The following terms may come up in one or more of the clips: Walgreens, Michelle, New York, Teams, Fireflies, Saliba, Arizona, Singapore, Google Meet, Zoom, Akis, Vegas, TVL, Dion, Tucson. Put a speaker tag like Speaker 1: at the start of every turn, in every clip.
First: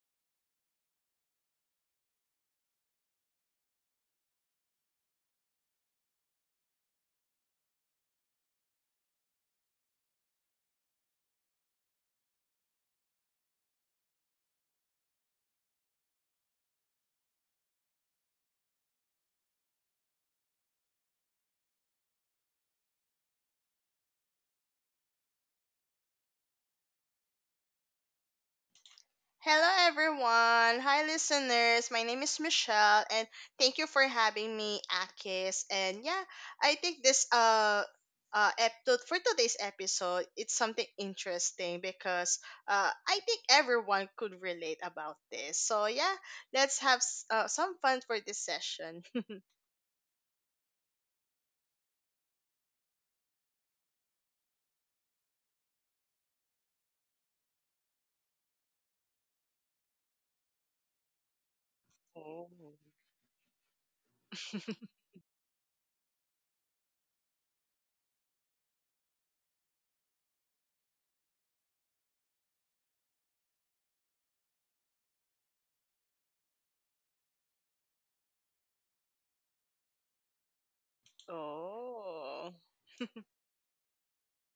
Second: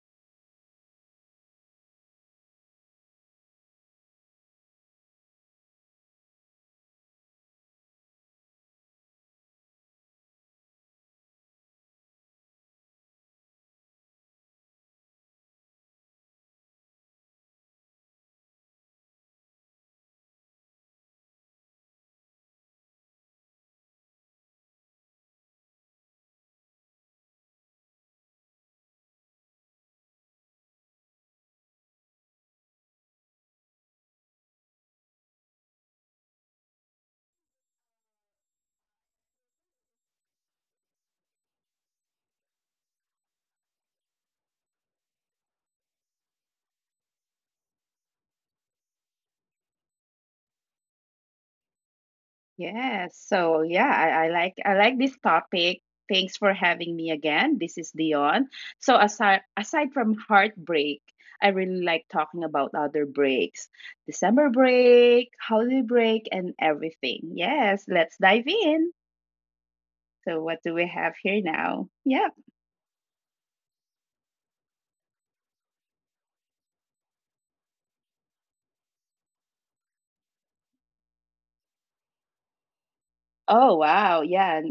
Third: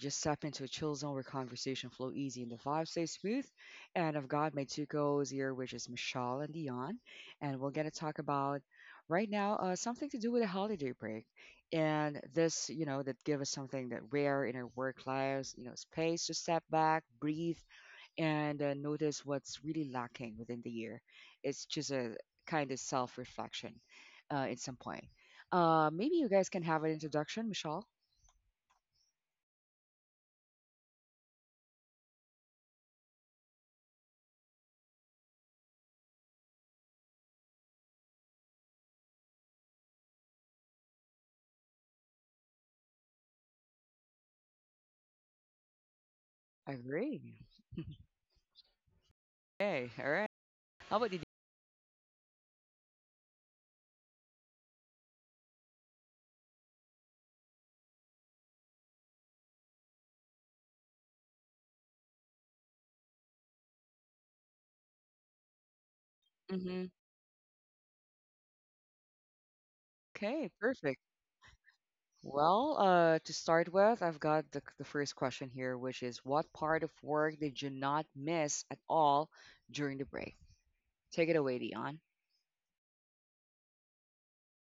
Speaker 1: just stepped into a chill zone where conversation flow easy and the vibe stays smooth. And I've got my two co-hosts here, which is Michelle and Dion, and we're gonna talk about right now something to do with a holiday break. And this that give us something that rare in our work lives, you know, space to step back, breathe, and notice what's really lacking within the year. It's just a kind of self-reflection in some point. Maybe you guys can have an introduction, Michelle.
Speaker 2: Hello, everyone. Hi, listeners. My name is Michelle, and thank you for having me, Akis. And yeah, I think this episode for today's episode, it's something interesting because I think everyone could relate about this. So yeah,
Speaker 1: I
Speaker 2: let's have
Speaker 1: agree.
Speaker 2: some fun for this session.
Speaker 1: Okay, all right. How about you?
Speaker 3: Yes. So yeah, I like this topic. Thanks for having me again. This is Dion. So aside from heartbreak, I really like talking about other breaks. December break, holiday break, and
Speaker 1: Mm-hmm.
Speaker 3: everything. Yes, let's dive in. So
Speaker 1: Okay,
Speaker 3: what do we
Speaker 1: perfect.
Speaker 3: have here now? Yep.
Speaker 1: Well, to start with, I've got the first question here, which is what part of work did you not miss at all during the break? Take it away, Dion.
Speaker 2: Oh. Oh.
Speaker 3: Oh wow. Yeah.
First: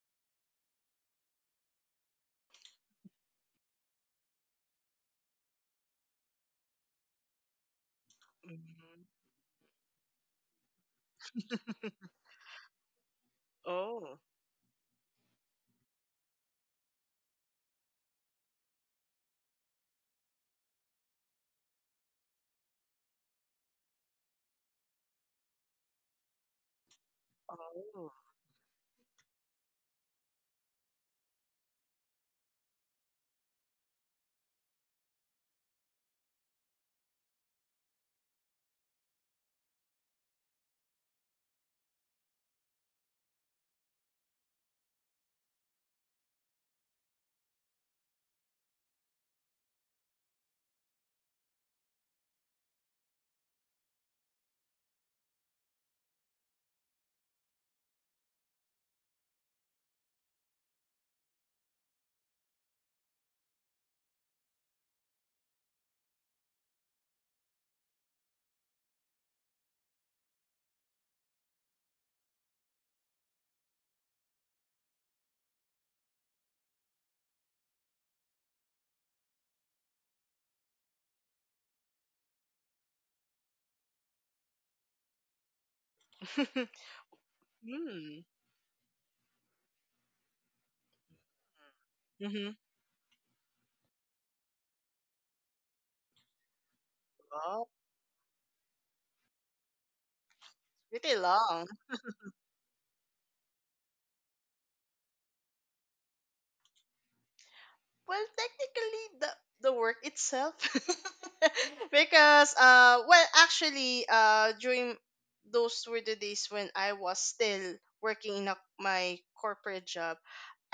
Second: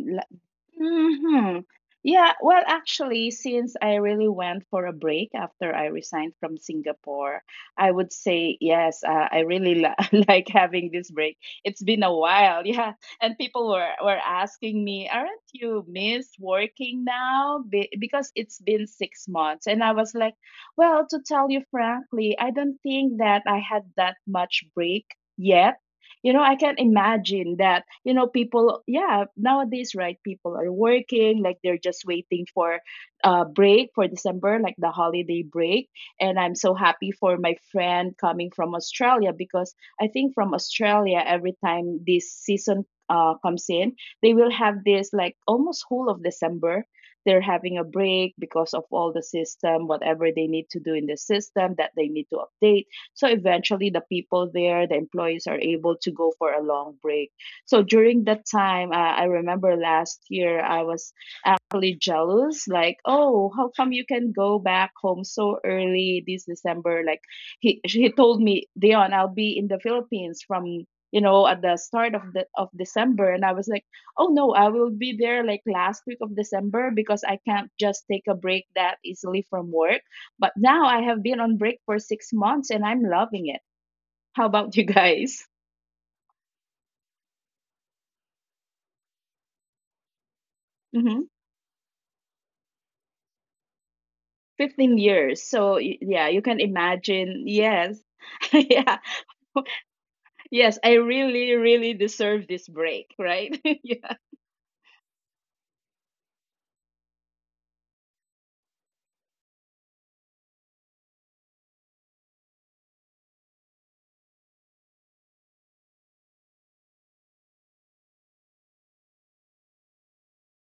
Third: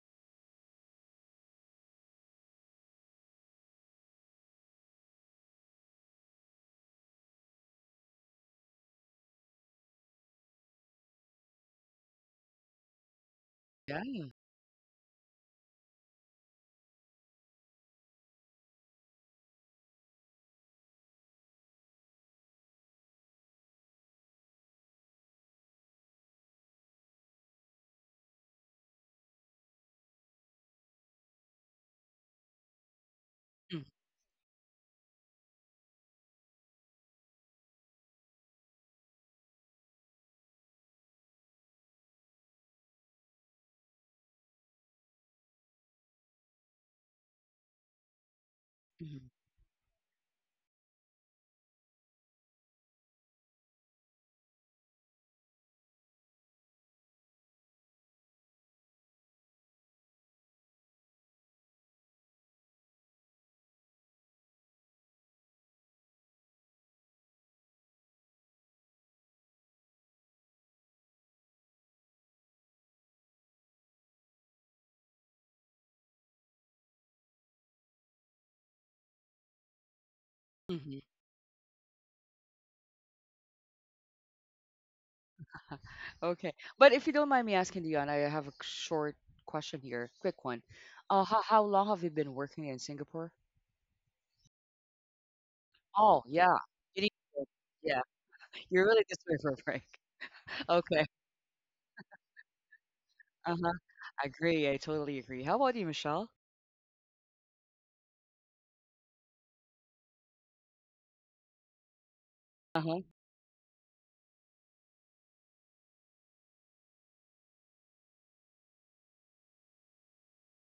Speaker 3: hmm Yeah, since I really went for a break after I resigned from Singapore, I would say yes, I really li- like having this break. It's been
Speaker 2: Mhm.
Speaker 3: a while, yeah. And people were,
Speaker 2: Oh,
Speaker 3: were
Speaker 1: Yeah.
Speaker 3: asking me, aren't you miss working now? Because it's been six months. And I was like, well, to tell you frankly, I don't think that I had that much break yet. You know, I can imagine that,
Speaker 2: oh.
Speaker 3: you know, people, yeah, nowadays, right, people are working like they're just waiting for a break for December, like the holiday break. And I'm so happy for my friend coming from Australia because I think from Australia every time this season comes in, they will have this like almost whole of December. They're having a break because of all the
Speaker 1: Mm-hmm.
Speaker 3: system, whatever they need to do in the system that they need to update. So eventually, the people there, the employees, are able to go for a long break. So during that time, I remember last year I was actually jealous, like, oh, how come you can go back home so early this December? Like, he told me, Dion, I'll be in the Philippines from, you know, at the start of the of December, and I was like, oh no, I will be there like last week of December because I can't just take a break that easily from work. But
Speaker 1: Hmm.
Speaker 3: now I have been on break for six months and I'm loving it. How about you guys?
Speaker 1: Okay.
Speaker 2: Hmm.
Speaker 1: But if you don't mind me asking, Dion, I
Speaker 2: Mm.
Speaker 1: have a short question here, quick one. Uh,
Speaker 3: Hmm
Speaker 1: how, how long have you been
Speaker 2: Mm-hmm.
Speaker 1: working in Singapore?
Speaker 3: 15 years. So, y-
Speaker 1: Oh,
Speaker 3: yeah, you
Speaker 1: yeah.
Speaker 3: can
Speaker 1: You need to-
Speaker 3: imagine.
Speaker 2: Well,
Speaker 1: yeah.
Speaker 3: Yes.
Speaker 1: You're
Speaker 3: yeah.
Speaker 1: really just there for a break.
Speaker 3: Yes, I
Speaker 1: Okay.
Speaker 2: pretty
Speaker 3: really,
Speaker 2: long.
Speaker 3: really deserve this break, right?
Speaker 1: Uh-huh.
Speaker 3: yeah.
Speaker 1: I totally agree. How about you, Michelle?
Speaker 2: Well, technically, the work itself, because
Speaker 1: Uh-huh.
Speaker 2: well, actually, during those were the days when I was still working in my corporate job.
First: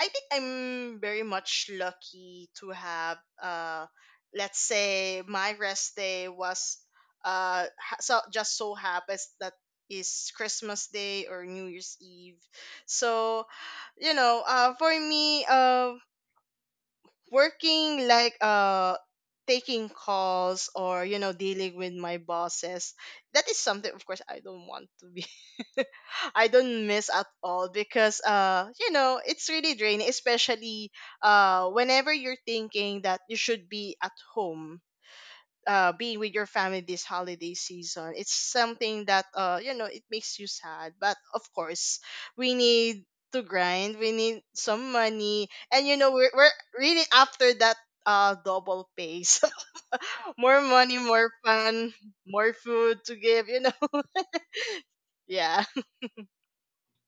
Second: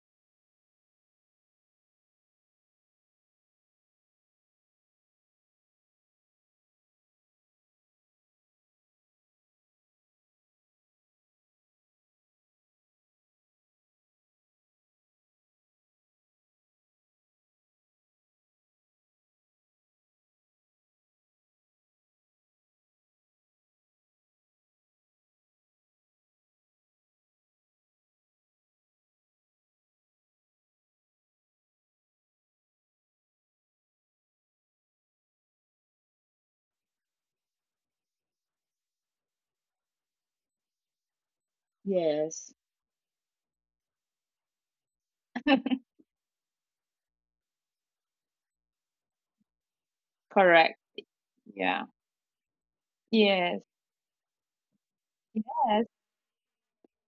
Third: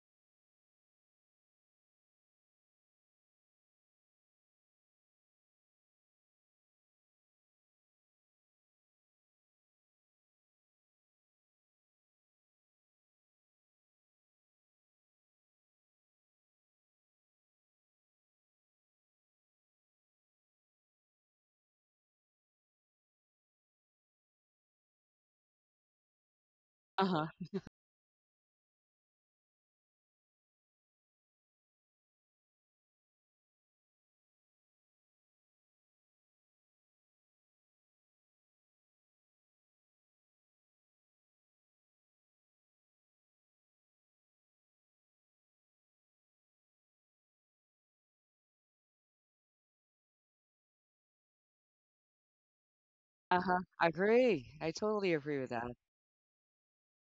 Speaker 2: I think I'm very much lucky to have, let's say, my rest day was, so just so happens that is Christmas Day or New Year's Eve. So, for me, working like taking calls or dealing with my bosses, that is something of course I don't want to be. I don't miss at
Speaker 1: Uh-huh.
Speaker 2: all because you know it's really draining, especially whenever you're thinking that you should be at home, being with your family this holiday season. It's something that, it makes you sad, but of course
Speaker 3: Yes.
Speaker 2: we need to grind. We need some money, and you know we're really after that double pay. So more
Speaker 3: Correct.
Speaker 2: money, more
Speaker 3: Yeah.
Speaker 2: fun, more food to give.
Speaker 1: Uh-huh.
Speaker 3: Yes.
Speaker 2: You know.
Speaker 1: I totally agree with
Speaker 2: Yeah.
Speaker 1: that.
Speaker 3: Yes.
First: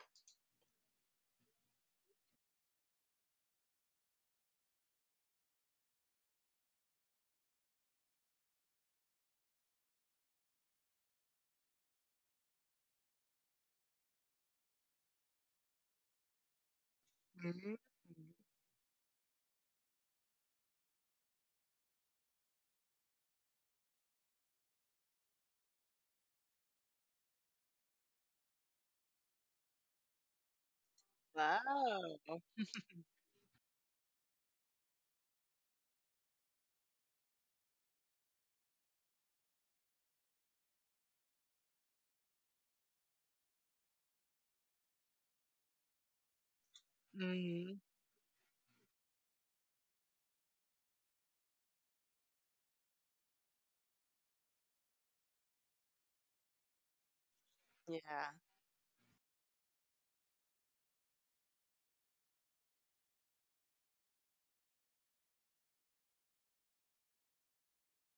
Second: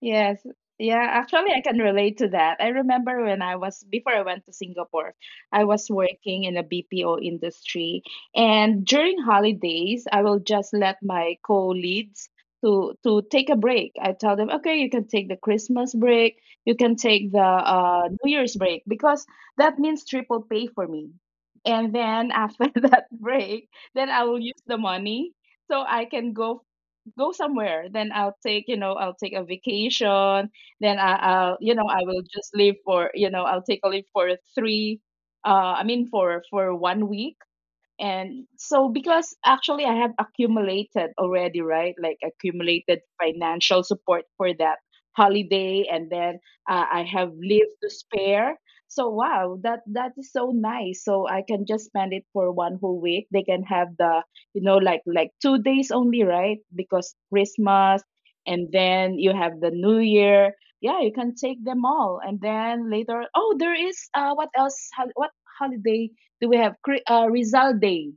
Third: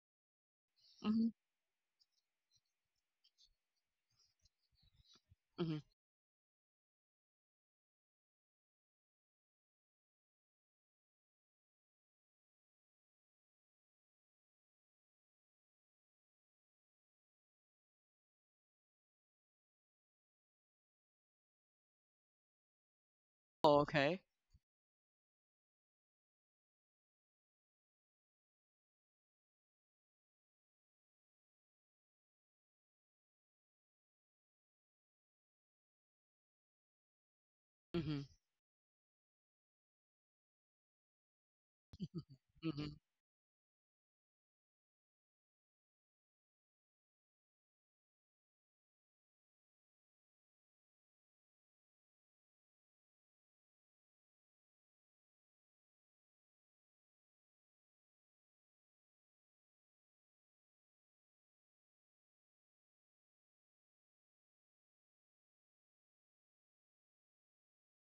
Speaker 3: Yes. Yeah,
Speaker 1: Mm-hmm.
Speaker 3: actually, I can relate to that. I remember when I was, before I went to Singapore, I
Speaker 1: Mm-hmm.
Speaker 3: was working in a BPO industry. And during holidays, I will just let my co-leads to take a break. I tell them, okay, you can take the Christmas break, you can take the
Speaker 2: Mhm.
Speaker 3: New Year's break, because that means triple pay for me. And then after that break,
Speaker 1: Oh,
Speaker 3: then
Speaker 1: okay.
Speaker 3: I will use the money so I can go go somewhere, then I'll take a vacation. Then I, I'll you know I
Speaker 2: Wow.
Speaker 3: will just leave for you know I'll take a leave for three I mean for one week.
Speaker 1: Mm-hmm.
Speaker 3: And so, because actually I have accumulated already, right? Like
Speaker 1: Mm-hmm.
Speaker 3: accumulated financial support for that holiday, and then I have leave
Speaker 2: Hmm.
Speaker 3: to spare. So wow, that is so nice. So I can just spend it for one whole week. They can have the, you know, like two days only, right? Because Christmas,
Speaker 2: Yeah.
Speaker 3: and then you have the New Year. Yeah, you can take them all, and then later. Oh, there is what else? What holiday do we have, result day?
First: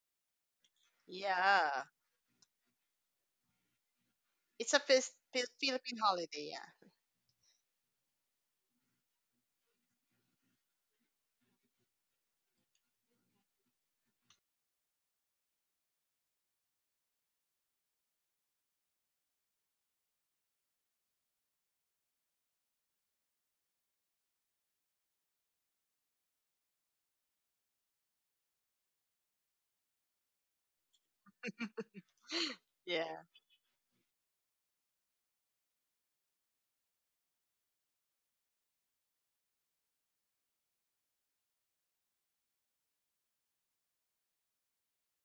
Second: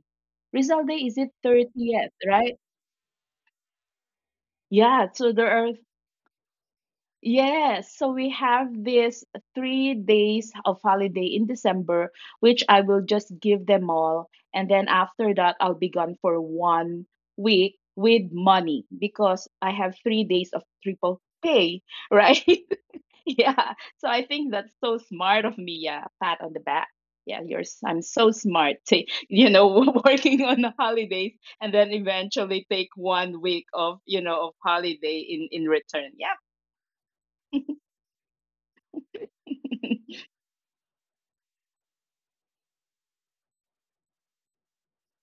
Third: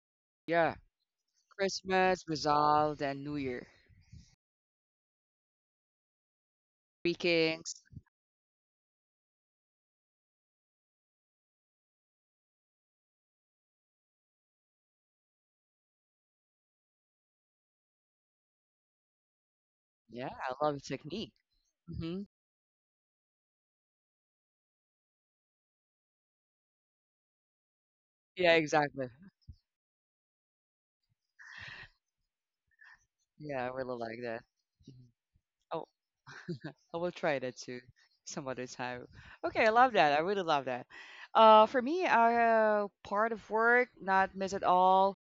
Speaker 1: Yeah.
Speaker 3: Result day, is it
Speaker 2: Yeah.
Speaker 3: 30th,
Speaker 1: Christmas,
Speaker 3: right?
Speaker 1: resolved, and New Year.
Speaker 2: It's a
Speaker 3: Yeah, so there are...
Speaker 2: Philippine holiday. Yeah.
Speaker 1: Three Kings.
Speaker 3: yes, so we have this three days of holiday in December, which I will just give them all, and then after that I'll be gone for one week with money because I have three
Speaker 1: Yeah,
Speaker 3: days of
Speaker 1: I love the
Speaker 3: triple
Speaker 1: technique.
Speaker 3: pay,
Speaker 1: Mm-hmm.
Speaker 3: right? Yeah. So I think that's so smart of me. Yeah. Pat on the back. Yeah, I'm so
Speaker 1: Yeah,
Speaker 3: smart, to,
Speaker 1: exactly.
Speaker 3: you know, working on the holidays and then eventually take
Speaker 2: Yeah.
Speaker 3: one
Speaker 1: Yeah, I
Speaker 3: week
Speaker 1: really
Speaker 3: of,
Speaker 1: like
Speaker 3: you
Speaker 1: that.
Speaker 3: know, of
Speaker 1: Mhm.
Speaker 3: holiday in
Speaker 1: Oh,
Speaker 3: return. Yeah.
Speaker 1: I will try that too some other time. Okay, I love that. I really love that. For me, part of work, not miss at all.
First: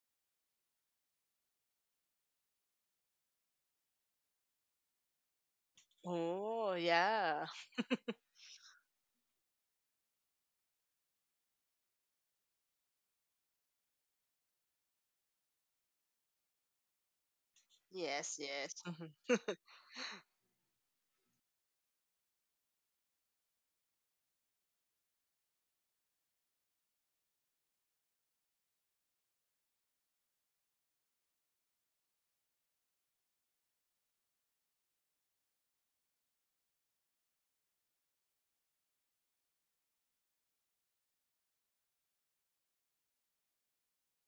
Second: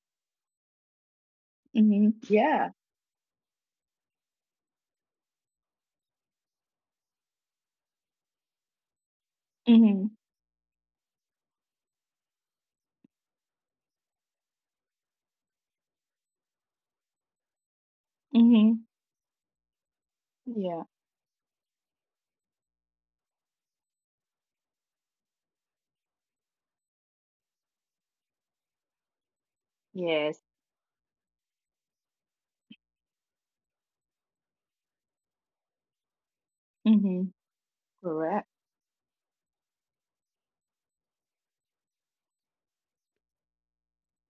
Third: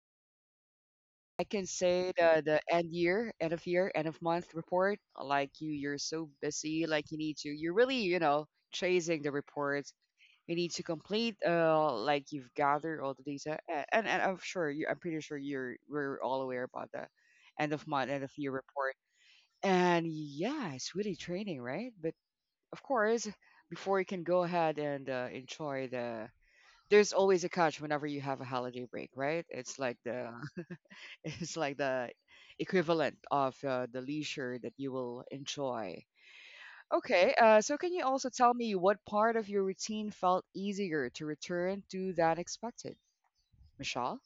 Speaker 1: I can
Speaker 3: hmm
Speaker 1: say the
Speaker 3: Yeah.
Speaker 1: end year, end of month report. Like you're so
Speaker 2: Oh,
Speaker 1: busy. Like you need
Speaker 2: yeah.
Speaker 1: to. You're really, you know, chasing the reports.
Speaker 3: hmm
Speaker 1: You need to complete. Like you've gathered all the data, and I'm sure you. I'm pretty sure you're we're all aware about the end of month, end of
Speaker 2: Yes,
Speaker 1: year
Speaker 3: hmm
Speaker 2: yes.
Speaker 1: report.
Speaker 2: Mhm.
Speaker 1: And yeah,
Speaker 3: Yeah.
Speaker 1: it's really training, right? But of course, before you can go ahead and enjoy there's always a catch whenever you have a holiday break, right? It's like the
Speaker 3: Yes.
Speaker 1: It's like the equivalent of the leisure that you will enjoy.
Speaker 3: hmm
Speaker 1: Okay, so can you also
Speaker 3: Correct.
Speaker 1: tell me what part of your routine felt easier to return to than expected, Michelle?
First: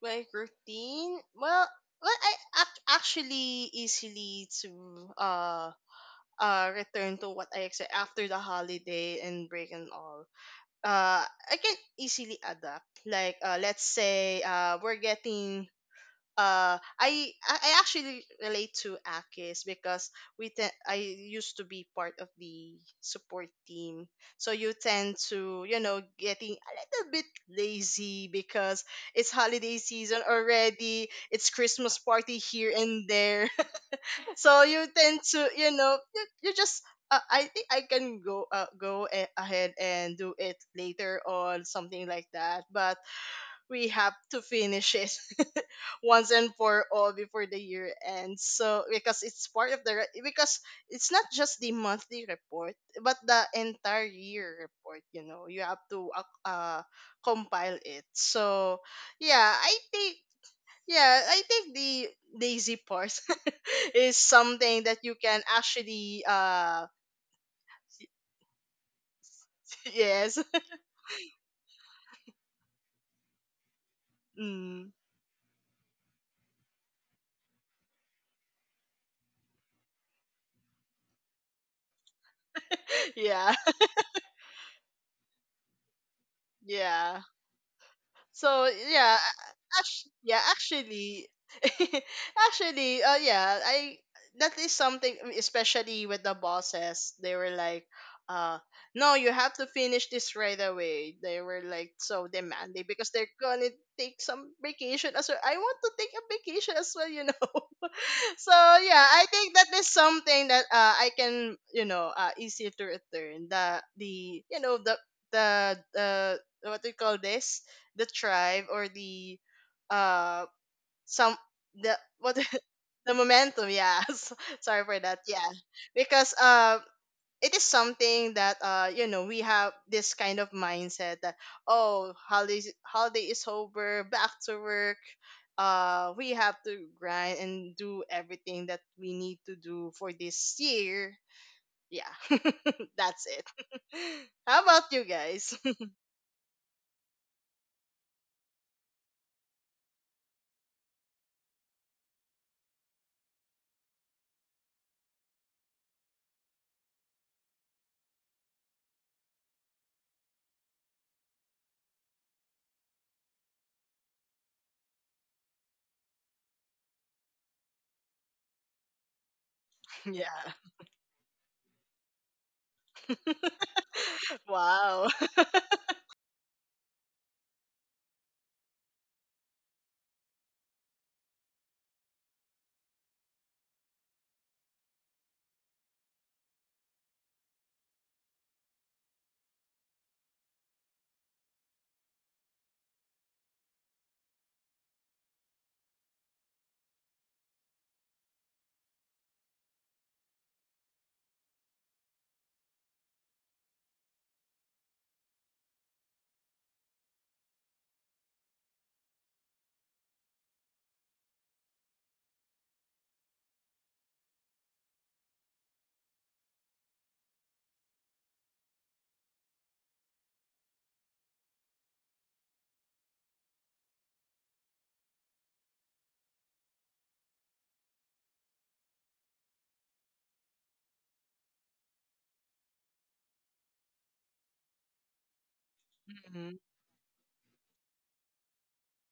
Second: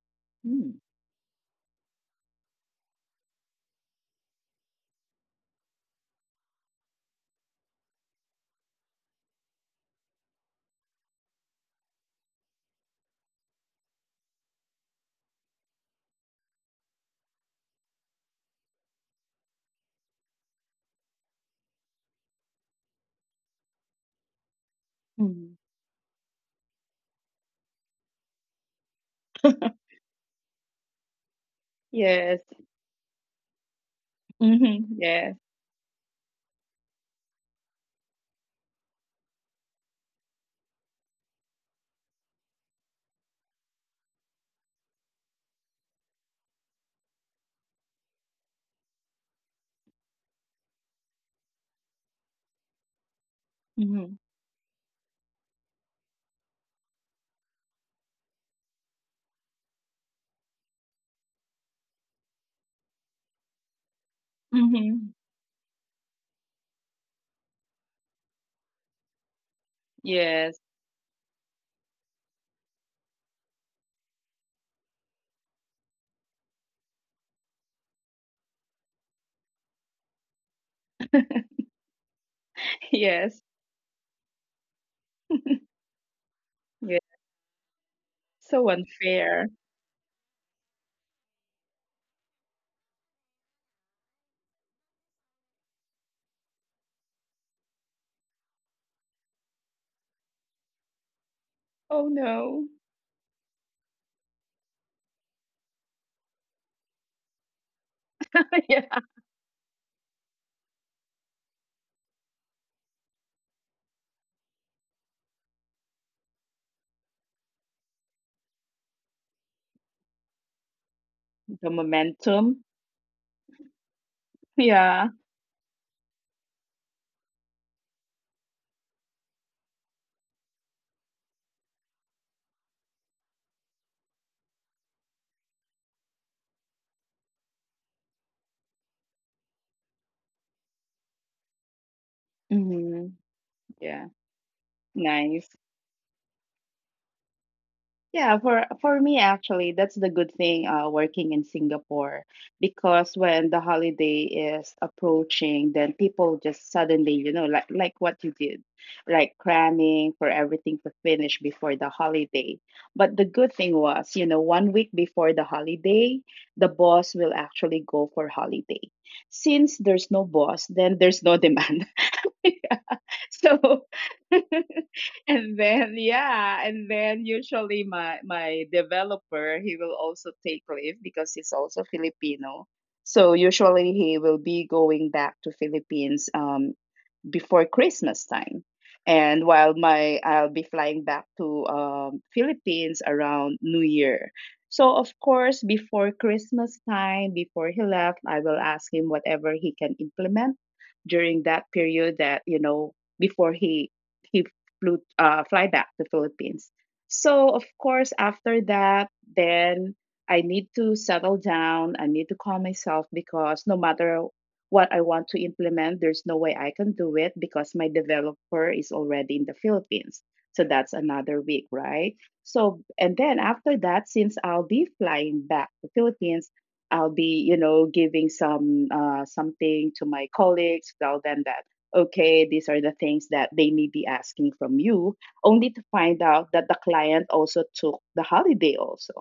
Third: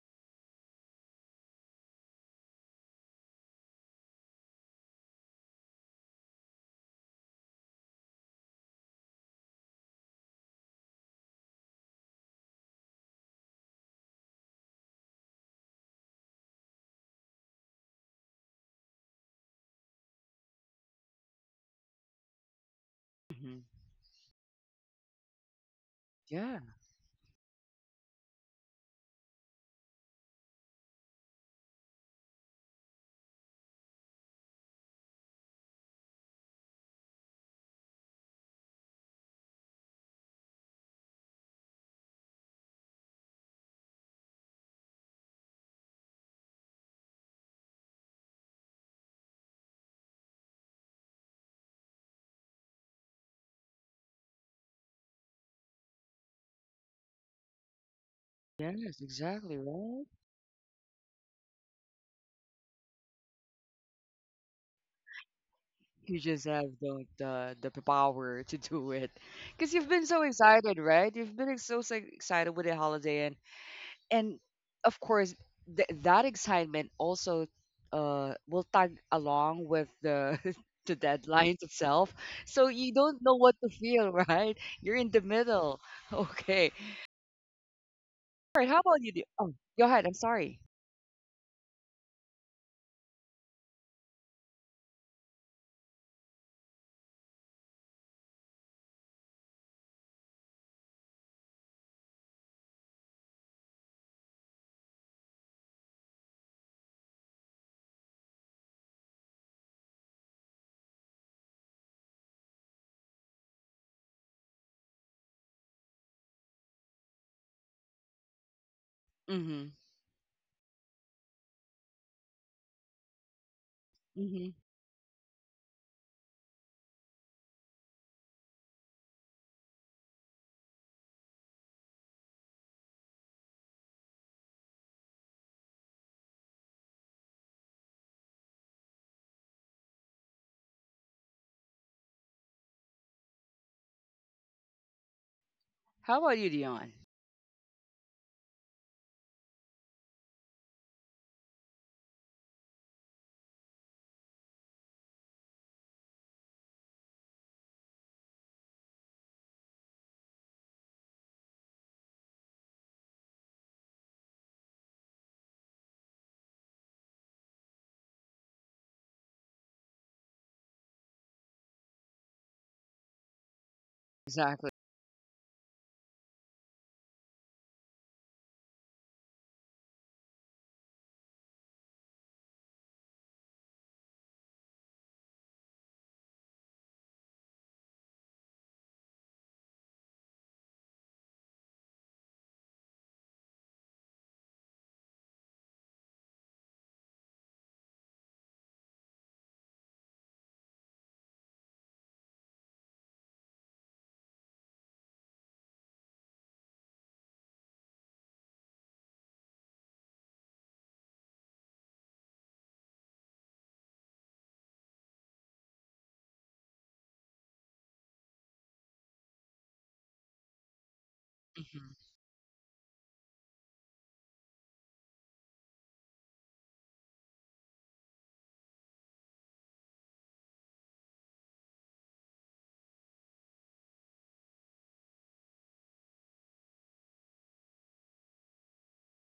Speaker 2: My routine? Well, I actually easily to uh return to what I expect after the holiday and break and all. I can easily adapt. Like, let's say, we're getting, I actually relate to Akis because I used to be part of the support
Speaker 1: Hmm.
Speaker 2: team. So you tend
Speaker 3: Mm-hmm.
Speaker 2: to, getting
Speaker 1: Yeah,
Speaker 2: a little bit lazy because it's holiday season already. It's Christmas party
Speaker 3: Yes.
Speaker 2: here and there. So
Speaker 3: Mm-hmm.
Speaker 2: you tend
Speaker 3: Yes.
Speaker 2: to, you know, you just I think I can go ahead and do it later on, something like that. But we have to finish it once and for all before the year ends. So, because it's not just the monthly report but the entire
Speaker 3: Mm-hmm.
Speaker 2: year report. You know, you have to compile it. So
Speaker 1: yes,
Speaker 2: yeah,
Speaker 1: exactly,
Speaker 2: I
Speaker 1: right?
Speaker 2: think yeah, I think the lazy part is something that
Speaker 3: Mm-hmm.
Speaker 2: you can
Speaker 1: You
Speaker 2: actually
Speaker 1: just have
Speaker 2: uh
Speaker 1: the power to do it because you've been so
Speaker 2: Yes.
Speaker 3: Yes.
Speaker 1: excited, right? You've been so, so excited with the holiday, and
Speaker 2: Mm,
Speaker 1: of course that excitement also will tag along with the the deadlines itself, so you don't know
Speaker 3: Yes.
Speaker 1: what
Speaker 2: yeah.
Speaker 1: to feel right, you're in the middle okay,
Speaker 3: Yes.
Speaker 2: Yeah.
Speaker 1: all
Speaker 3: So
Speaker 1: right,
Speaker 2: So
Speaker 1: how about you
Speaker 2: yeah,
Speaker 3: unfair.
Speaker 1: Oh, go ahead, I'm
Speaker 2: actually, yeah
Speaker 1: sorry.
Speaker 2: actually actually, yeah I that is something, especially with the bosses. They were like, uh no, you have to finish this right away. They were like
Speaker 3: Oh
Speaker 2: so
Speaker 3: no.
Speaker 2: demanding because they're gonna take some vacation as well. I want to take a vacation as well, so
Speaker 3: yeah.
Speaker 2: yeah, I think that is something that, I can, easier to return, the uh, what do you call this, the tribe or the,
Speaker 1: Mm-hmm.
Speaker 2: uh some,
Speaker 3: The
Speaker 2: the what?
Speaker 3: momentum.
Speaker 2: The momentum, yeah.
Speaker 1: Mm-hmm.
Speaker 2: Sorry for
Speaker 3: Yeah.
Speaker 2: that. Yeah. Because it is something that you know we have this kind of mindset that, oh, holiday is over, back to work. Uh, we have to grind and do everything that we need to do for this year. Yeah.
Speaker 3: hmm
Speaker 2: That's it.
Speaker 3: Yeah.
Speaker 2: How about you
Speaker 3: Nice.
Speaker 2: guys?
Speaker 1: How about you, Dion?
Speaker 3: Yeah, for me actually, that's the good thing working in Singapore because when the holiday is approaching, then people just suddenly, you know, like what you did, like cramming for everything to finish before the holiday. But the good thing was, you know, one week before the holiday, the boss will actually go for holiday. Since there's no
Speaker 2: Yeah.
Speaker 3: boss, then there's no demand. So
Speaker 1: Exactly.
Speaker 2: Wow.
Speaker 3: and then yeah, and then usually my developer, he will also take leave because he's also Filipino. So usually he will be going back to Philippines before Christmas time. And while my... I'll be flying back to Philippines around New Year. So of course, before Christmas time, before he left, I will ask him whatever he can implement during that period, that, you know, before he flew fly back to Philippines. So of course, after that, then I need to settle down. I need to calm myself because no matter what I want to implement, there's no way I can do it because my developer is already in the Philippines. So that's another week,
Speaker 1: Hmm.
Speaker 3: right? So and then after that, since I'll be flying back to Philippines, I'll be, you know, giving some something to my colleagues, tell them that okay, these are the things that they may be asking from you, only to find out that
Speaker 2: Mhm.
Speaker 3: the client also took the holiday also.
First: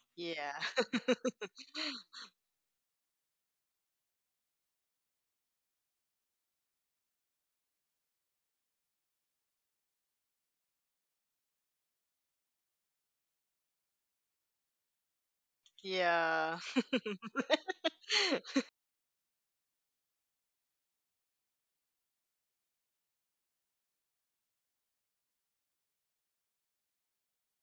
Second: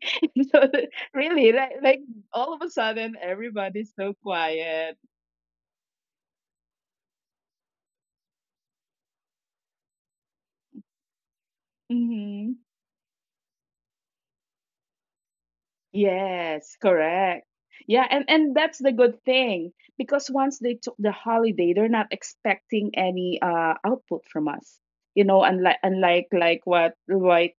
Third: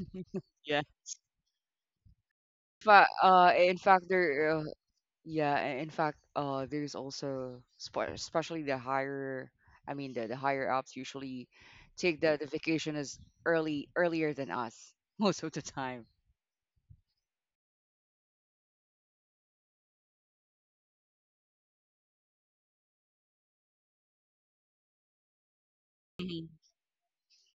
Speaker 2: Yeah.
Speaker 3: So
Speaker 1: Yeah.
Speaker 3: really like all of a
Speaker 1: fa-
Speaker 3: sudden
Speaker 1: in
Speaker 3: everybody's
Speaker 1: fact
Speaker 3: so
Speaker 1: there
Speaker 3: quiet.
Speaker 1: Yeah, in fact, there's also especially the higher, I mean, the higher ups usually take the
Speaker 3: Hmm
Speaker 1: vacation as early earlier than us most of the time.
Speaker 2: Yeah.
Speaker 3: Yes, correct. Yeah, and that's the good thing because once they took the holiday, they're not expecting any output from us. You know, unlike unlike
Speaker 1: Mhm.
Speaker 3: like what, right,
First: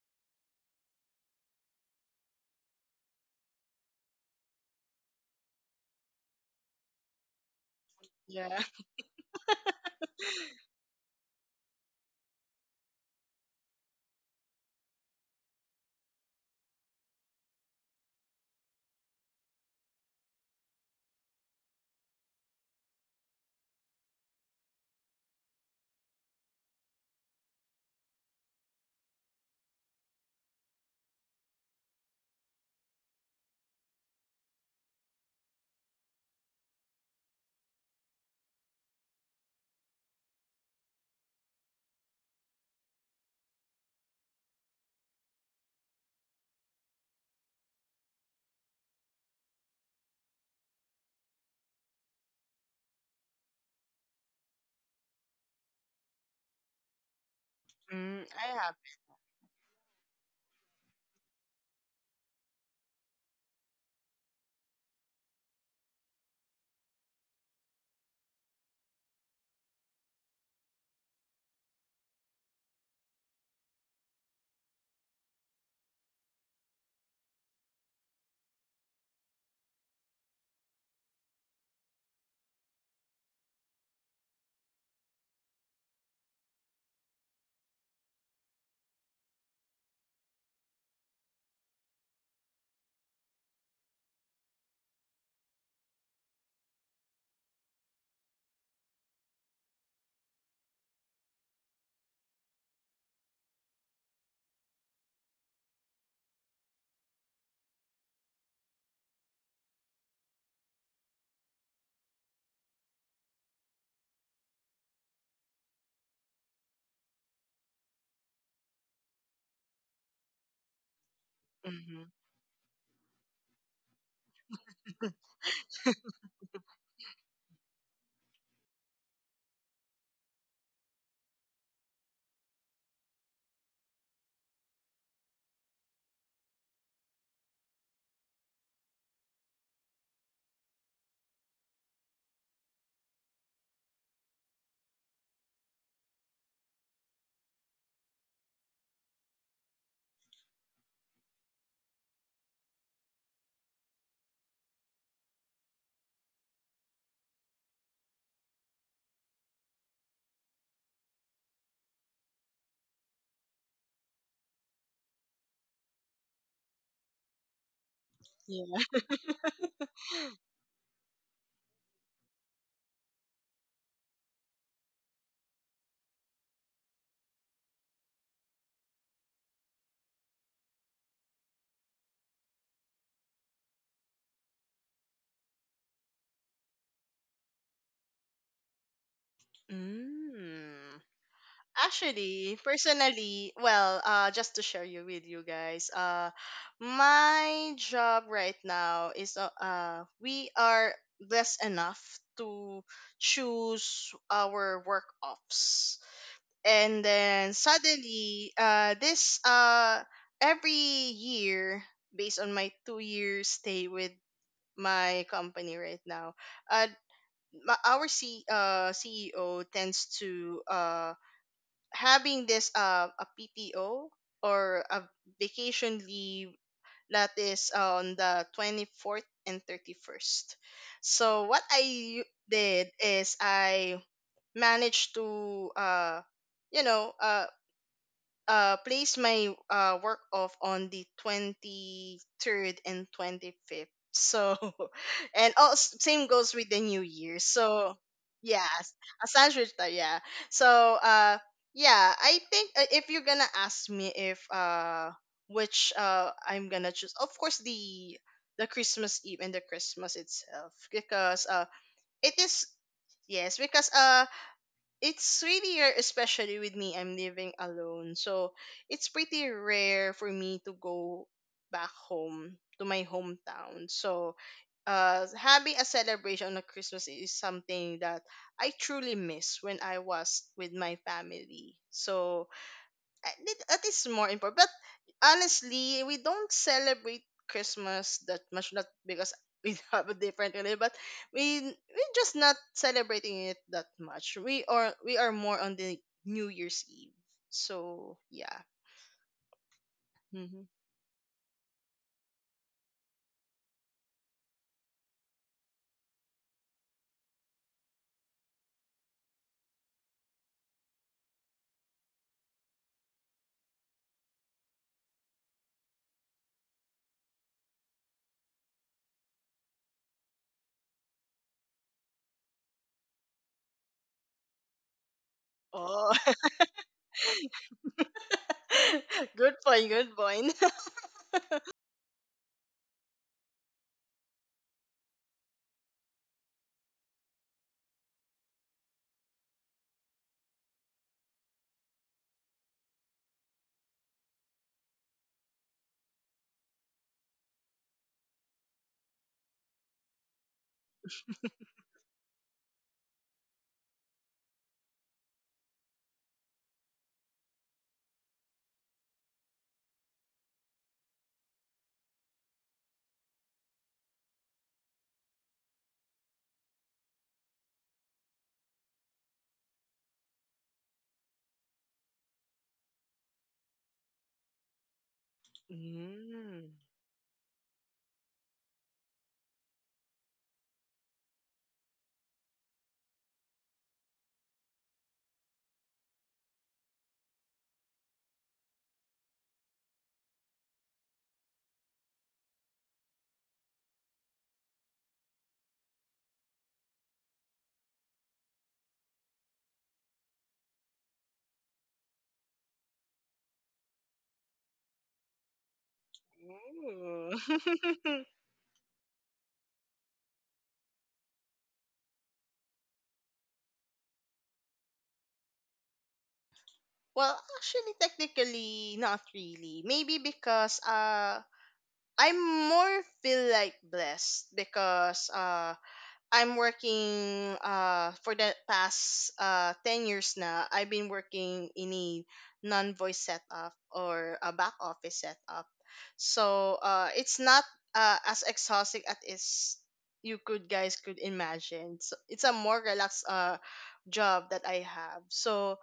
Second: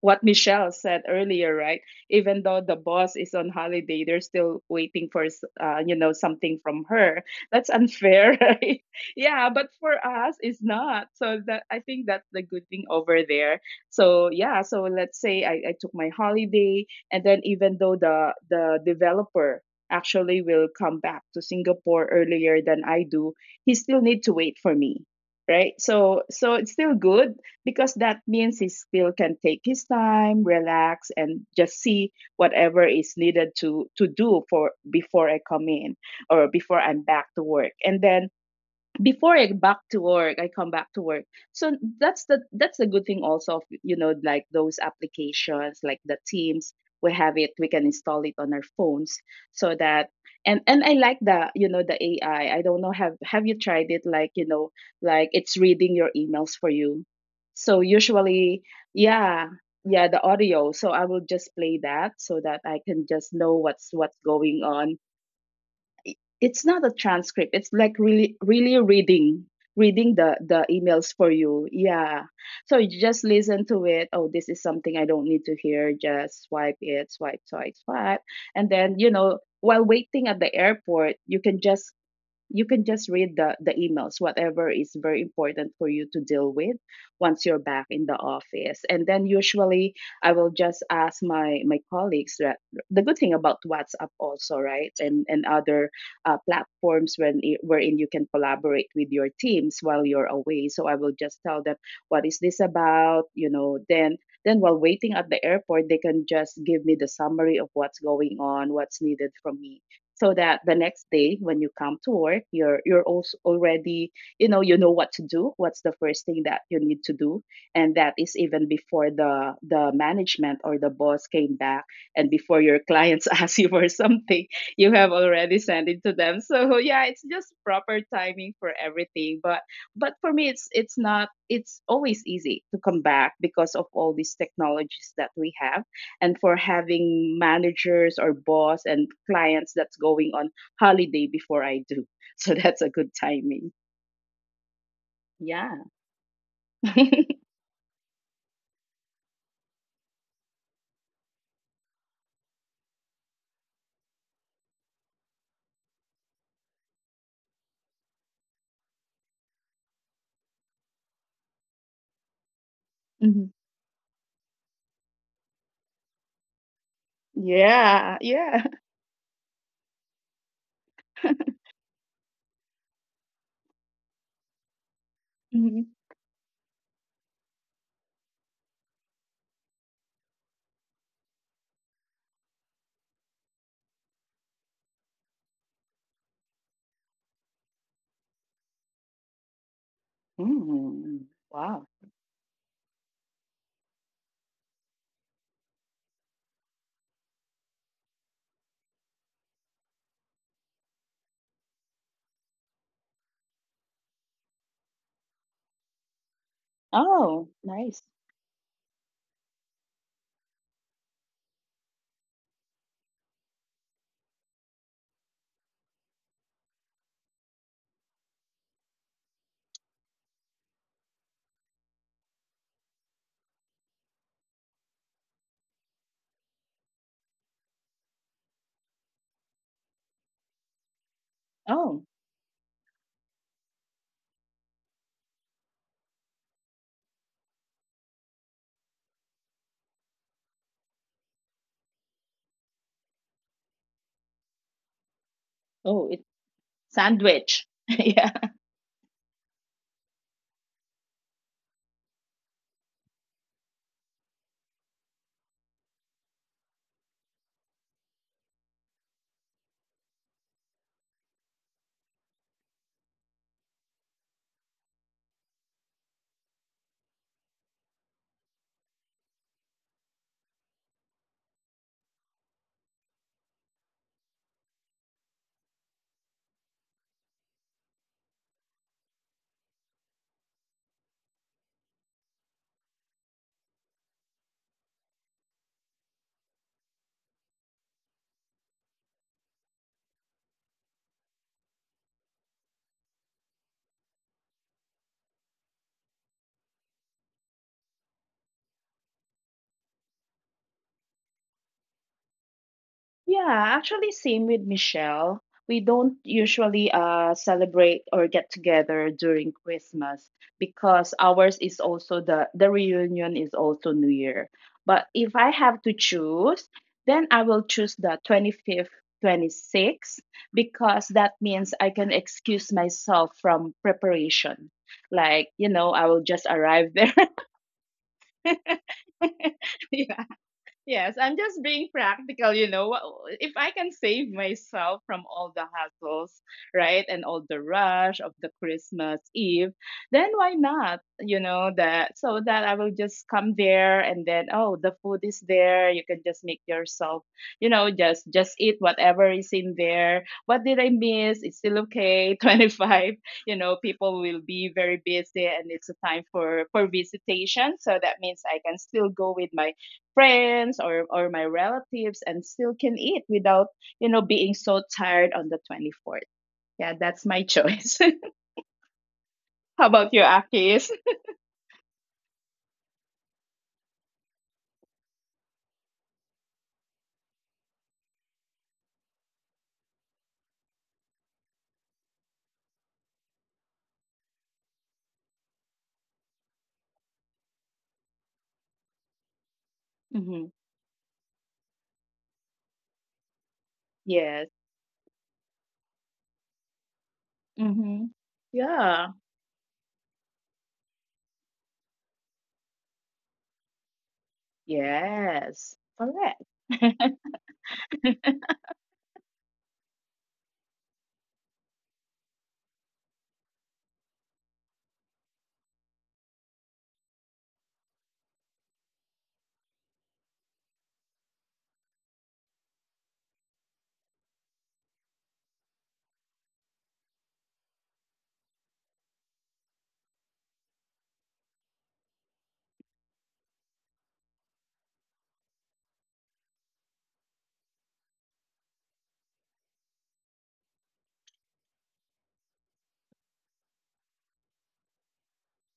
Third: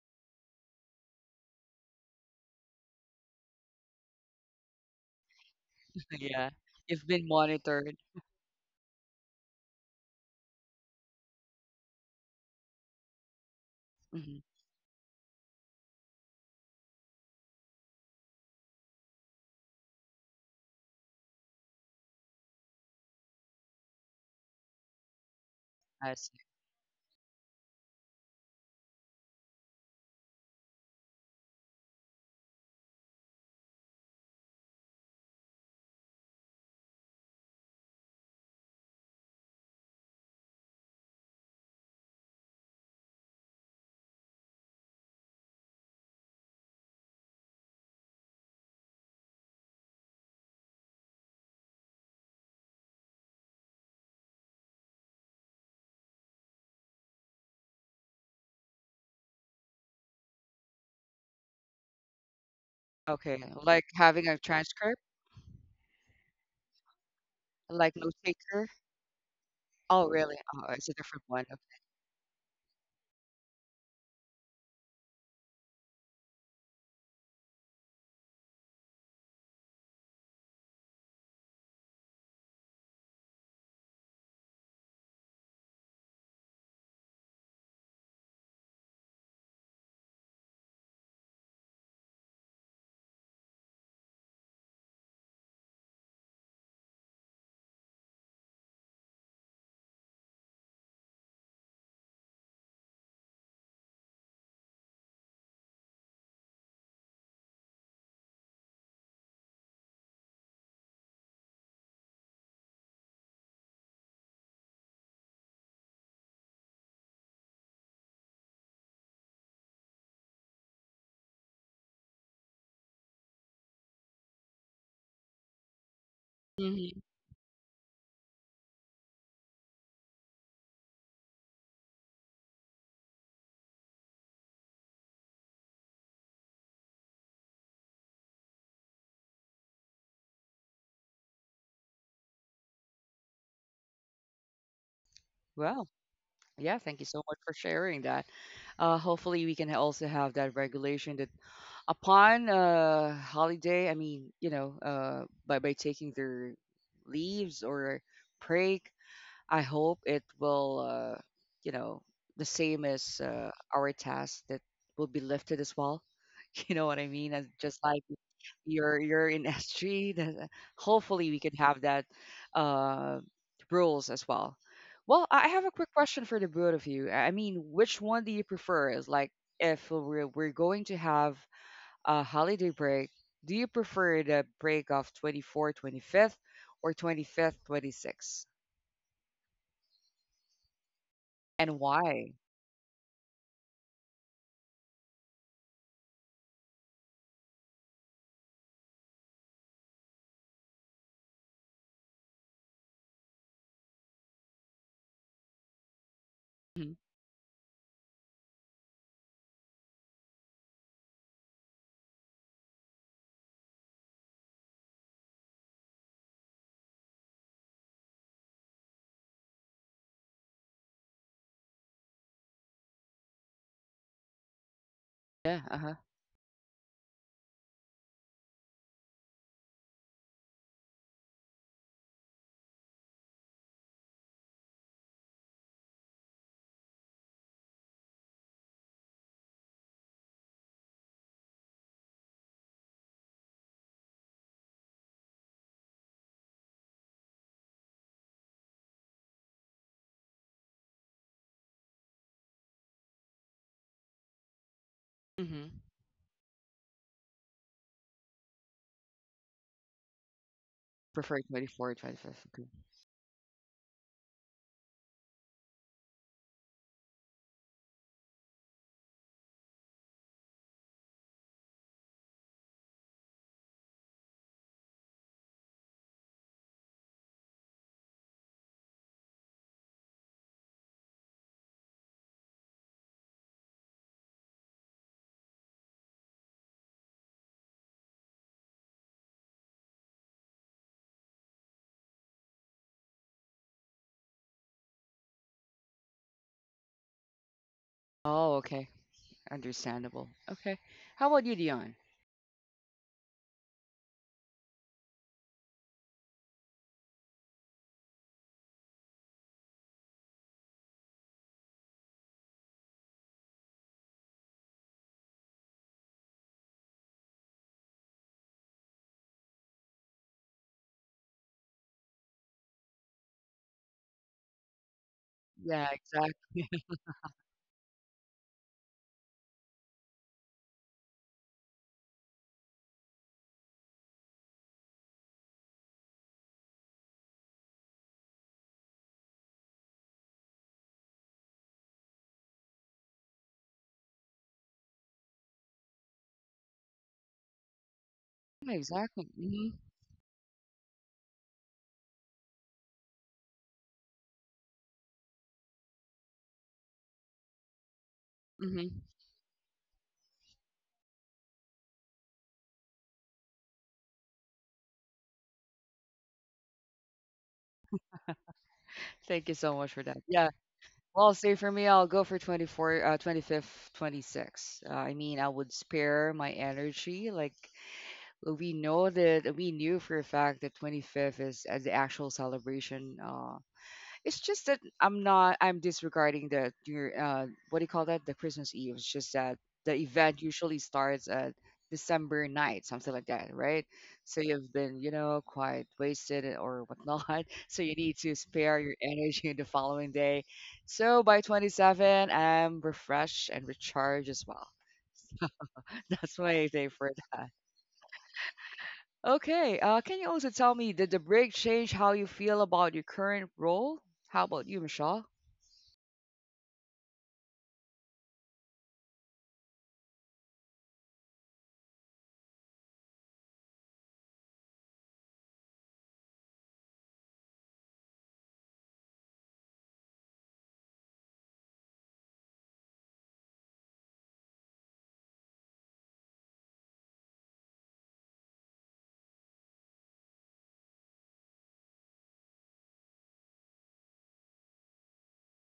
Speaker 3: what Michelle said earlier, right? Even though the boss is on holiday, they're still waiting for you know,
Speaker 1: Yeah,
Speaker 3: something from
Speaker 1: you've
Speaker 3: her.
Speaker 1: been
Speaker 3: That's
Speaker 1: monitored.
Speaker 3: unfair,
Speaker 2: Yeah.
Speaker 3: right? Yeah, but for us, it's not. So that, I think that's the good thing over there. So
Speaker 1: Hmm.
Speaker 3: yeah, so let's say I took my holiday and then even though the developer actually will come back to Singapore earlier than I do, he still need to wait for me, right?
Speaker 1: I
Speaker 3: So
Speaker 1: see.
Speaker 3: so it's still good because that means he still can take his time, relax, and just see whatever is needed to do for before I come in or before I'm back to work. And then before I back to work, I come back to work. So that's the good thing also of, you know, like those applications like the Teams. We have it. We can install it on our phones, so that. And I like the, you know, the AI. I don't know, have you tried it, like, you know, like it's reading your emails for you. So
Speaker 2: Mm, I
Speaker 3: usually
Speaker 2: have.
Speaker 3: yeah, yeah, the audio. So I will just play that so that I can just
Speaker 1: Okay,
Speaker 3: know
Speaker 1: like
Speaker 3: what's
Speaker 1: having a
Speaker 3: going on.
Speaker 1: transcript,
Speaker 3: It- it's not a transcript, it's
Speaker 1: like
Speaker 3: like
Speaker 1: note
Speaker 3: really
Speaker 1: taker.
Speaker 3: really reading,
Speaker 1: Oh,
Speaker 3: reading
Speaker 1: really?
Speaker 3: the
Speaker 1: Oh, it's a
Speaker 3: emails
Speaker 1: different
Speaker 3: for
Speaker 1: one.
Speaker 3: you, yeah. So you just listen to it, oh, this is something I don't need to hear, just swipe it, swipe swipe swipe. And then, you know, while waiting at the airport, you can just... you can just read the emails, whatever is very important for you to deal with once you're back in the office. And then usually I will just ask my colleagues that, the good thing about WhatsApp also, right, and other platforms wherein you can collaborate with your teams while you're away. So I will just tell them what is this about, you know. Then, while waiting at the airport, they can just give me the summary of what's going on, what's needed from me, so that the next day when you come to work, you're also already, you know, you know what to do, what's the first thing that you need to do. And that is even before the management or the boss came back,
Speaker 2: Hmm.
Speaker 3: and before your clients ask you for something, you have already sent it to them. So
Speaker 1: Hmm.
Speaker 3: yeah, it's just proper timing for everything. But for me, it's not, it's always easy to come back because of all these technologies that we have and for having managers or boss and clients that's going on holiday before I do. So that's a good timing. Yeah.
Speaker 1: Well, yeah, thank you so much for sharing that. Hopefully, we can also have that regulation that upon holiday, I mean, you know, by taking their leaves or break, I hope it will uh you know, the same as
Speaker 3: Mhm.
Speaker 1: our task, that will be lifted as well, you know what I mean, and just like
Speaker 3: Yeah, yeah.
Speaker 2: Yeah.
Speaker 1: you're in s3, then hopefully we could have that uh rules as well. I have a
Speaker 3: Mhm.
Speaker 1: quick question for the both of you. I mean, which one do you prefer? Is like, if we're going to have a holiday break, do you prefer the break of 24, 25th or 25th, 26th?
Speaker 2: Mm.
Speaker 3: Mm,
Speaker 1: And
Speaker 3: wow.
Speaker 1: why?
Speaker 2: Actually, personally, well, just to share you with you guys, my job right now is we are blessed enough to choose our work ops,
Speaker 1: Mhm.
Speaker 2: and then
Speaker 3: Oh, nice.
Speaker 2: suddenly, this every year, based on my 2-year stay with my company right now, uh, our C CEO tends to having this, a PTO or a
Speaker 1: Yeah,
Speaker 2: vacation
Speaker 1: uh-huh.
Speaker 2: leave that is on the 24th and 31st. So what I
Speaker 3: Oh,
Speaker 2: u- did is I managed to, you know uh place my work off on the 23rd and 25th. So and also
Speaker 3: oh,
Speaker 2: same
Speaker 3: it's
Speaker 2: goes with the new year.
Speaker 3: sandwich.
Speaker 2: So
Speaker 3: Yeah.
Speaker 2: yes, a sandwich time, yeah. So, yeah, I think, if you're gonna ask me if,
Speaker 1: Hmm.
Speaker 2: which, I'm gonna choose, of course, the Christmas Eve and the Christmas itself,
Speaker 1: Prefer
Speaker 2: because
Speaker 1: 24 or
Speaker 2: it is,
Speaker 1: okay.
Speaker 2: yes, because it's really rare, especially with me. I'm living alone, so it's pretty rare for me to go back home to my hometown. So, having a celebration on a Christmas is something that I truly miss when I was with my family. So I think that is more important. But honestly, we don't celebrate Christmas that much, not because we have a different religion, but we're just not celebrating it that much. We are more on the New Year's Eve. So
Speaker 1: Oh,
Speaker 2: yeah.
Speaker 1: okay. Understandable.
Speaker 2: Hmm.
Speaker 1: Okay. How about you, Dion?
Speaker 3: Yeah, actually, same with Michelle. We don't usually celebrate or get together during Christmas because ours is also the reunion is also New Year. But if I have to choose, then I will choose the 25th, 26th because that means I can excuse myself from preparation. Like, you know,
Speaker 1: Yeah,
Speaker 3: I
Speaker 2: Oh,
Speaker 3: will just
Speaker 1: exactly.
Speaker 3: arrive there.
Speaker 2: good point. Good point.
Speaker 3: Yes, I'm just being practical, you know. If I can save myself from all the hassles, right, and all the rush of the Christmas Eve, then why not? You know that, so that I will just come there and then, oh, the food is there. You can just make yourself, just eat
Speaker 1: Yeah,
Speaker 3: whatever
Speaker 1: exactly.
Speaker 3: is in
Speaker 1: Mm-hmm.
Speaker 3: there. What did I miss? It's still okay. 25, you know, people will be very busy, and it's a time for visitation, so that means I can
Speaker 1: Mm-hmm.
Speaker 3: still go with my friends or my relatives and still can eat without being so tired on the 24th. Yeah, that's my choice.
Speaker 1: Thank you so
Speaker 3: How
Speaker 1: much for
Speaker 3: about you,
Speaker 1: that. Yeah.
Speaker 3: Akis?
Speaker 1: Well, say for me, I'll go for 24, 25th, 26. I mean, I would spare my
Speaker 2: Mm.
Speaker 1: energy. Like, well, we know that we knew for a fact that 25th is the actual celebration. It's just that I'm not. I'm disregarding the your what do you call that? The Christmas Eve. It's just that the event
Speaker 3: Mm-hmm.
Speaker 1: usually starts at December night, something like that, right? So
Speaker 3: Yes.
Speaker 1: you've been, you know, quite wasted or whatnot. So you
Speaker 3: Mm-hmm.
Speaker 1: need to spare your
Speaker 3: Yeah.
Speaker 1: energy the following day. So by 27, I'm refreshed and recharged as well.
Speaker 3: Yes,
Speaker 1: That's
Speaker 3: correct.
Speaker 1: my day for
Speaker 2: Ooh.
Speaker 1: that. Okay. Can you also tell me, did the break change how you feel about your current role? How about you, Michelle?
Speaker 2: Well, actually, technically, not really. Maybe because, I am more feel like blessed because I'm working for the past 10 years now. I've been working in a non-voice setup or a back office setup. So it's not as exhausting as is you could guys could imagine. So it's a more relaxed job that I have. So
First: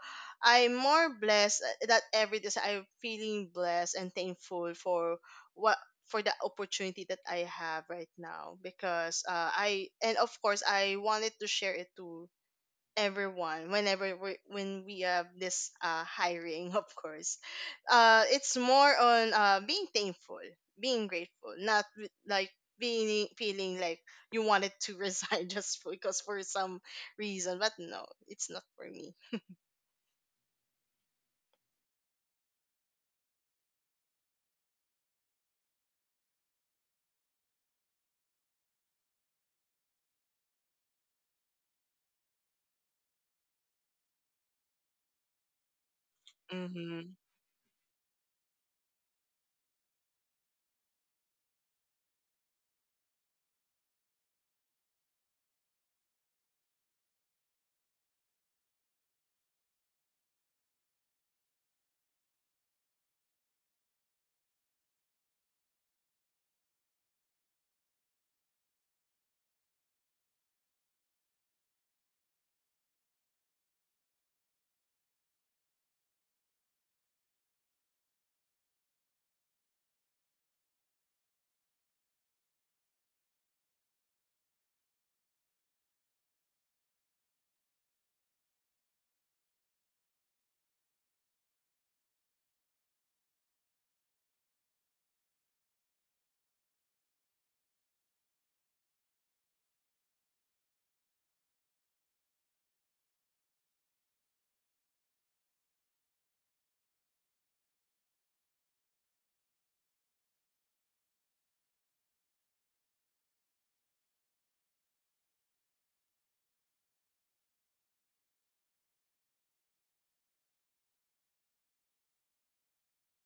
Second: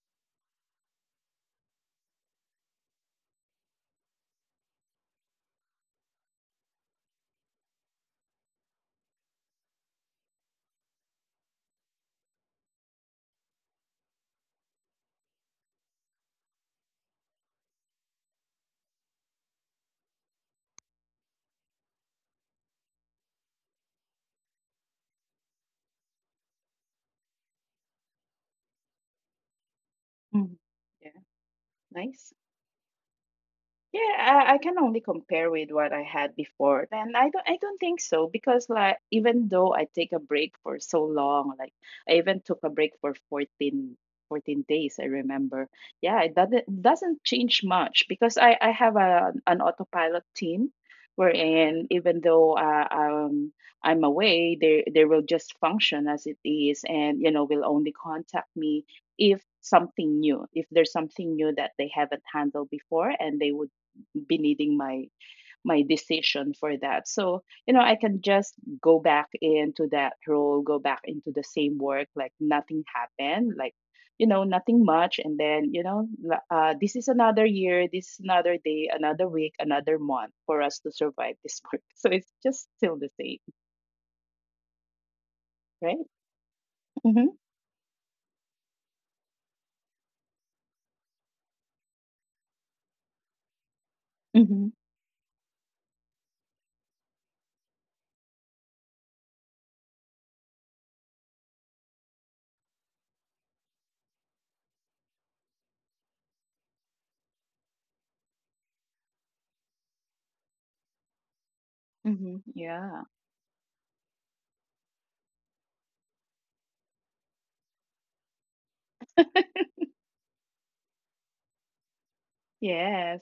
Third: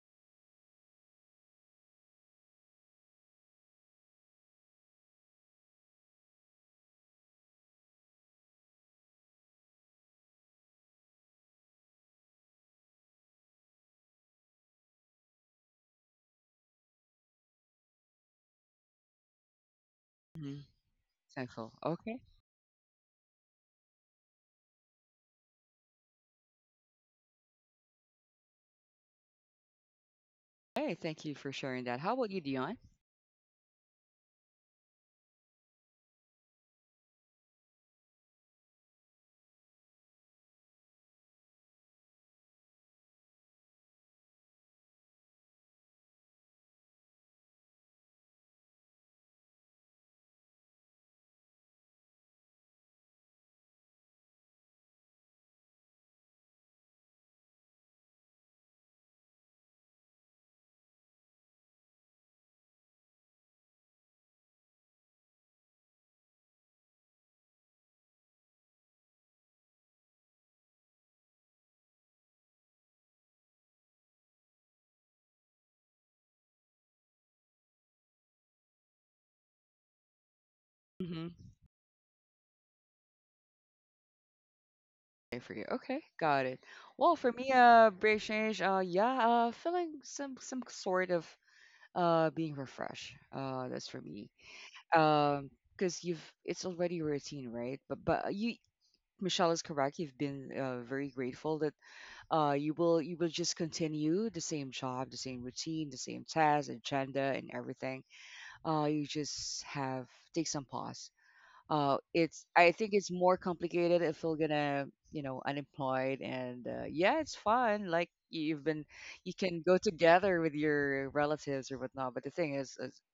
Speaker 2: I'm more blessed, that every day I'm feeling blessed and thankful what for the opportunity that I have right now because, I and of course I wanted to share it to everyone whenever we when we have this, hiring. Of course, it's more on, being thankful,
Speaker 1: Mm-hmm.
Speaker 2: being grateful,
Speaker 1: Thankful.
Speaker 2: not with-
Speaker 1: Okay.
Speaker 2: like being feeling like you wanted to resign just because for some reason. But no, it's not for me.
Speaker 3: Mm.
Speaker 1: Hey,
Speaker 3: Yeah.
Speaker 1: thank you for sharing that. How about
Speaker 3: Nice.
Speaker 1: you, Dion?
Speaker 3: Yeah, I can only compare with what I had before. And I don't think so, because like even though I take a break for so long, like I even took a break for fourteen days, I remember. Yeah, it doesn't
Speaker 2: Mm-hmm.
Speaker 3: doesn't change much because I have an autopilot team wherein even though I'm away, they will just function as it is, and, you know, will only contact me if there's something new that they haven't handled before, and they would be needing my decision for that. So, I can just go back into that role, go back into the same work, like nothing happened, like, nothing much. And then, this is another year, this is another day, another week, another month for us to
Speaker 1: Mm-hmm.
Speaker 3: survive this work, so it's just still the same.
Speaker 1: Okay, for you. Okay,
Speaker 3: Right.
Speaker 1: got it. Well, for
Speaker 3: Mm-hmm.
Speaker 1: me, break change. Yeah. Feeling some sort of being refreshed. That's for me.
Speaker 3: Mm-hmm.
Speaker 1: Because you've it's already a routine, right? But Michelle is correct. You've been very grateful that you will just continue the same job, the same routine, the same task, agenda, and everything. You just have take some pause.
Speaker 3: Mm-hmm.
Speaker 1: It's, I think
Speaker 3: Yeah.
Speaker 1: it's more complicated if you're gonna, you know, unemployed, and yeah, it's fun. Like you've been you can go together with your relatives or whatnot. But the thing is
Speaker 3: Yes.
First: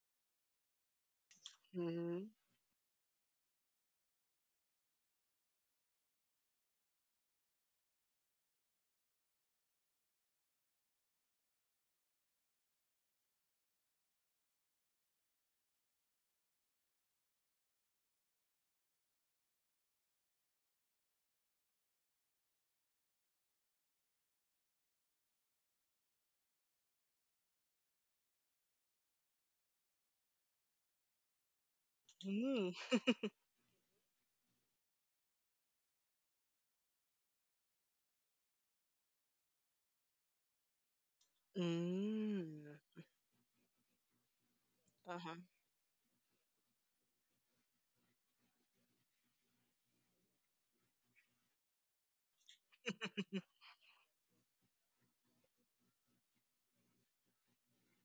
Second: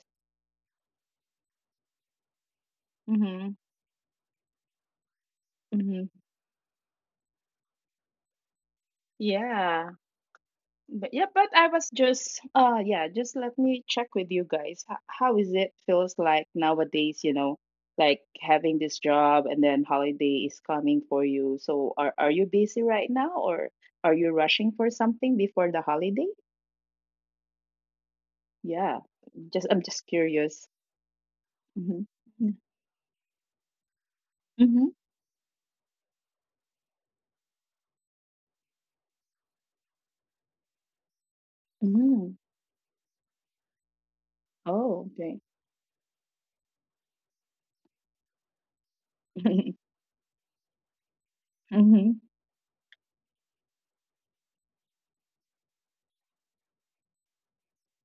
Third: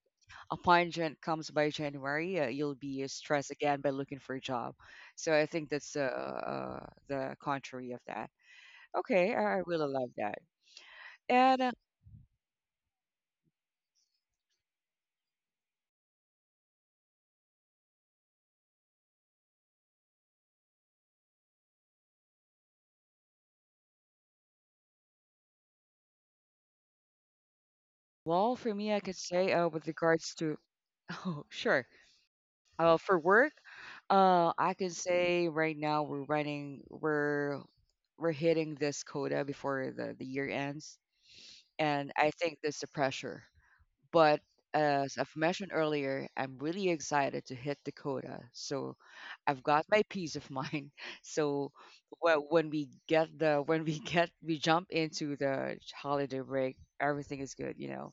Speaker 1: upon comes by
Speaker 2: Mm-hmm.
Speaker 1: January, you'll be
Speaker 3: Mm-hmm.
Speaker 1: stressed again by looking for a job. So I think that's
Speaker 3: Mm-hmm.
Speaker 1: the contrary of that. Okay, I really
Speaker 3: Yeah.
Speaker 1: love that.
Speaker 3: But yeah, but
Speaker 1: And,
Speaker 3: I was just, yeah, just let me check with you guys. How is it feels like nowadays, like having this job, and then holiday is coming for you. So are you busy right now, or are you rushing for something before the holiday?
Speaker 1: well, for me, I
Speaker 3: Yeah.
Speaker 1: could say,
Speaker 3: Just
Speaker 1: with
Speaker 3: I'm just
Speaker 1: regards to,
Speaker 3: curious.
Speaker 1: oh, sure.
Speaker 3: Mm-hmm.
Speaker 1: Uh,
Speaker 2: Mm.
Speaker 1: for work, I can
Speaker 3: Mm-hmm.
Speaker 1: say right now we're running, we're hitting this quota before the year ends, and I
Speaker 3: Mm-hmm.
Speaker 1: think that's the
Speaker 2: Mm.
Speaker 1: pressure. But as
Speaker 3: Oh,
Speaker 1: I've
Speaker 2: Uh-huh.
Speaker 3: okay.
Speaker 1: mentioned earlier, I'm really excited to hit Dakota. So I've got my peace of mind. So
Speaker 3: Mm-hmm.
Speaker 1: wh- when we get the when we get we jump into the holiday break, everything is good, you know.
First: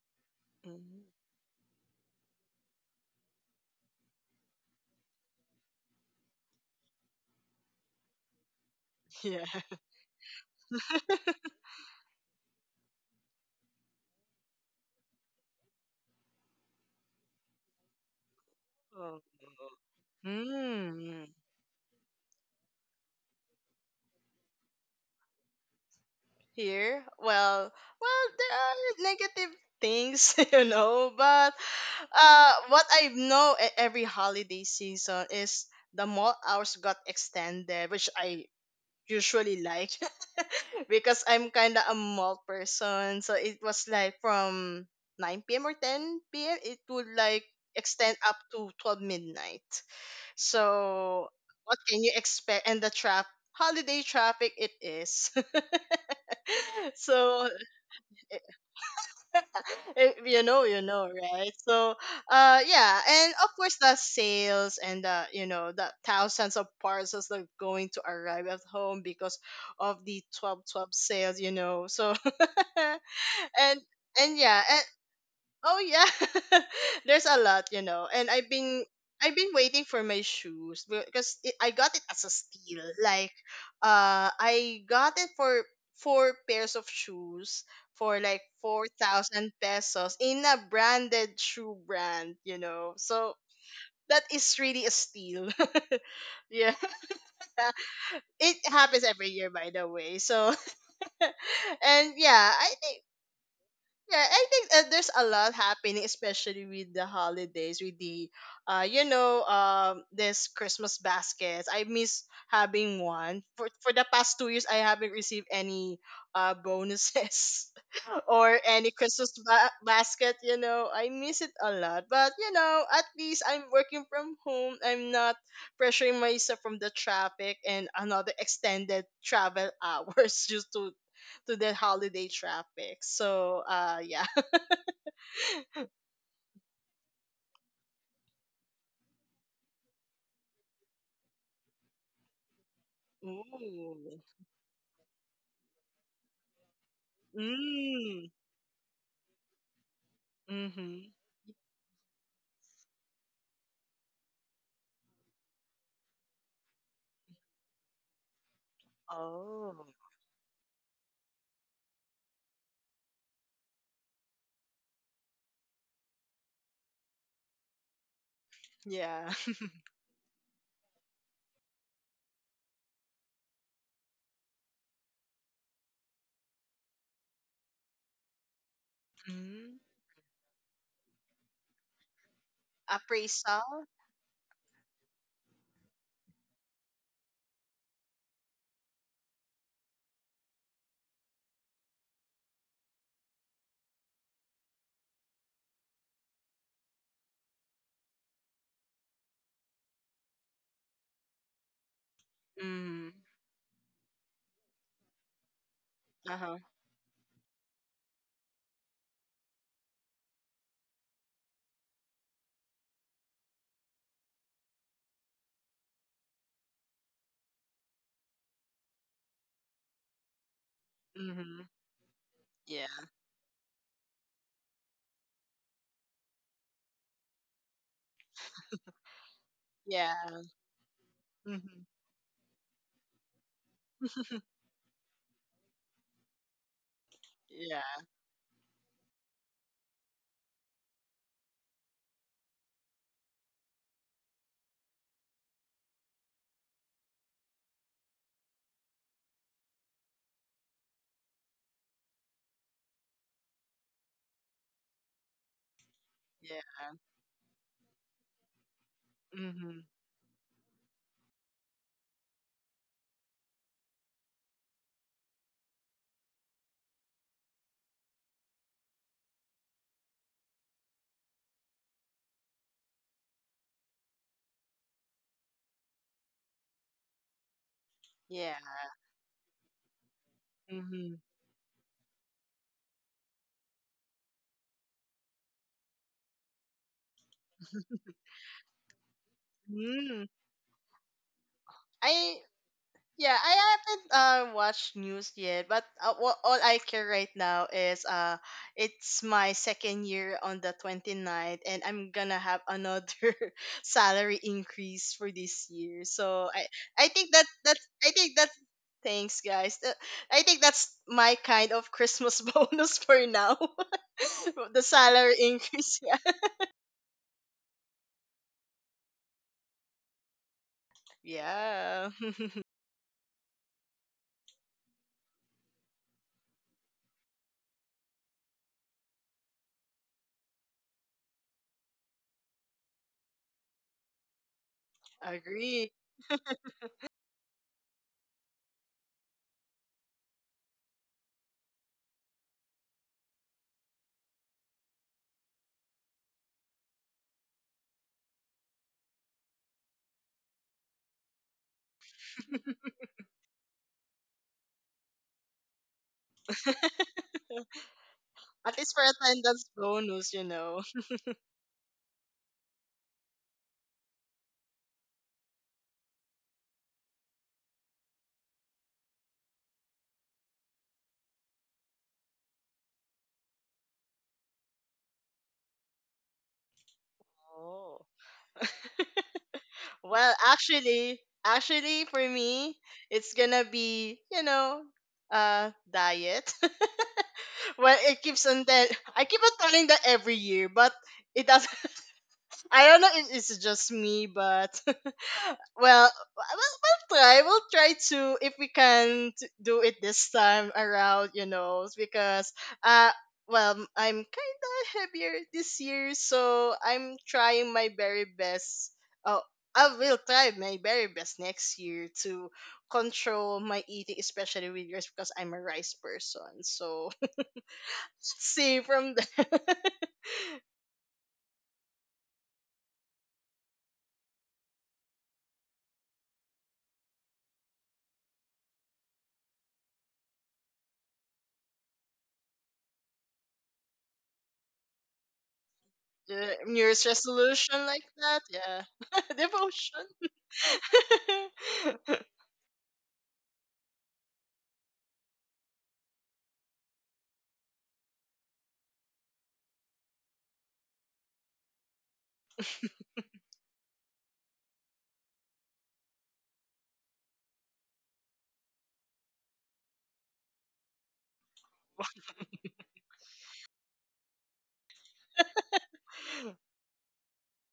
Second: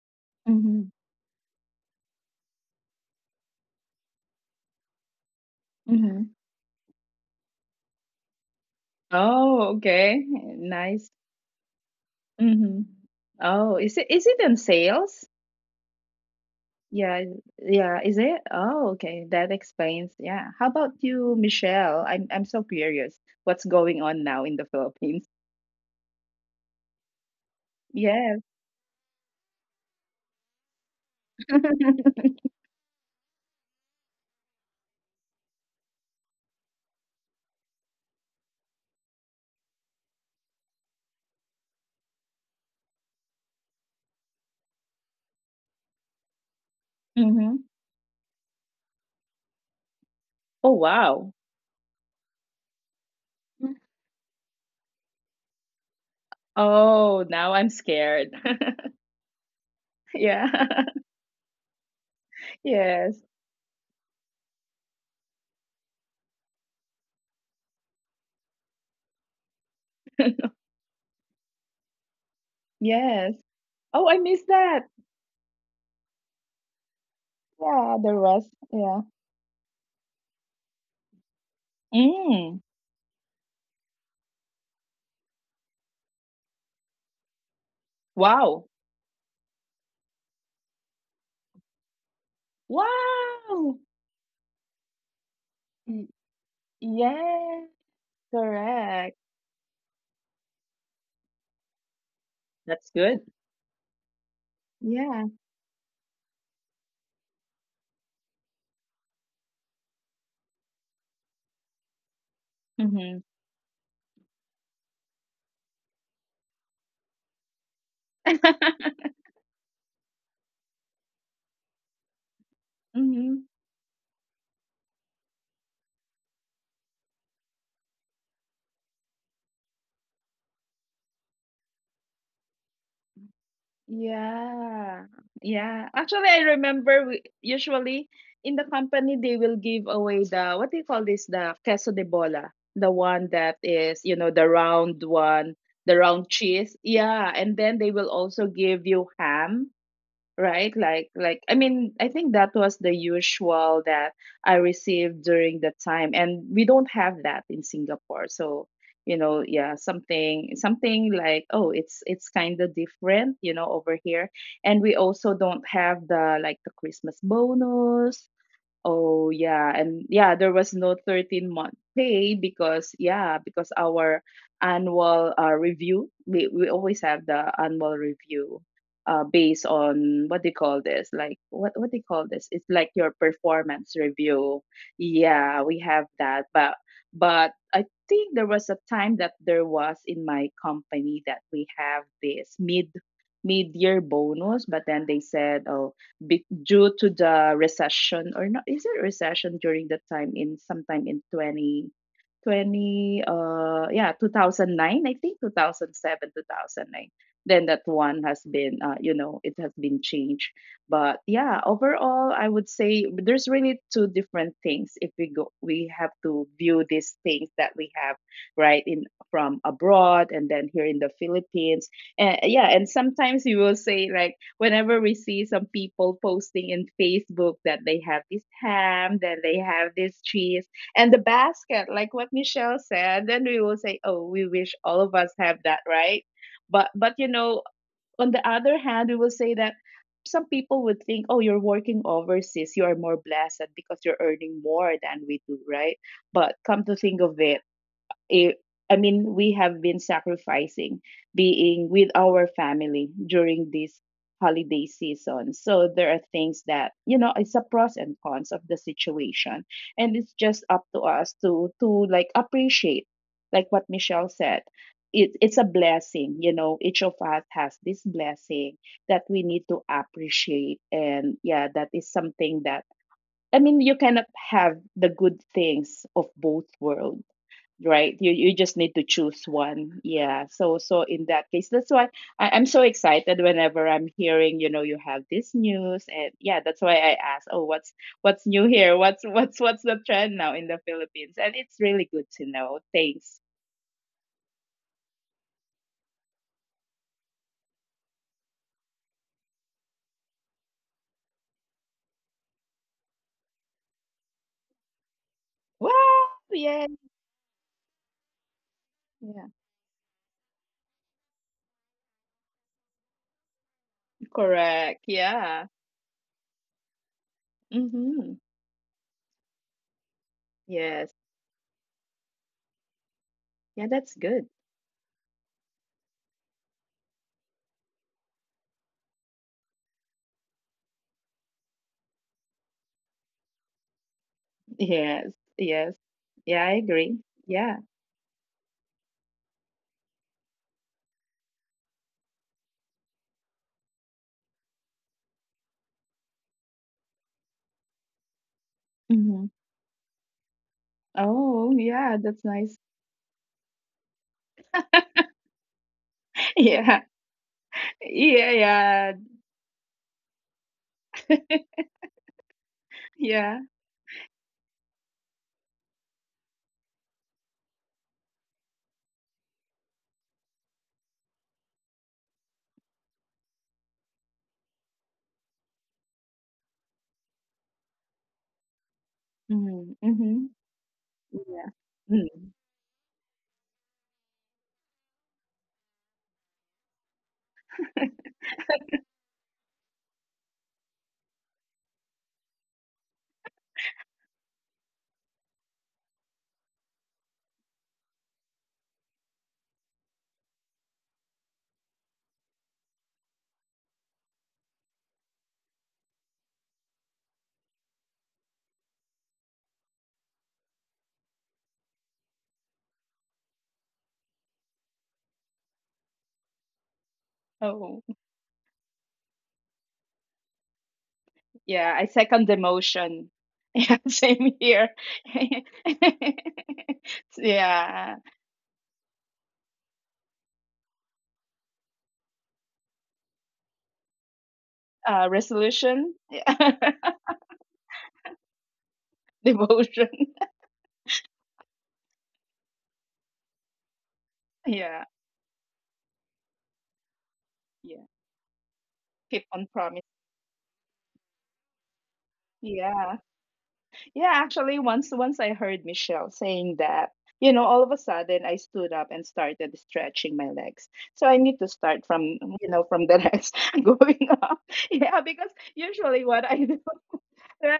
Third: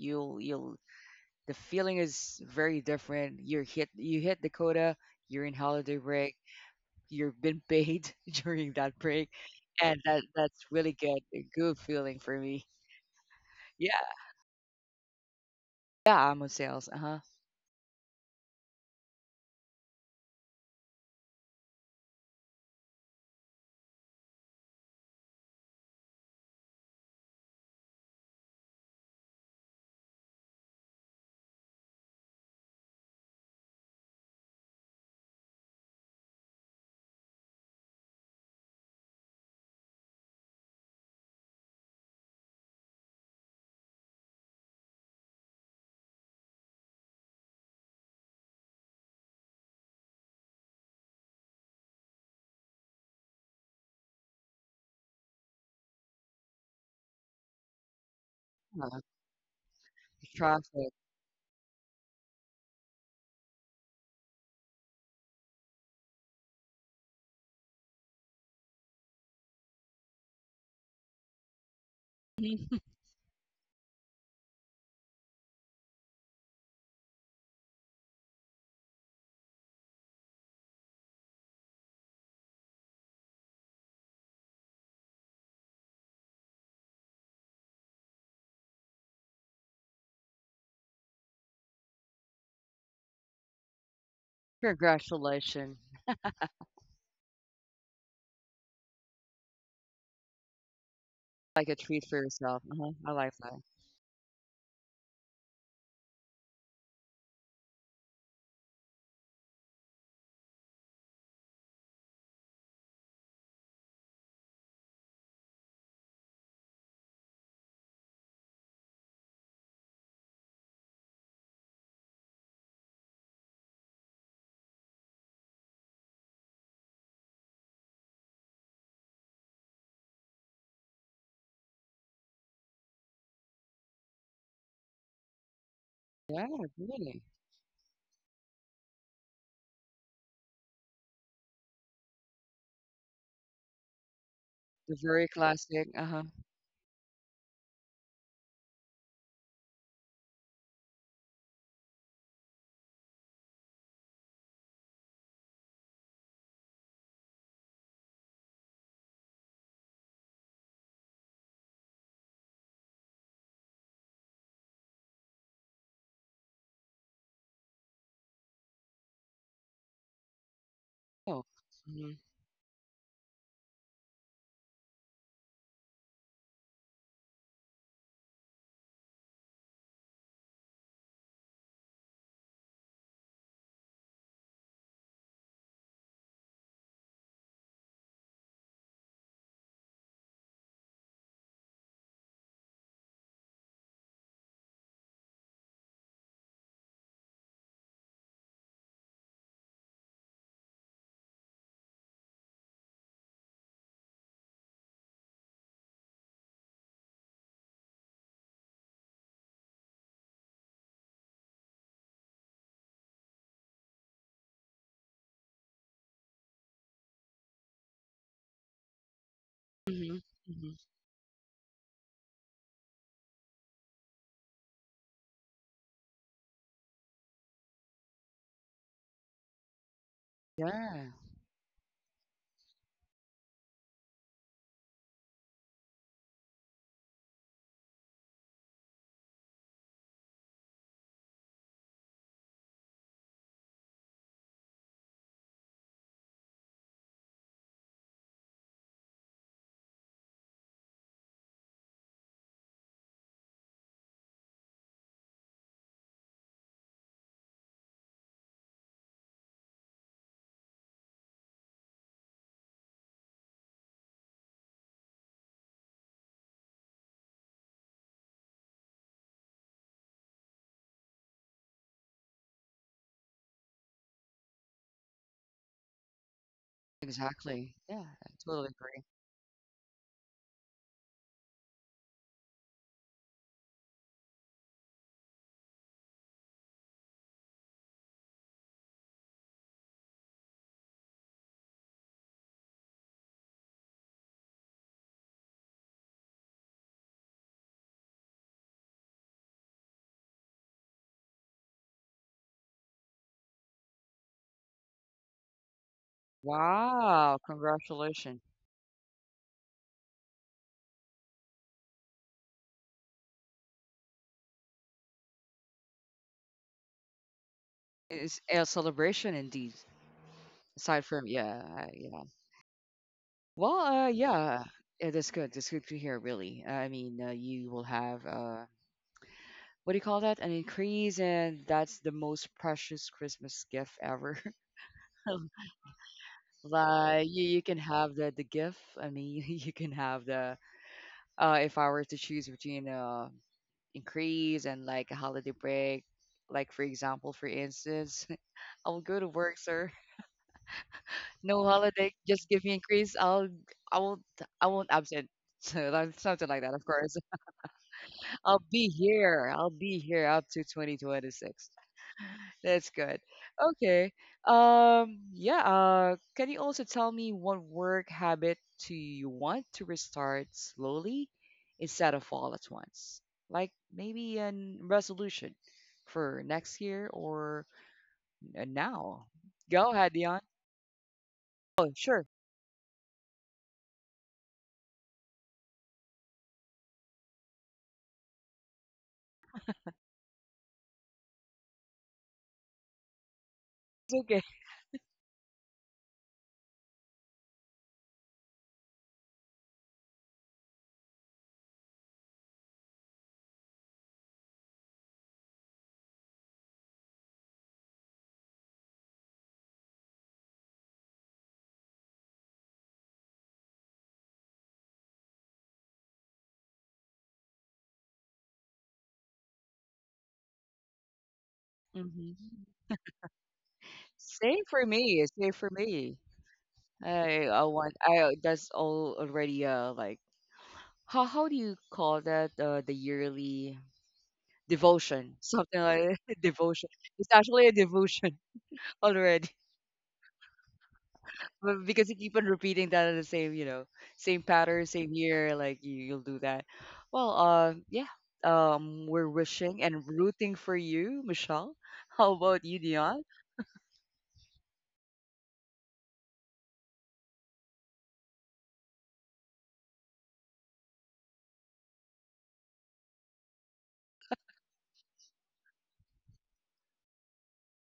Speaker 1: You'll
Speaker 3: Mm-hmm.
Speaker 2: Mm.
Speaker 1: The feeling is very different. You hit Dakota, you're in holiday
Speaker 3: Mm-hmm.
Speaker 1: break, you've been paid during that break,
Speaker 2: Yeah.
Speaker 3: Oh,
Speaker 1: and that
Speaker 3: okay.
Speaker 1: that's really
Speaker 3: Nice.
Speaker 1: good, a good feeling for me.
Speaker 3: Mm-hmm. Oh,
Speaker 1: Yeah,
Speaker 3: is it on sales?
Speaker 1: yeah, I'm on sales. Uh-huh.
Speaker 3: Yeah, is it? Oh,
Speaker 2: Oh.
Speaker 3: okay. That explains. Yeah. How about
Speaker 2: Hmm.
Speaker 3: you, Michelle? I'm so curious. What's going on now in the Philippines?
Speaker 2: Here, well,
Speaker 3: Yes.
Speaker 2: there are negative things, you know, but, what I know, e- every holiday season is the mall hours got extended, which I usually like because I'm kind of a mall person. So it was like from 9 p.m. or 10 p.m. It would like
Speaker 3: Mm-hmm.
Speaker 2: extend up to 12 midnight.
Speaker 3: Oh,
Speaker 2: So
Speaker 3: wow.
Speaker 2: what can you expect? And the trap holiday traffic it is.
Speaker 3: Oh,
Speaker 2: So
Speaker 3: now I'm scared.
Speaker 1: Huh.
Speaker 2: eh,
Speaker 3: Yeah.
Speaker 1: Traffic.
Speaker 2: you know, right? So yeah,
Speaker 3: Yes.
Speaker 2: and of course the sales and, the you know, the thousands of parcels that are going to arrive at home because of the 12.12 sales, you know. So
Speaker 1: Mhm.
Speaker 3: Yes.
Speaker 2: and
Speaker 3: Oh, I
Speaker 2: and
Speaker 3: missed
Speaker 2: yeah.
Speaker 3: that.
Speaker 2: Oh yeah, there's a lot, you
Speaker 3: Yeah,
Speaker 2: know.
Speaker 3: the
Speaker 2: And
Speaker 3: rest. Yeah.
Speaker 2: I've been waiting for my shoes because it, I got it as a
Speaker 3: Mm.
Speaker 2: steal. Like, I got it for four pairs of shoes for like
Speaker 3: Wow.
Speaker 2: 4,000 pesos in a branded shoe brand, you know. So
Speaker 3: Wow.
Speaker 2: that is really a steal.
Speaker 1: Congratulations.
Speaker 3: Y-
Speaker 2: Yeah,
Speaker 3: Yes,
Speaker 2: it
Speaker 3: correct.
Speaker 2: happens every year, by the way. So,
Speaker 1: Like a treat for
Speaker 2: and
Speaker 1: yourself.
Speaker 2: yeah, I
Speaker 1: Uh-huh.
Speaker 3: That's
Speaker 1: I
Speaker 2: think.
Speaker 3: good.
Speaker 1: like that.
Speaker 2: Yeah, I think, there's
Speaker 3: Yeah.
Speaker 2: a lot happening, especially with the holidays, with the, you know, this Christmas baskets. I miss having
Speaker 3: Mm-hmm.
Speaker 2: one. For the past 2 years, I haven't received any, bonuses or any Christmas basket. You know, I miss it a lot. But you know, at
Speaker 3: Mm-hmm.
Speaker 2: least I'm working from home. I'm not pressuring myself from the traffic and another extended travel hours just to the holiday traffic. So yeah.
Speaker 3: Yeah, yeah. Actually,
Speaker 1: Yeah,
Speaker 3: I remember
Speaker 1: really.
Speaker 3: usually in the company they will give away the, what do you call this, the queso de bola, the one that is, you
Speaker 2: Ooh.
Speaker 3: know, the
Speaker 1: The
Speaker 3: round
Speaker 1: very
Speaker 3: one,
Speaker 1: classic.
Speaker 3: the
Speaker 1: Uh-huh.
Speaker 3: round cheese. Yeah, and then they will
Speaker 2: Mm.
Speaker 3: also give you ham, right? like
Speaker 2: Mm-hmm.
Speaker 3: like I mean, I think that was the usual that I received during the time, and we don't have that in Singapore. So, you know, yeah,
Speaker 2: Oh.
Speaker 3: something like, oh, it's kind of different, you know, over here. And we also don't have the like the Christmas bonus. Oh
Speaker 2: Yeah.
Speaker 3: yeah, and yeah, there was no
Speaker 1: Oh.
Speaker 3: 13 month
Speaker 1: Hmm.
Speaker 3: pay, because, yeah, because our annual review, we always have the annual review based
Speaker 2: Mm.
Speaker 3: on what they call this, like, what they call this? It's like your
Speaker 2: Appraisal.
Speaker 3: performance review. Yeah, we have that, but I think there was a time that there was in my company that we have this mid year bonus. But then they said, oh, due to the recession, or not, is it recession during that time, in sometime in 20
Speaker 2: Mm.
Speaker 3: twenty yeah, 2009, I think, 2007,
Speaker 2: Uh-huh.
Speaker 3: 2009. Then that one has been it has been changed. But yeah, overall, I would say there's really two different things. If we go We have to view these things that we have, right, in from
Speaker 1: Hmm.
Speaker 3: abroad and
Speaker 1: Hmm.
Speaker 3: then here in the
Speaker 2: Mm-hmm.
Speaker 3: Philippines. And yeah,
Speaker 2: Yeah.
Speaker 3: and sometimes you will say, like, whenever we see some people posting in Facebook that they have this ham, that they have
Speaker 2: Yeah.
Speaker 3: this cheese,
Speaker 1: Yeah,
Speaker 3: and the
Speaker 2: Mm-hmm.
Speaker 3: basket, like what Michelle said, then we will say, oh, we wish all of us have that, right? But you know,
Speaker 2: Yeah.
Speaker 3: on the other hand, we will say that some people would think, oh, you're working overseas, you are more blessed because you're earning more than we do, right? But come to think of it, it, I mean, we have been sacrificing being with our family during this holiday season. So there are
Speaker 2: Yeah.
Speaker 3: things that, you know, it's a pros and cons of the situation.
Speaker 2: Mm-hmm.
Speaker 3: And it's just up to us to like appreciate, like what Michelle said. It's a blessing, you know, each of us has this blessing that we need to appreciate. And yeah, that is something that, I mean, you cannot have the good things of both worlds.
Speaker 1: exactly. Yeah, I
Speaker 3: Right. you
Speaker 2: Yeah.
Speaker 1: totally
Speaker 3: you just
Speaker 1: agree.
Speaker 3: need to choose one. Yeah, so
Speaker 2: Mm-hmm.
Speaker 3: in that case, that's why I'm so excited whenever I'm hearing, you have this news. And yeah, that's why I ask, oh, what's new here, what's the
Speaker 2: Mm.
Speaker 3: trend now in the Philippines. And it's really good
Speaker 2: I.
Speaker 3: to know.
Speaker 2: Yeah,
Speaker 3: Thanks.
Speaker 2: I haven't, watched news yet, but, uh, all I care right now is, it's my second year on the twenty ninth, and I'm gonna have another salary increase for this
Speaker 3: Wow.
Speaker 2: year. So
Speaker 3: Yeah.
Speaker 2: I
Speaker 1: Wow,
Speaker 2: think that that's, I
Speaker 1: congratulations.
Speaker 2: think that's, thanks
Speaker 3: Yeah,
Speaker 2: guys. I think that's my kind of Christmas bonus for now, the
Speaker 3: correct.
Speaker 2: salary
Speaker 3: Yeah.
Speaker 2: increase. Yeah,
Speaker 1: It's
Speaker 3: Mm-hmm.
Speaker 1: a celebration indeed. Aside
Speaker 3: Yes.
Speaker 1: from,
Speaker 2: yeah,
Speaker 1: yeah. Well,
Speaker 3: Yeah, that's good.
Speaker 1: yeah, it is good. It's good to hear, really. I mean, you will have, what do you call that? An increase, and that's the most precious Christmas gift ever.
Speaker 3: Yes. Yes.
Speaker 2: agree.
Speaker 3: Yeah, I agree.
Speaker 1: Like you can
Speaker 3: Yeah.
Speaker 1: have the gift. I mean, you can have the if I were to choose between increase and like a holiday break, like for example, for instance, I will go to
Speaker 3: Hmm.
Speaker 1: work, sir. No
Speaker 3: Oh
Speaker 1: holiday,
Speaker 3: yeah,
Speaker 1: just
Speaker 3: that's
Speaker 1: give me
Speaker 3: nice.
Speaker 1: increase. I won't I won't absent. So that's something like that, of
Speaker 3: Yeah.
Speaker 1: course.
Speaker 3: Yeah.
Speaker 2: At least for
Speaker 3: Yeah.
Speaker 1: I'll
Speaker 2: attendance
Speaker 1: be here
Speaker 2: bonus,
Speaker 1: up
Speaker 2: you
Speaker 1: to
Speaker 2: know.
Speaker 1: 2026. That's good.
Speaker 3: Yeah.
Speaker 1: Okay. Yeah, can you also tell me what work habit do you want to restart slowly instead of all at once? Like maybe a resolution for next year or
Speaker 2: Oh.
Speaker 1: now. Go
Speaker 3: Mhm.
Speaker 1: ahead, Dion.
Speaker 2: Well,
Speaker 3: Mhm.
Speaker 2: actually,
Speaker 3: Yeah.
Speaker 1: Oh,
Speaker 2: actually
Speaker 1: sure.
Speaker 2: for
Speaker 3: Mm.
Speaker 2: me, it's gonna be, you know, diet. Well, it keeps on tell I keep on telling that every year, but it doesn't. I don't know if it's just
Speaker 1: It's
Speaker 2: me,
Speaker 1: okay.
Speaker 2: but well, we'll, we'll try. We'll try to if we can do it this time around, you know, because, uh well, I I'm kind of heavier this year, so I'm trying my very best. Oh, I will try my very best next year to control my eating, especially with yours, because I'm a rice person. So
Speaker 3: Oh,
Speaker 2: let's see from the
Speaker 3: yeah. I second the
Speaker 1: Hmm.
Speaker 3: motion. Yeah, same
Speaker 1: Same for
Speaker 3: here.
Speaker 1: me. Same for me. I want.
Speaker 3: Yeah.
Speaker 1: I that's all already. Like how do you call that? The yearly devotion, something like
Speaker 3: Resolution. Yeah.
Speaker 2: the
Speaker 1: devotion.
Speaker 2: New Year's
Speaker 1: It's actually a
Speaker 2: resolution like
Speaker 1: devotion
Speaker 2: that. Yeah,
Speaker 1: already.
Speaker 3: Devotion.
Speaker 2: devotion.
Speaker 1: But because you keep on repeating that in the same, you know, same pattern,
Speaker 3: Yeah.
Speaker 1: same year, like you'll do that. Well, yeah.
Speaker 3: Yeah.
Speaker 1: We're
Speaker 3: Keep on
Speaker 1: wishing and
Speaker 3: promise.
Speaker 1: rooting for you, Michelle. How about you, Dion?
Speaker 3: Yeah. Yeah, actually, once I heard Michelle saying that, you know, all of a sudden I stood up and started stretching my legs. So I need to start from, you know, from the legs going up. Yeah, because usually what I do, right,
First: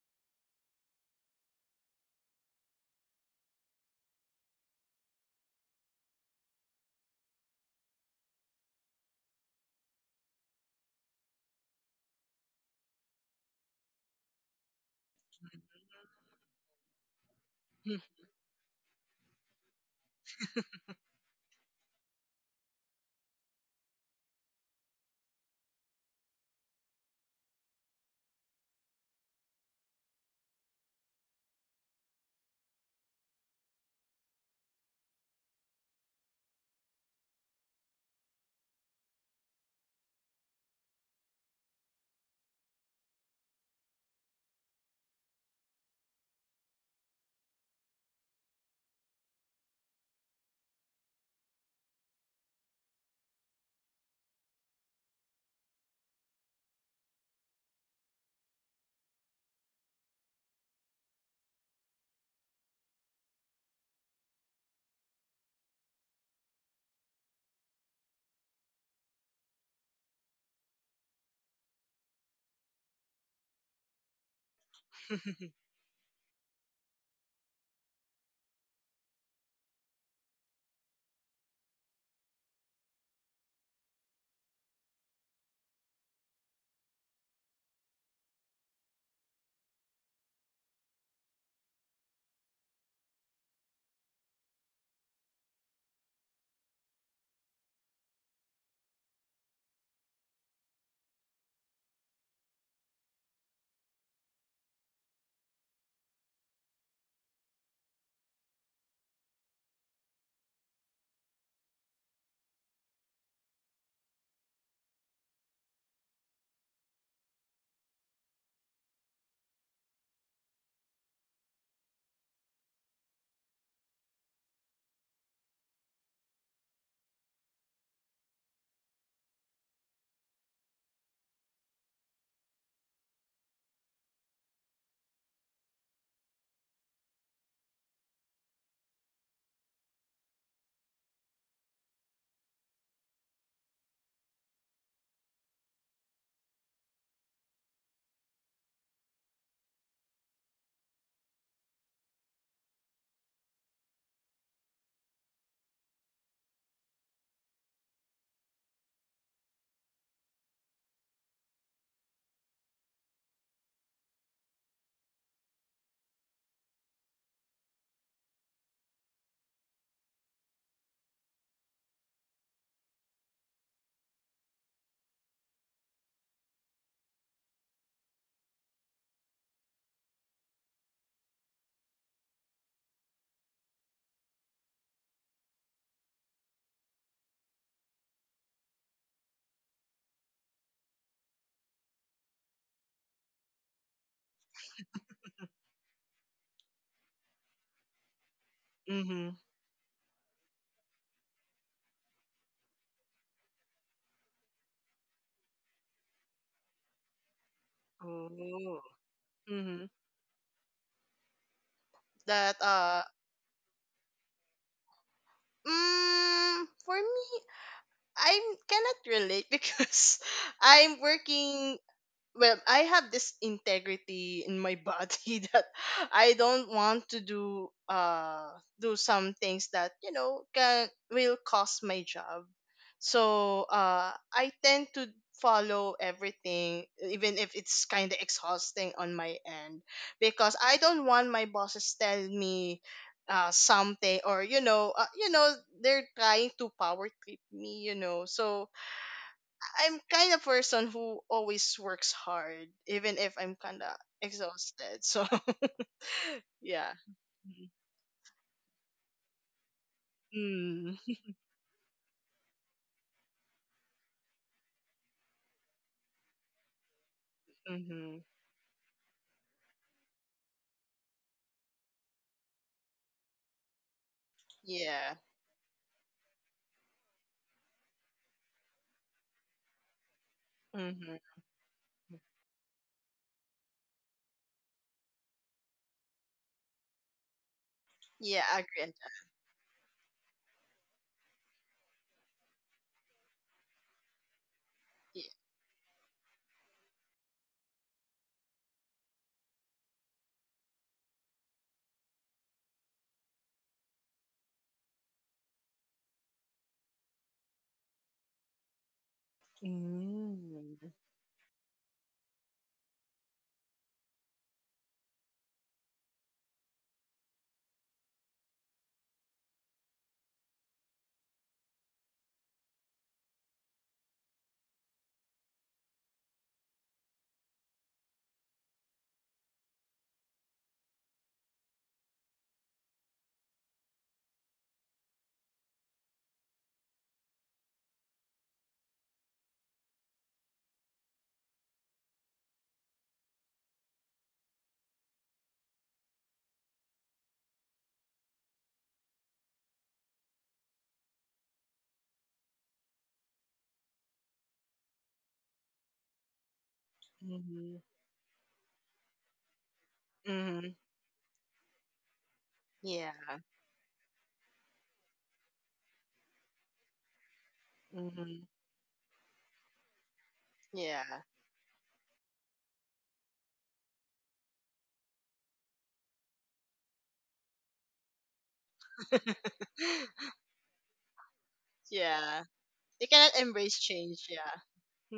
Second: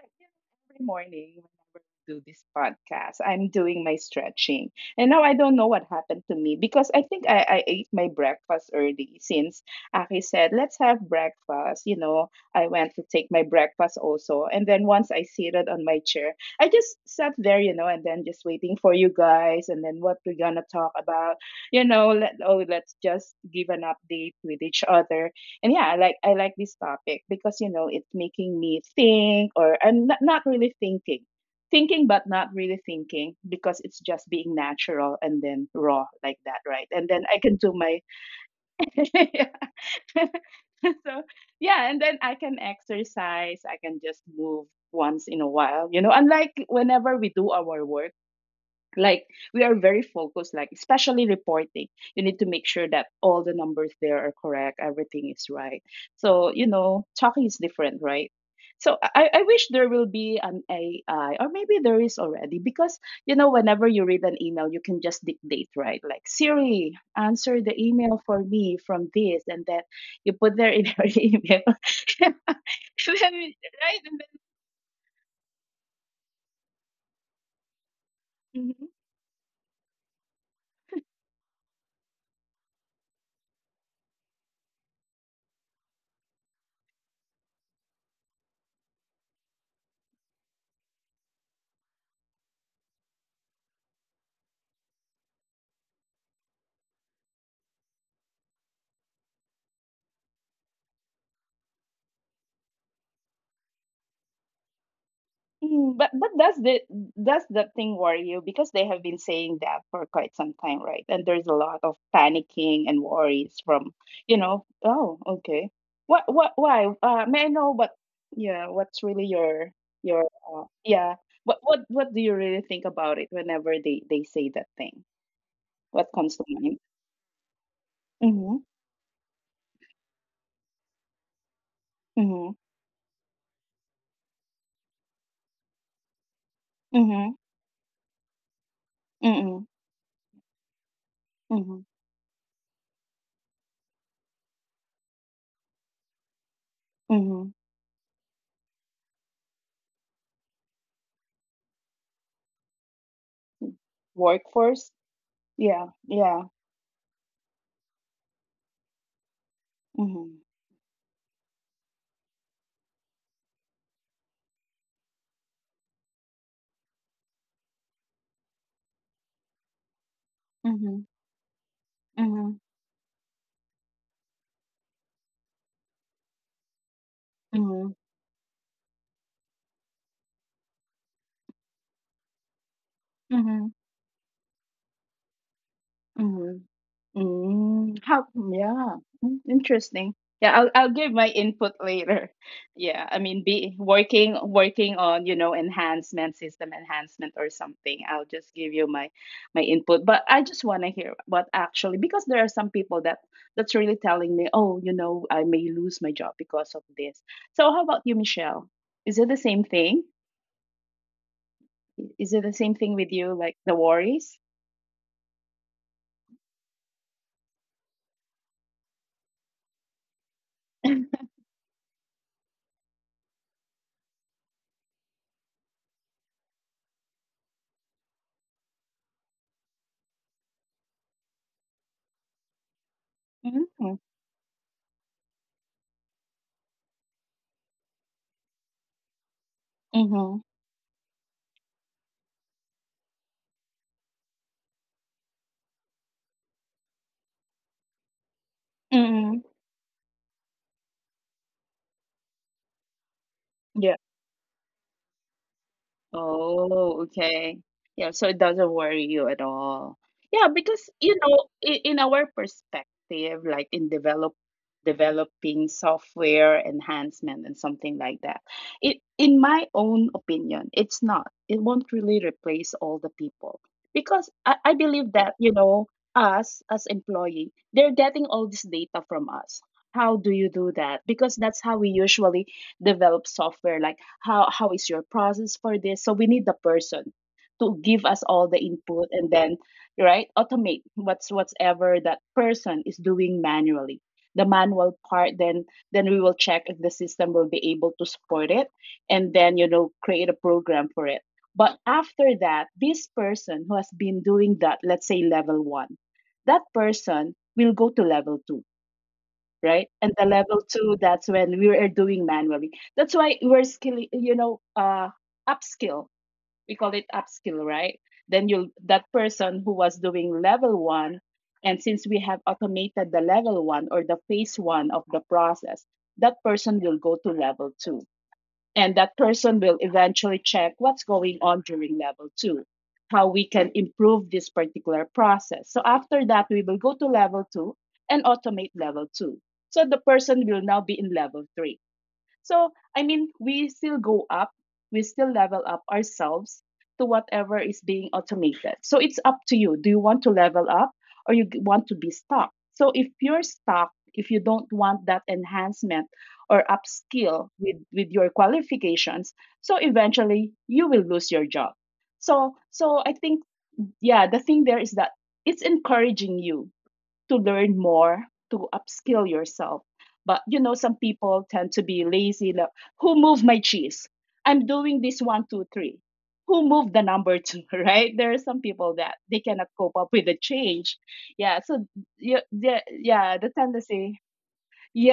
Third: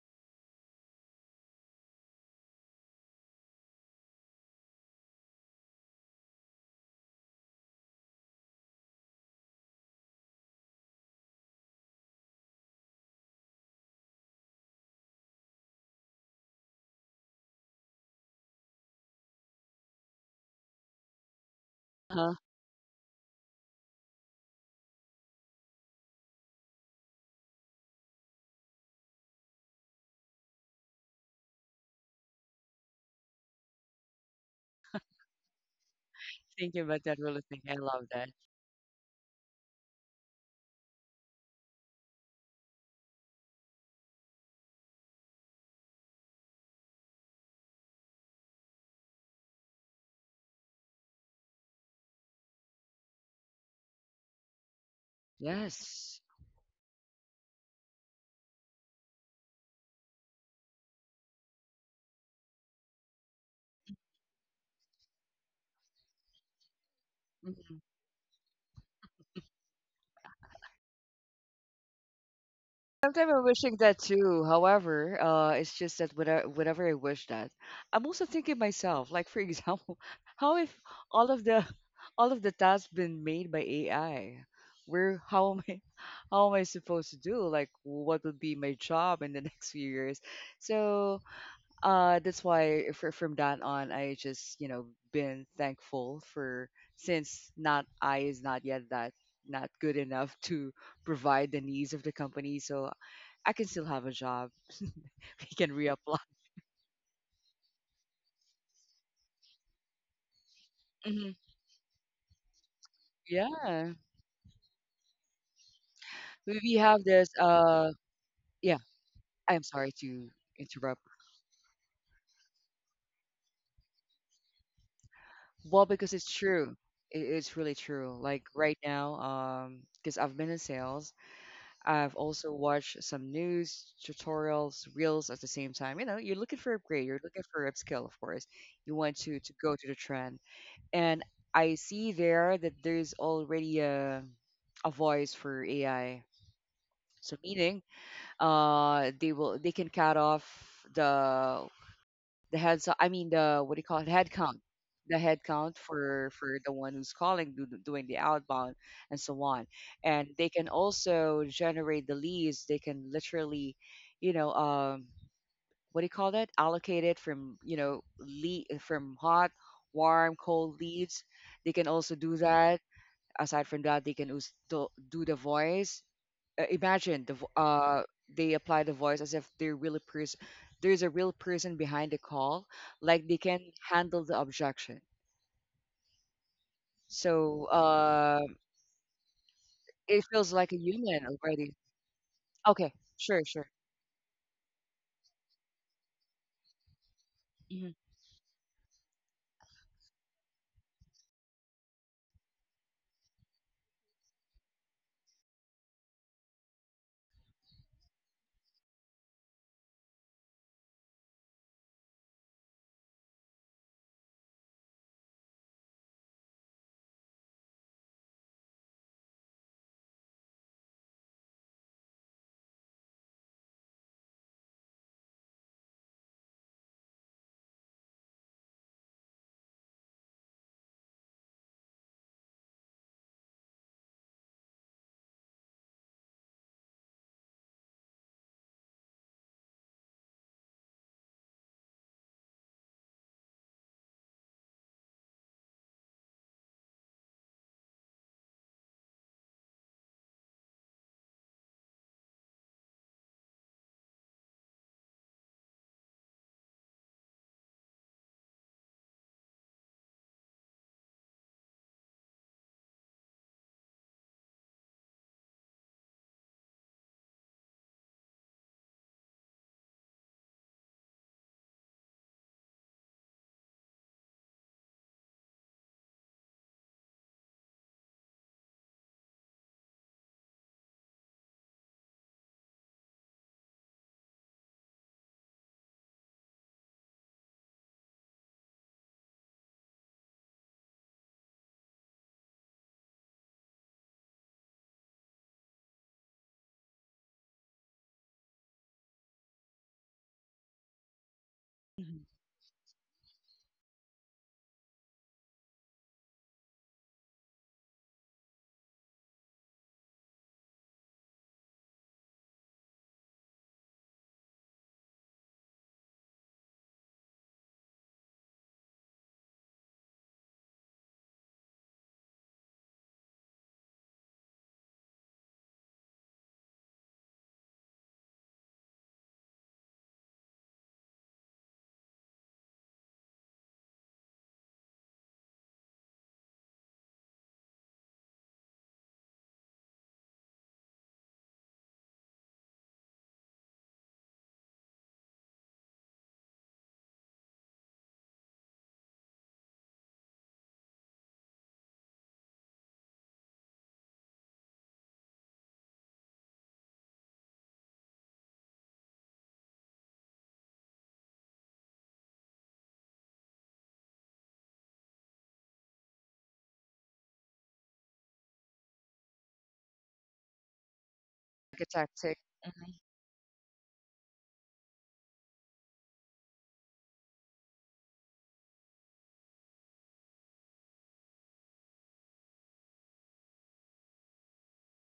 Speaker 3: every morning whenever I do this podcast, I'm doing my stretching. And now I don't know what happened to me, because I think I ate my breakfast early, since Aki said, let's have breakfast, you know, I went to take my breakfast also. And then once I seated on my chair, I just sat there, you know, and then just waiting for you guys and then what we're gonna talk about. You know,
Speaker 1: Uh,
Speaker 3: let's just give an update with each other. And yeah, I like this topic, because, it's making me think, or I'm not really thinking. Thinking but not really thinking, because it's just being natural and then raw like that,
Speaker 1: thinking about
Speaker 3: right?
Speaker 1: that
Speaker 3: And
Speaker 1: really
Speaker 3: then I
Speaker 1: think. I
Speaker 3: can do
Speaker 1: love
Speaker 3: my
Speaker 1: that.
Speaker 3: So yeah, and then I can exercise, I can just move once in a while, you know, unlike whenever we do our work, like, we are very focused, like, especially reporting, you need to make sure that all the numbers there are correct, everything is right.
Speaker 1: Yes.
Speaker 3: So, you know, talking is different, right? So I wish there will be an AI, or maybe there is already, because, whenever you read an email you can just dictate, right, like, Siri, answer
Speaker 1: Mm-hmm.
Speaker 3: the email for me from this and that, you put there in your email.
Speaker 1: Sometimes I'm wishing that
Speaker 3: Right, and
Speaker 1: too.
Speaker 3: then,
Speaker 1: However, it's just that whenever I wish that, I'm also thinking
Speaker 3: mm-hmm.
Speaker 1: myself, like for example, how if all of the all of the tasks been made by AI? Where how am I how am I supposed to do? Like what would be my job in the next few years? So that's why from that on, I just you know been thankful for since not I is not yet that not good enough to provide the needs of the company. So I can still have a job. I can
Speaker 3: Mm. But
Speaker 1: reapply.
Speaker 3: but does that thing worry you? Because they have been saying that for quite some time, right? And
Speaker 1: Hmm.
Speaker 3: there's a lot of panicking and worries from,
Speaker 1: Yeah.
Speaker 3: you know, oh, okay. What
Speaker 1: We
Speaker 3: Why?
Speaker 1: have this
Speaker 3: May I know what? Yeah,
Speaker 1: yeah,
Speaker 3: what's really
Speaker 1: I'm
Speaker 3: your
Speaker 1: sorry
Speaker 3: your?
Speaker 1: to interrupt.
Speaker 3: Yeah, what do you really think about it whenever they say that thing?
Speaker 1: Well,
Speaker 3: What
Speaker 1: because it's
Speaker 3: comes to
Speaker 1: true.
Speaker 3: mind?
Speaker 1: It's really true. Like
Speaker 3: Mm-hmm.
Speaker 1: right now, because I've been in sales, I've
Speaker 3: Mm-hmm.
Speaker 1: also watched some news, tutorials, reels at the same time. You know, you're looking for upgrade, you're
Speaker 3: Mm-hmm.
Speaker 1: looking for upskill, of course. You want to
Speaker 3: Mm-hmm.
Speaker 1: go to the trend. And I
Speaker 3: Mm-hmm.
Speaker 1: see there that there's already a voice for AI. So
Speaker 3: Mm-hmm.
Speaker 1: meaning they will they can cut off the heads I mean the what do you call it, head count,
Speaker 3: Workforce.
Speaker 1: the head count
Speaker 3: Yeah. Yeah.
Speaker 1: for the one who's calling, doing the outbound and so on, and
Speaker 3: Mm-hmm.
Speaker 1: they can also generate the leads. They can literally, you know um what do you call that, allocate it from, you know, lead from hot, warm, cold
Speaker 3: Mm-hmm.
Speaker 1: leads. They can also do
Speaker 3: Mm-hmm.
Speaker 1: that. Aside from that, they can do do the voice. uh, imagine the vo-
Speaker 3: Mm-hmm.
Speaker 1: uh they apply the voice as if they're really person, there's a real person behind the call. Like they can
Speaker 3: Mm-hmm.
Speaker 1: handle the objection.
Speaker 3: Mhm.
Speaker 1: so
Speaker 3: Mm. How,
Speaker 1: uh
Speaker 3: yeah. Mm, interesting.
Speaker 1: it feels
Speaker 3: Yeah, I'll
Speaker 1: like a
Speaker 3: I'll give
Speaker 1: human
Speaker 3: my
Speaker 1: already.
Speaker 3: input later.
Speaker 1: Okay,
Speaker 3: Yeah, I
Speaker 1: sure,
Speaker 3: mean,
Speaker 1: sure.
Speaker 3: be working on, enhancement, system enhancement or
Speaker 1: Hmm.
Speaker 3: something. I'll just give you my
Speaker 2: mm-hmm.
Speaker 3: my input. But I just want to hear what actually, because there are some people that's really telling me, "Oh, you know, I may lose my job because of this." So how about you,
Speaker 2: Oh.
Speaker 3: Michelle? Is it the same
Speaker 2: Mm-hmm.
Speaker 3: thing? Is it the
Speaker 2: That
Speaker 3: same thing with you, like, the worries?
Speaker 2: mm, for me, I cannot relate because I'm working. Well, I have this integrity in my body that I don't want to do do some things that you know can will cost my job. So
Speaker 3: Mm-hmm.
Speaker 2: I tend to follow everything even if it's kind of exhausting on my end
Speaker 3: Mm-hmm.
Speaker 2: because I don't want my bosses tell me something or they're trying to power trip me, so
Speaker 3: Mm-hmm.
Speaker 2: I'm kind of person who always works hard, even if I'm kinda
Speaker 3: Yeah.
Speaker 2: exhausted. So yeah.
Speaker 3: Oh, okay. Yeah, so it doesn't worry you at all. Yeah, because, you
Speaker 2: Mm.
Speaker 3: know, in our perspective, like in developing software enhancement and something
Speaker 2: Mm-hmm.
Speaker 3: like that, it, in my own opinion, it's not. It won't really replace all the people, because I believe
Speaker 2: Yeah.
Speaker 3: that, us as employee, they're getting all this data from us. How do you do that?
Speaker 2: Mm-hmm.
Speaker 3: Because that's how we usually develop software like how is your process for this, so we need the person to give us
Speaker 2: Yeah,
Speaker 3: all
Speaker 2: I
Speaker 3: the
Speaker 2: agree on
Speaker 3: input
Speaker 2: that.
Speaker 3: and then right automate what's whatever that person is doing manually, the manual
Speaker 2: Yeah.
Speaker 3: part. Then we will check if the system will be able to support it and then create a program for it. But
Speaker 1: Hmm.
Speaker 3: after that, this person who has been doing that, let's say level 1, that person will go to level 2, right? And the level
Speaker 2: Mm.
Speaker 3: two, that's when we are doing manually. That's why we're skilling, upskill. We call it upskill, right? Then you'll That person who was doing level one, and since we have automated the level one or the phase one of the process, that person will go to level two. And that person will eventually check what's going on during level two, how we can improve this particular process. So after that, we will go to level two and automate level two. So the person will now be in level three. So, I mean, we still go up, we still level up ourselves to whatever is being automated. So, it's up to you. Do you want to level up or want to be stuck? So, if you're stuck, if you don't want that enhancement or upskill
Speaker 2: Mm-hmm.
Speaker 3: with your qualifications, so eventually
Speaker 2: Mm-hmm.
Speaker 3: you will lose your job. So,
Speaker 2: Yeah.
Speaker 3: I think, yeah, the thing there is that it's encouraging you to learn more,
Speaker 2: Mm-hmm.
Speaker 3: to upskill yourself. But some
Speaker 2: Yeah.
Speaker 3: people tend
Speaker 1: Like
Speaker 3: to
Speaker 1: a
Speaker 3: be
Speaker 1: tactic.
Speaker 3: lazy. Like,
Speaker 1: Mhm.
Speaker 3: who moved my cheese? I'm doing this one, two, three. Who moved the number two? Right? There are some people that they cannot cope up with the change. Yeah. So yeah,
Speaker 2: yeah.
Speaker 3: yeah,
Speaker 2: You cannot
Speaker 3: yeah, the
Speaker 2: embrace
Speaker 3: tendency.
Speaker 2: change, yeah.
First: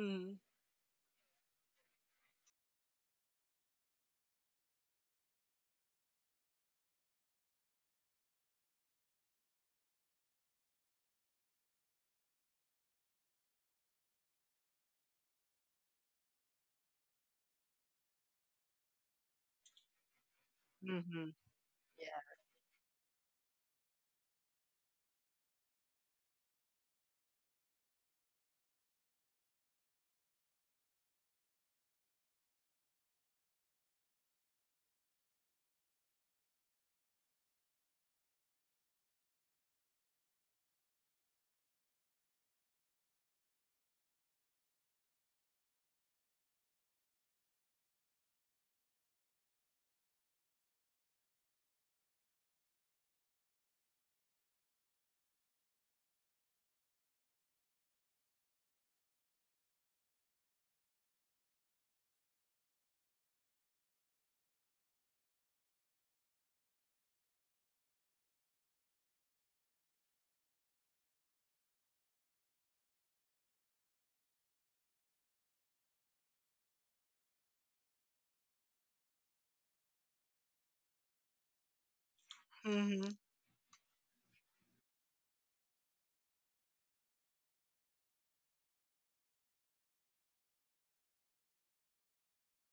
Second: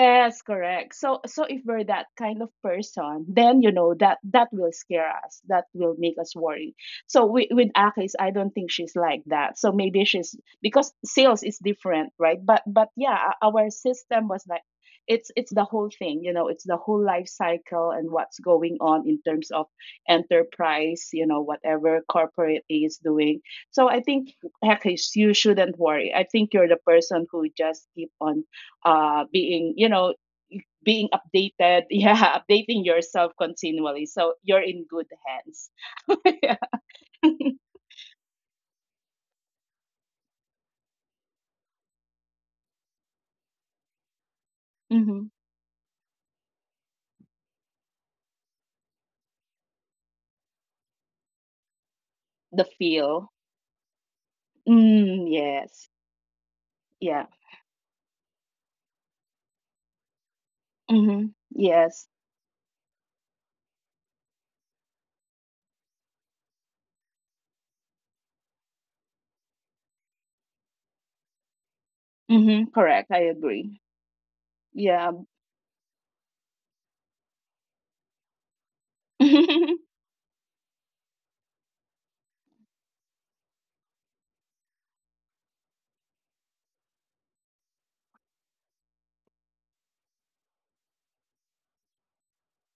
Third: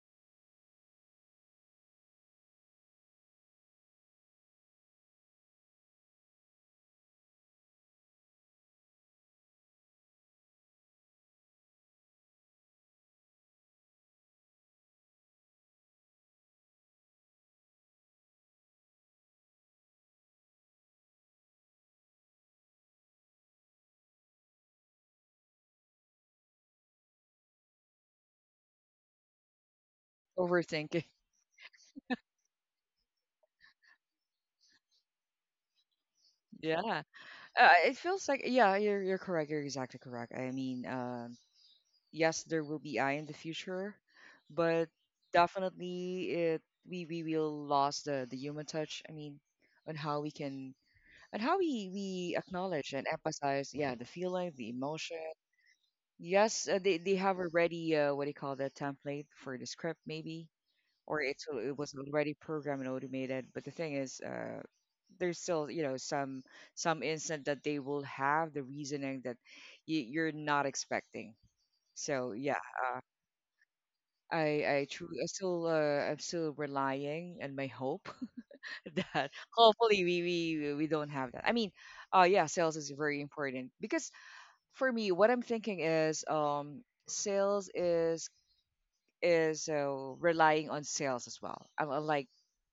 Speaker 2: Mm.
Speaker 3: correct. So if we're that kind of person, then that will scare us. That will make us worry. So with Akis, I don't think she's like that. So maybe she's because sales is different, right? But yeah, our system was like it's the whole thing, it's the whole life cycle and what's going on in terms of enterprise,
Speaker 2: Mm-hmm.
Speaker 3: whatever
Speaker 2: Yeah.
Speaker 3: corporate A is doing. So I think Akis, you shouldn't worry. I think you're the person who just keep on being
Speaker 1: Overthinking.
Speaker 3: being updated yeah, updating yourself continually, so you're in good hands. Yeah.
Speaker 1: yeah. It feels like, yeah, you're correct, you're exactly correct. Yes, there will be AI in the future, but
Speaker 3: Hmm.
Speaker 1: definitely it we will lose the human touch. I mean, on how we can, and how we
Speaker 3: The
Speaker 1: acknowledge and
Speaker 3: feel.
Speaker 1: emphasize, yeah, the feeling, the emotion.
Speaker 3: Mm, yes.
Speaker 1: Yes, they
Speaker 3: Yeah.
Speaker 1: have already, what do you call that, template for the script maybe, or
Speaker 3: Hmm,
Speaker 1: it's it was
Speaker 3: yes.
Speaker 1: already programmed and automated. But the thing is, there's still, you know, some instant that they will have the reasoning that you're not expecting. So yeah.
Speaker 3: Hmm, correct, I agree.
Speaker 1: I I true
Speaker 3: Yeah.
Speaker 1: I still uh, I'm still relying and my hope that
Speaker 3: Hmm.
Speaker 1: hopefully we don't have that. I mean, yeah, sales is
Speaker 2: Mm-hmm.
Speaker 1: very important because for me what I'm thinking is, sales is, relying on sales as well. Unlike,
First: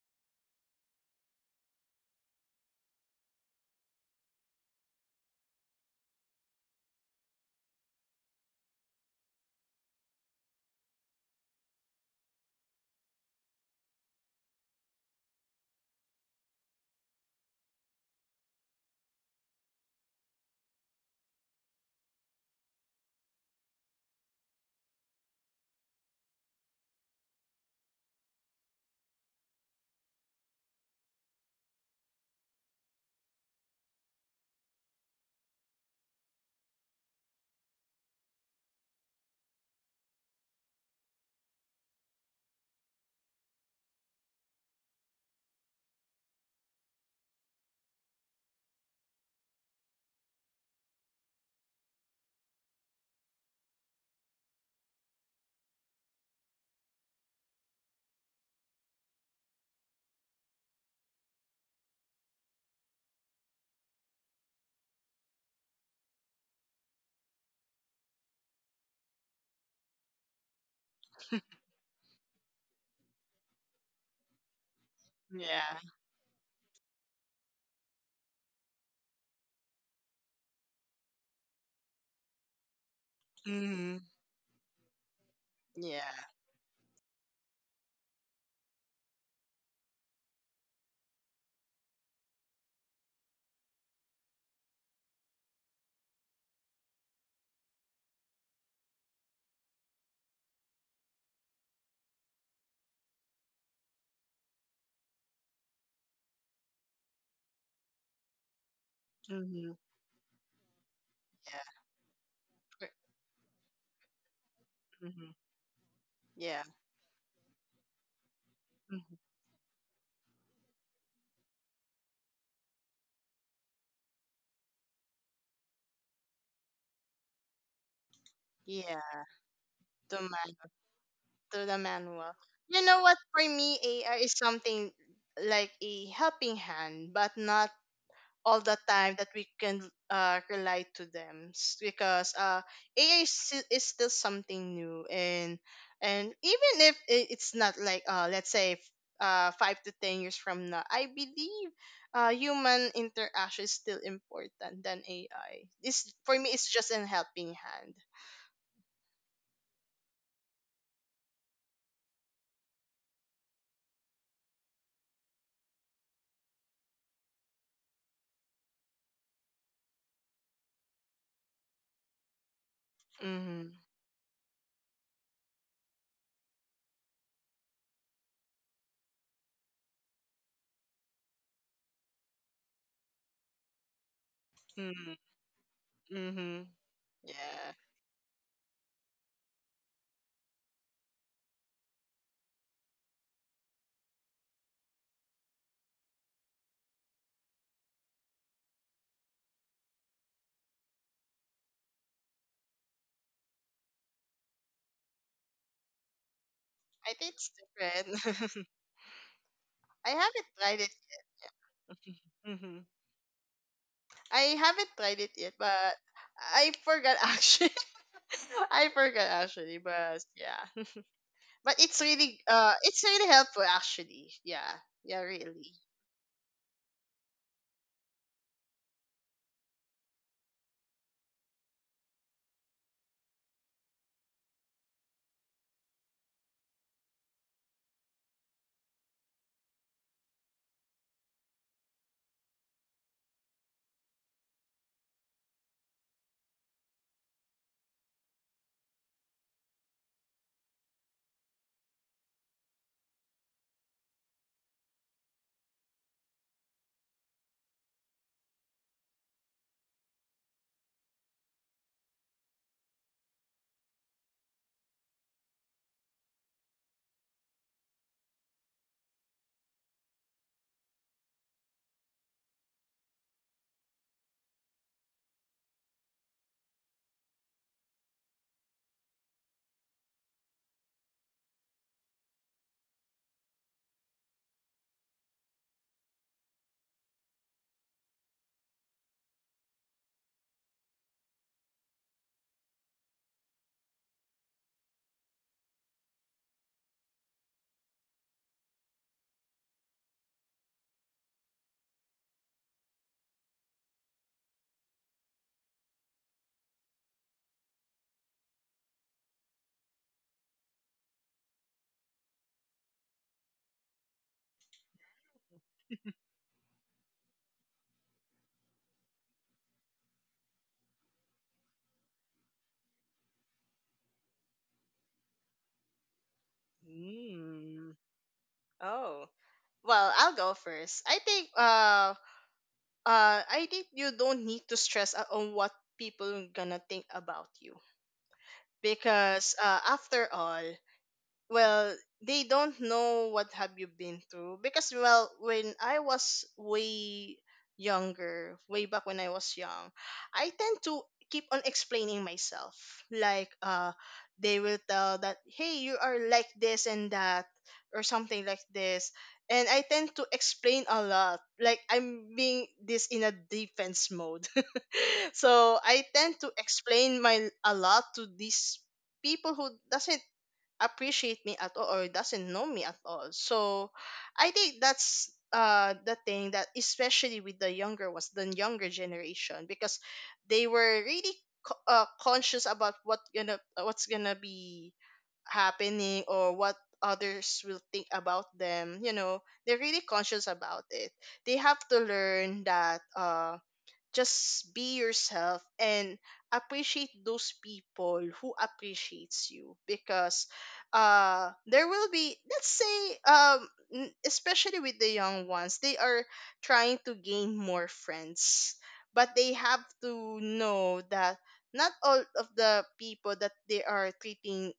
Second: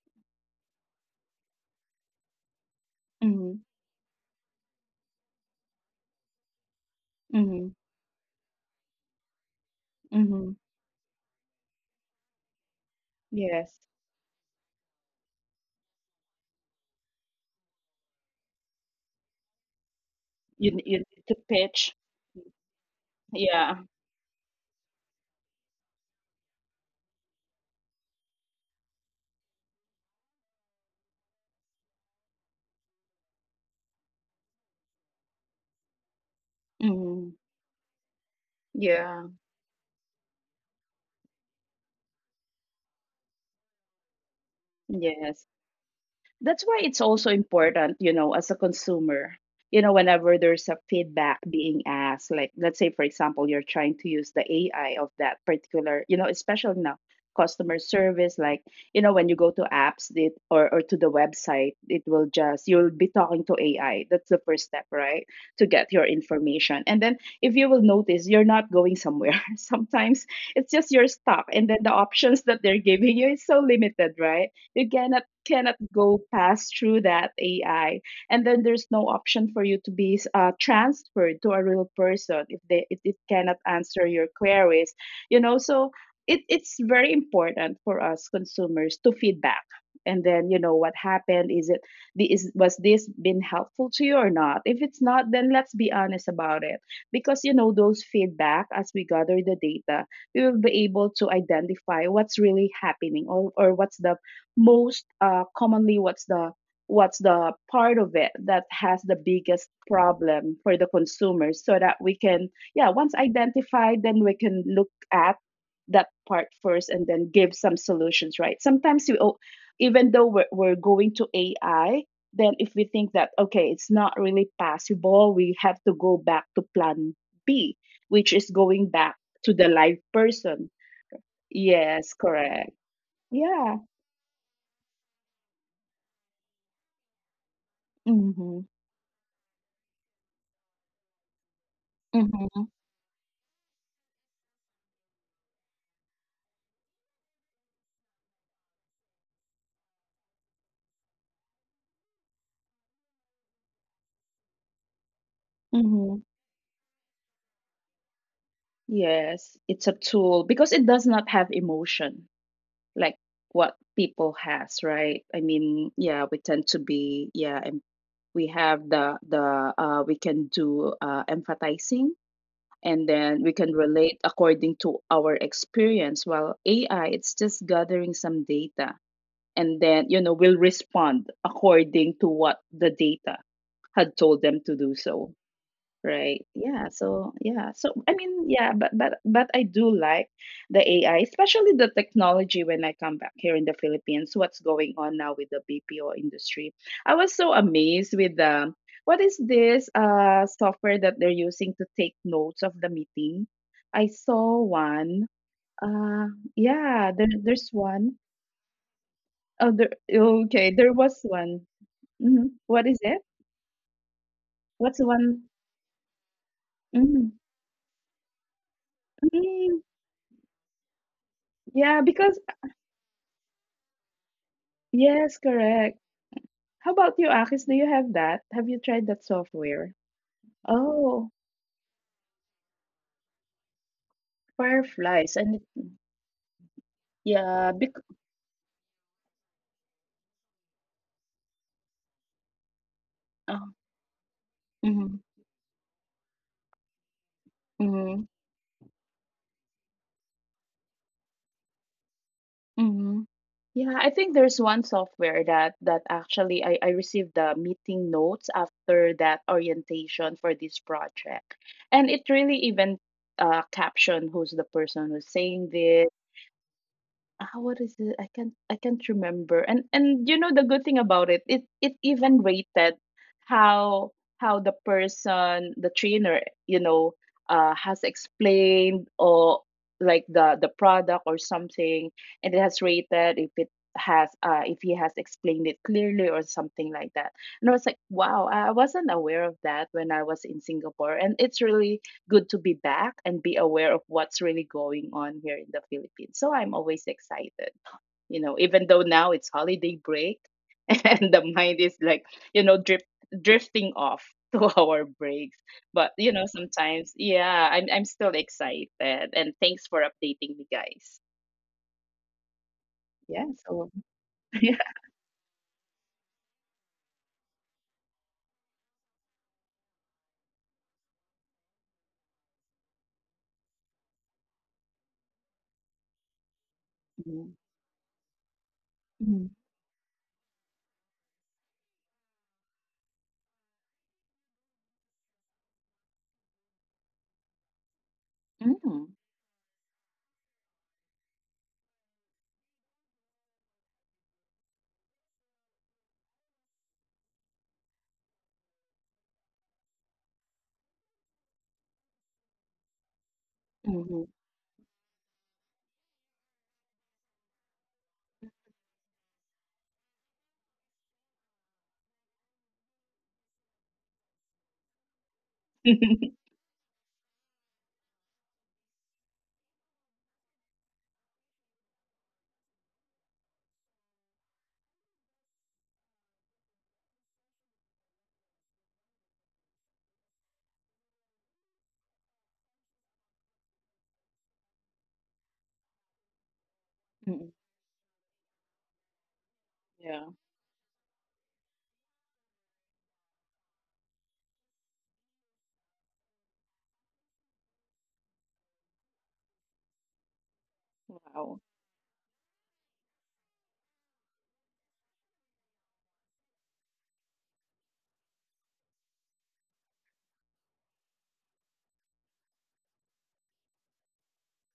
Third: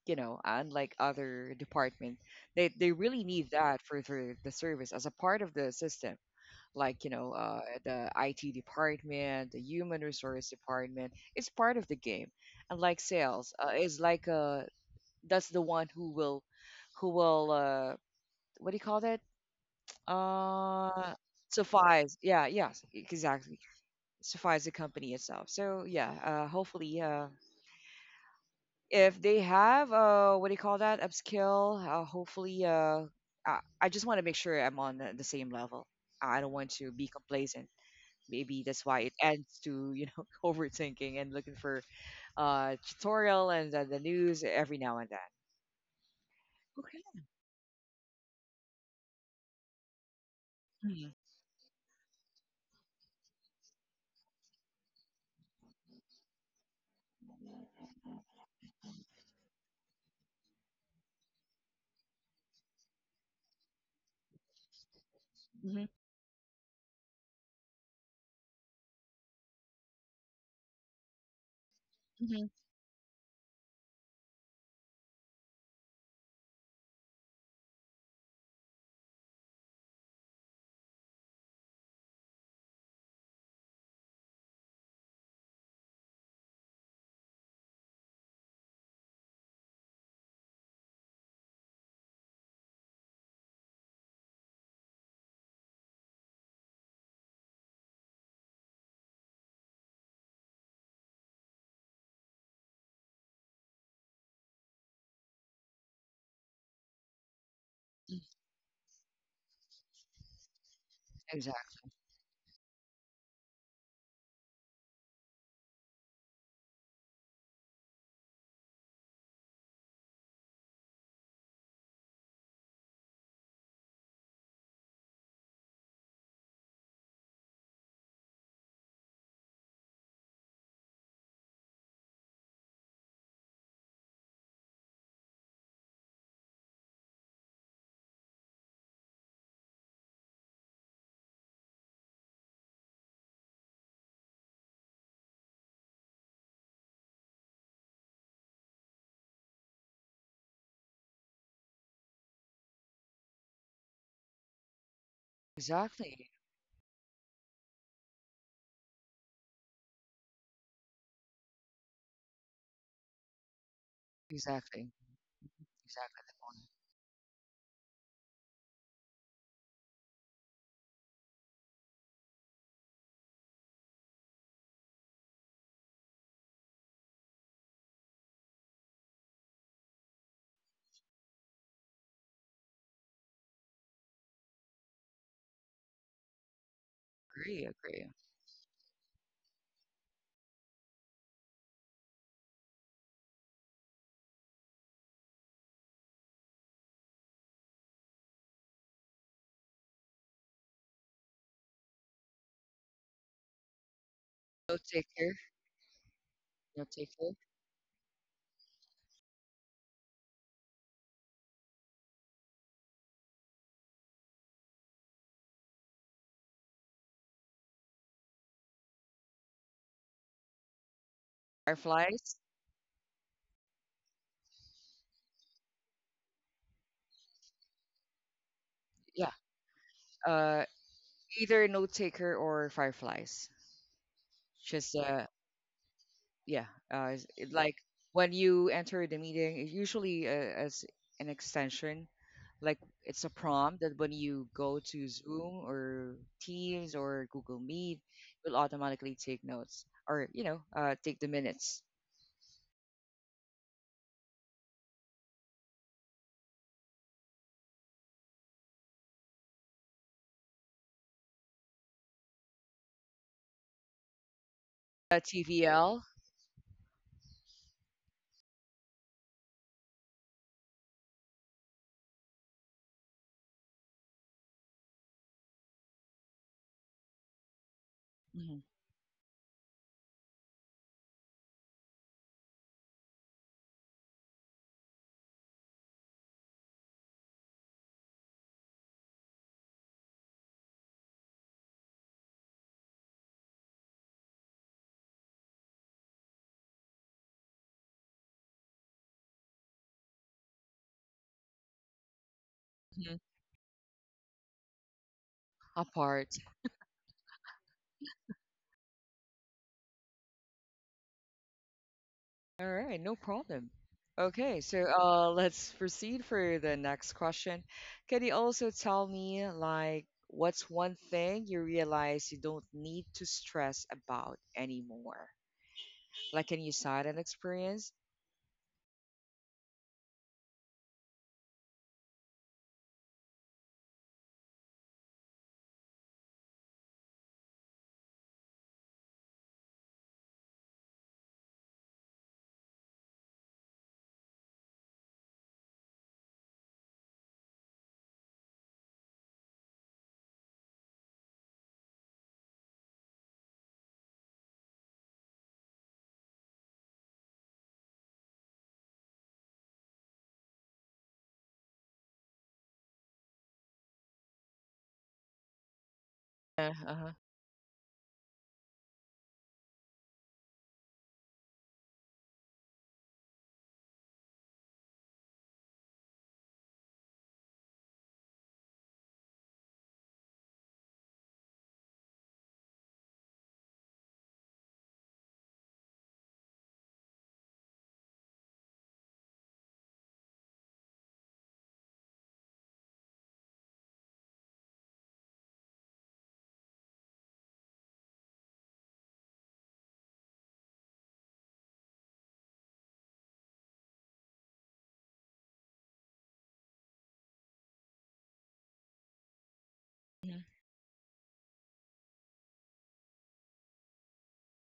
Speaker 1: you know, unlike other department, they really need that for the service as a part of the system, like, you know,
Speaker 3: Hmm.
Speaker 1: the IT department, the human resource
Speaker 3: Hmm,
Speaker 1: department. It's part of the game, and like sales,
Speaker 3: yes.
Speaker 1: is like, that's the one who will, who will what do you call that
Speaker 3: You
Speaker 1: uh
Speaker 3: need to pitch.
Speaker 1: suffice. Yeah, yes, exactly,
Speaker 3: Yeah.
Speaker 1: suffice the company itself. So yeah, hopefully if they have, what do you call that, upskill, hopefully I just want to make sure I'm on the same level. I don't want to be
Speaker 3: Hmm.
Speaker 1: complacent. Maybe that's why it
Speaker 3: Yeah.
Speaker 1: ends to, you know, overthinking and looking for tutorial and, the news every now and then.
Speaker 3: Yes. That's why it's
Speaker 1: Okay.
Speaker 3: also important, you know, as a consumer, you know, whenever there's a
Speaker 1: Mm-hmm.
Speaker 3: feedback being asked, like let's say, for example, you're trying to use the AI of that particular, you know, especially now customer service, like, you know, when you go to apps or to the website, it will just, you'll be talking to AI. That's the first step, right? To get your information. And then if you will notice, you're not going somewhere. Sometimes it's just your stuff. And then the options
Speaker 1: Hmm.
Speaker 3: that they're giving you is so limited, right? You cannot
Speaker 2: Yeah.
Speaker 3: go past through that AI. And then there's no option for you to be transferred to a real person if they if it cannot
Speaker 2: Mm-hmm.
Speaker 3: answer your queries. You know, so
Speaker 2: Yeah.
Speaker 3: it's very important for us consumers to feedback and then you know what happened, is was this been helpful to you or not? If it's not, then let's be honest about it, because you know those feedback, as we gather the data, we will be able to identify what's really happening, or what's the most commonly, what's the part of it that has the biggest
Speaker 2: Mm-hmm.
Speaker 3: problem for the
Speaker 2: Yeah.
Speaker 3: consumers, so
Speaker 1: Exactly.
Speaker 3: that we can, yeah,
Speaker 2: Right.
Speaker 3: once identified, then we can look
Speaker 2: Mm-hmm.
Speaker 3: at that part
Speaker 2: Yeah.
Speaker 3: first and then give some solutions. Right? Sometimes
Speaker 2: Mm-hmm.
Speaker 3: we, oh, even though we're going to AI, then if we think that okay, it's not really possible, we have to go back to plan B, which is going back
Speaker 2: Yeah.
Speaker 3: to the live person.
Speaker 2: To the
Speaker 3: Yes,
Speaker 2: manual.
Speaker 3: correct.
Speaker 2: You know what? For
Speaker 3: Yeah.
Speaker 2: me, AI is something like a helping hand, but not all
Speaker 3: Mhm.
Speaker 2: the time that we can rely to them, because
Speaker 3: Mhm.
Speaker 2: AI is still something new and even if it's not like let's say 5 to 10 years from now, I believe human interaction is still important than AI. This
Speaker 3: Mhm.
Speaker 2: for
Speaker 1: Exactly.
Speaker 2: me, it's just an helping hand.
Speaker 3: Yes, it's a tool because it does not have emotion like what people has,
Speaker 1: Exactly,
Speaker 3: right? I mean,
Speaker 1: exactly the
Speaker 3: yeah, we
Speaker 1: point.
Speaker 3: tend to be, yeah, and we have the we can do empathizing, and then we
Speaker 2: Mm-hmm.
Speaker 3: can relate according to our experience. While AI, it's just gathering some data, and then will respond according to what the data had told them to do so. Right.
Speaker 2: Mm-hmm.
Speaker 3: Yeah. So
Speaker 2: Yeah.
Speaker 1: Agree,
Speaker 3: yeah. So
Speaker 1: agree.
Speaker 3: I mean, yeah, but I do like the AI, especially the technology when I come back here in the Philippines, what's going on now with the BPO industry. I was so amazed with the what is this uh, software that they're using to take notes of the meeting. I saw
Speaker 1: Note
Speaker 3: one.
Speaker 1: taker.
Speaker 3: Uh,
Speaker 1: Note
Speaker 2: I
Speaker 3: yeah,
Speaker 2: think
Speaker 1: taker.
Speaker 2: it's
Speaker 3: there's one.
Speaker 2: different.
Speaker 3: Oh, there,
Speaker 2: I haven't
Speaker 3: okay,
Speaker 2: tried it
Speaker 3: there was
Speaker 2: yet.
Speaker 3: one. Mhm.
Speaker 2: hmm
Speaker 3: What is it?
Speaker 2: I haven't
Speaker 3: What's the
Speaker 2: tried it
Speaker 3: one?
Speaker 2: yet, but I forgot
Speaker 3: Mm,
Speaker 2: actually. I forgot actually,
Speaker 3: mm,
Speaker 2: but yeah. But it's
Speaker 3: yeah, because
Speaker 2: really
Speaker 1: Fireflies.
Speaker 2: helpful actually. Yeah. Yeah,
Speaker 3: yes,
Speaker 2: really.
Speaker 3: correct. How about you, Akis? Do you have that? Have you tried that
Speaker 1: Yeah.
Speaker 3: software?
Speaker 1: uh
Speaker 3: Oh,
Speaker 1: Either note taker or fireflies. Just
Speaker 3: Fireflies. And it-
Speaker 1: Yeah.
Speaker 3: yeah,
Speaker 1: Like
Speaker 3: bec
Speaker 1: when you enter the meeting, it's usually, as an extension. Like, it's a
Speaker 3: oh,
Speaker 1: prompt that when you go to
Speaker 3: mm-hmm,
Speaker 1: Zoom or Teams or Google Meet,
Speaker 3: mm-hmm,
Speaker 1: it will automatically take notes, or, you know, take the minutes.
Speaker 3: mm-hmm. Yeah, I think there's one software that actually I received the meeting notes after that orientation for this project. And it really even captioned who's the person who's saying this.
Speaker 1: TVL.
Speaker 3: Ah, what is it? I can't remember. And you know the good thing about it, it even rated how the person, the trainer, you know, has
Speaker 1: Mm-hmm.
Speaker 3: explained or like the product or something, and it has rated if it has if he has explained it clearly or something like that. And I was like, wow, I wasn't aware of that when I was in Singapore, and it's really good to be back and be aware of what's really going on here in the Philippines. So I'm always excited, you know, even though now it's holiday break and the mind is like, you know, drifting off to our breaks. But, you
Speaker 1: Apart.
Speaker 3: know, sometimes, yeah, I'm still excited. And thanks for updating me, guys.
Speaker 1: All right, no
Speaker 3: Yeah.
Speaker 1: problem.
Speaker 3: So,
Speaker 1: Okay,
Speaker 3: yeah.
Speaker 1: so let's proceed for the next question. Can you also tell me, like, what's one thing you realize you don't need to stress about anymore? Like, can you cite an
Speaker 3: Mm,
Speaker 1: experience?
Speaker 2: Mm. Oh.
Speaker 3: mm,
Speaker 2: Well, I'll go first. I think you don't need to stress out on what people gonna think about you.
Speaker 3: mm,
Speaker 2: Because after all, well, they don't know what have you been through, because well, when I was way younger, way back when I was young, I tend to keep on explaining myself, like,
Speaker 3: mhm.
Speaker 2: they will tell that, hey, you are like this and that, or something like this. And I tend to explain a lot, like I'm being this in a defense mode, so I tend to
Speaker 1: Uh
Speaker 2: explain my a lot to these people who doesn't appreciate me at all or doesn't know me at all. So I think that's the thing that, especially with the younger, generation, because they were really conscious about what's gonna be happening or what
Speaker 3: Mm.
Speaker 2: others will think about them. You know, they're really
Speaker 3: Yeah.
Speaker 2: conscious about it. They have to learn that, just be yourself and appreciate those people who appreciates you. Because
Speaker 3: Wow.
Speaker 2: there will be, let's say, especially with the young ones, they are trying to gain more friends. But they have to know that not all of the people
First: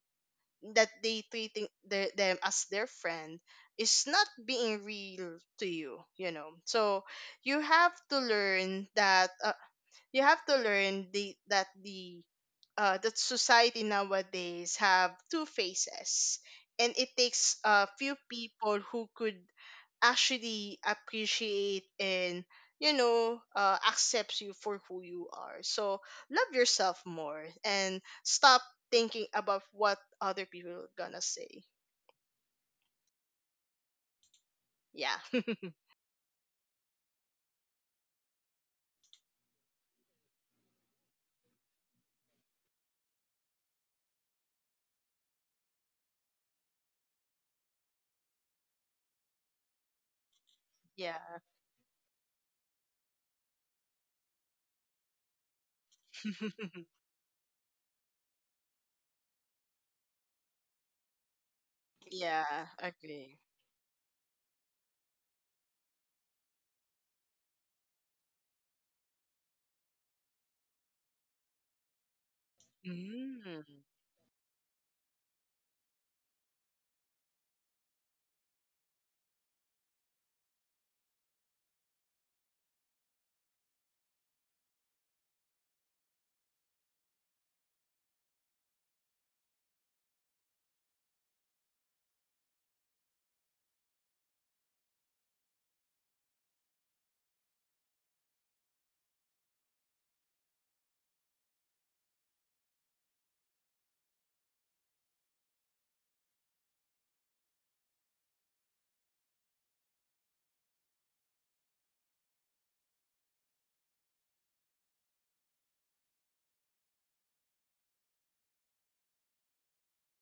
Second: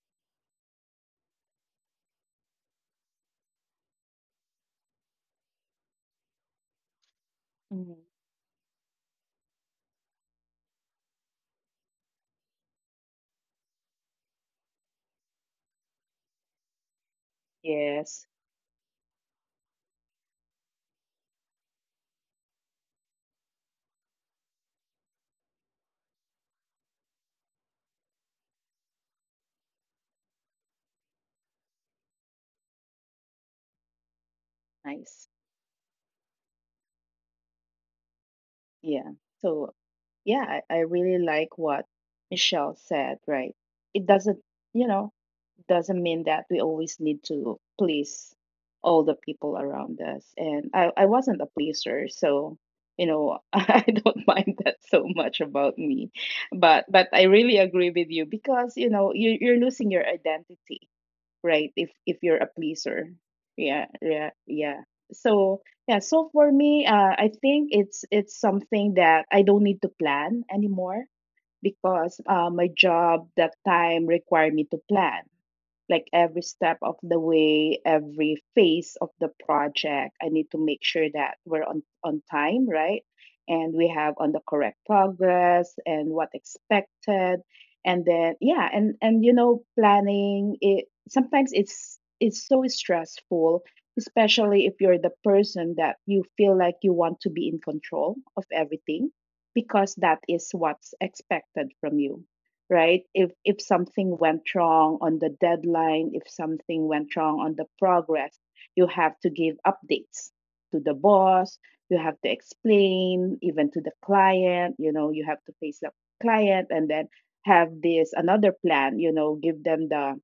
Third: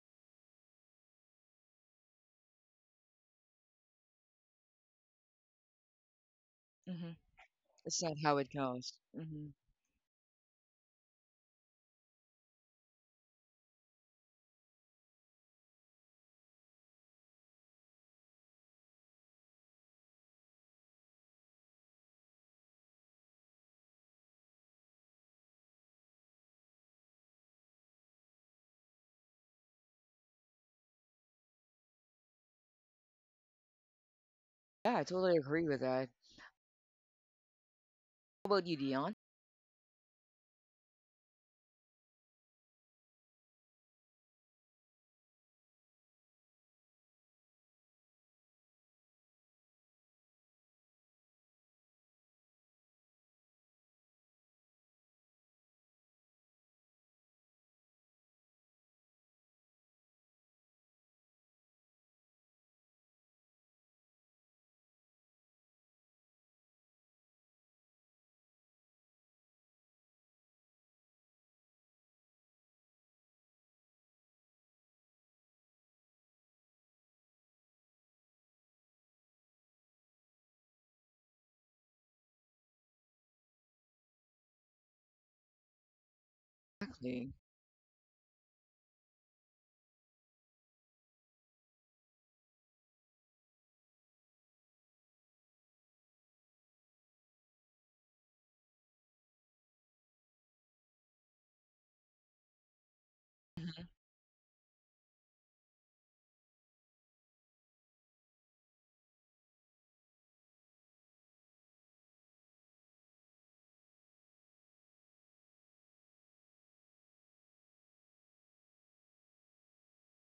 Speaker 2: that they treating the, them as their friend is not being real to you. You know so
Speaker 1: huh.
Speaker 2: you have
Speaker 3: Mm.
Speaker 1: That's not
Speaker 2: to
Speaker 1: how it
Speaker 2: learn
Speaker 1: goes.
Speaker 2: that.
Speaker 1: Hmm.
Speaker 2: You have to learn the that society nowadays have two faces, and it takes a few
Speaker 3: Yes.
Speaker 2: people who could actually appreciate, and accepts you for who you are. So love yourself more and stop thinking about what other people are gonna say.
Speaker 1: Yeah, I
Speaker 2: Yeah
Speaker 3: Nice.
Speaker 1: totally agree with that. How about you,
Speaker 3: Yeah.
Speaker 1: Dion?
Speaker 3: So, yeah, I really like what Michelle said, right? It doesn't, you know, doesn't mean that we always need to please all the people around us. And I
Speaker 2: yeah
Speaker 3: wasn't a pleaser, so you know, I don't mind that so much about me. But but I really agree with you because, you know, you're losing your identity, right? If you're a
Speaker 2: yeah
Speaker 3: pleaser.
Speaker 2: agree
Speaker 3: Yeah, yeah, yeah. So yeah, so for me, I think it's something that I don't need to plan anymore, because my job that
Speaker 2: mm-hmm.
Speaker 3: time require me to plan like every step of the way, every phase of the project. I need to make sure that we're on time, right? And we have on the correct progress and what
Speaker 1: Exactly.
Speaker 3: expected. And then yeah, and you know, planning it sometimes it's so stressful, especially if you're the person that you feel like you want to be in control of everything, because that is what's expected from you. Right? If
Speaker 1: Mhm,
Speaker 3: something went wrong on the deadline, if something went wrong on the progress, you have to give updates to the boss. You have to explain even to the client, you know, you have to face the client and then have this another plan, you know, give them the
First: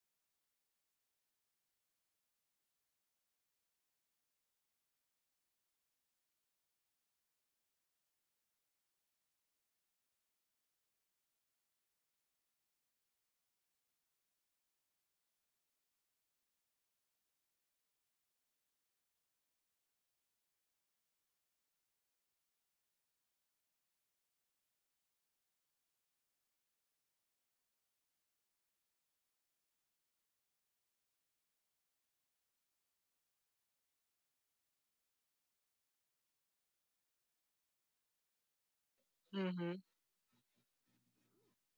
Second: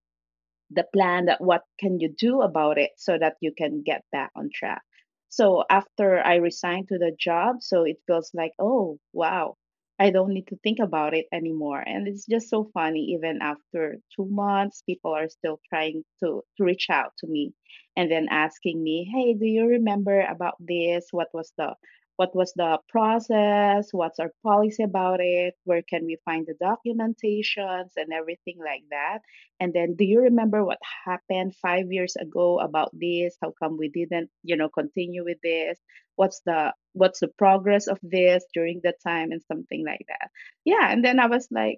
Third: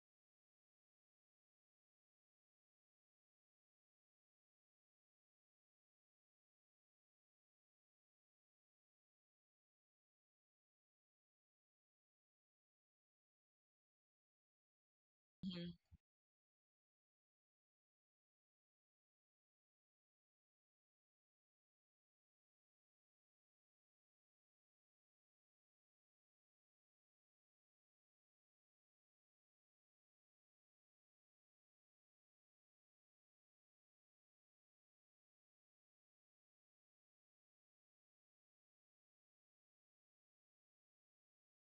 Speaker 3: plan that what can you do about it, so that you can get back on track. So after I resigned to the job, so it feels like oh wow, I don't need to think about it anymore. And it's just so funny, even after 2 months people are still
Speaker 1: mhm.
Speaker 3: trying to reach out to me, and then asking me hey do you remember about this, what was the process, what's our policy about it, where can we find the documentations and everything like that. And then, do you remember what happened 5 years ago about this? How come we didn't, you know, continue with this? What's the progress of this during that time and
Speaker 2: Mm-hmm.
Speaker 3: something like that? Yeah. And then I was like,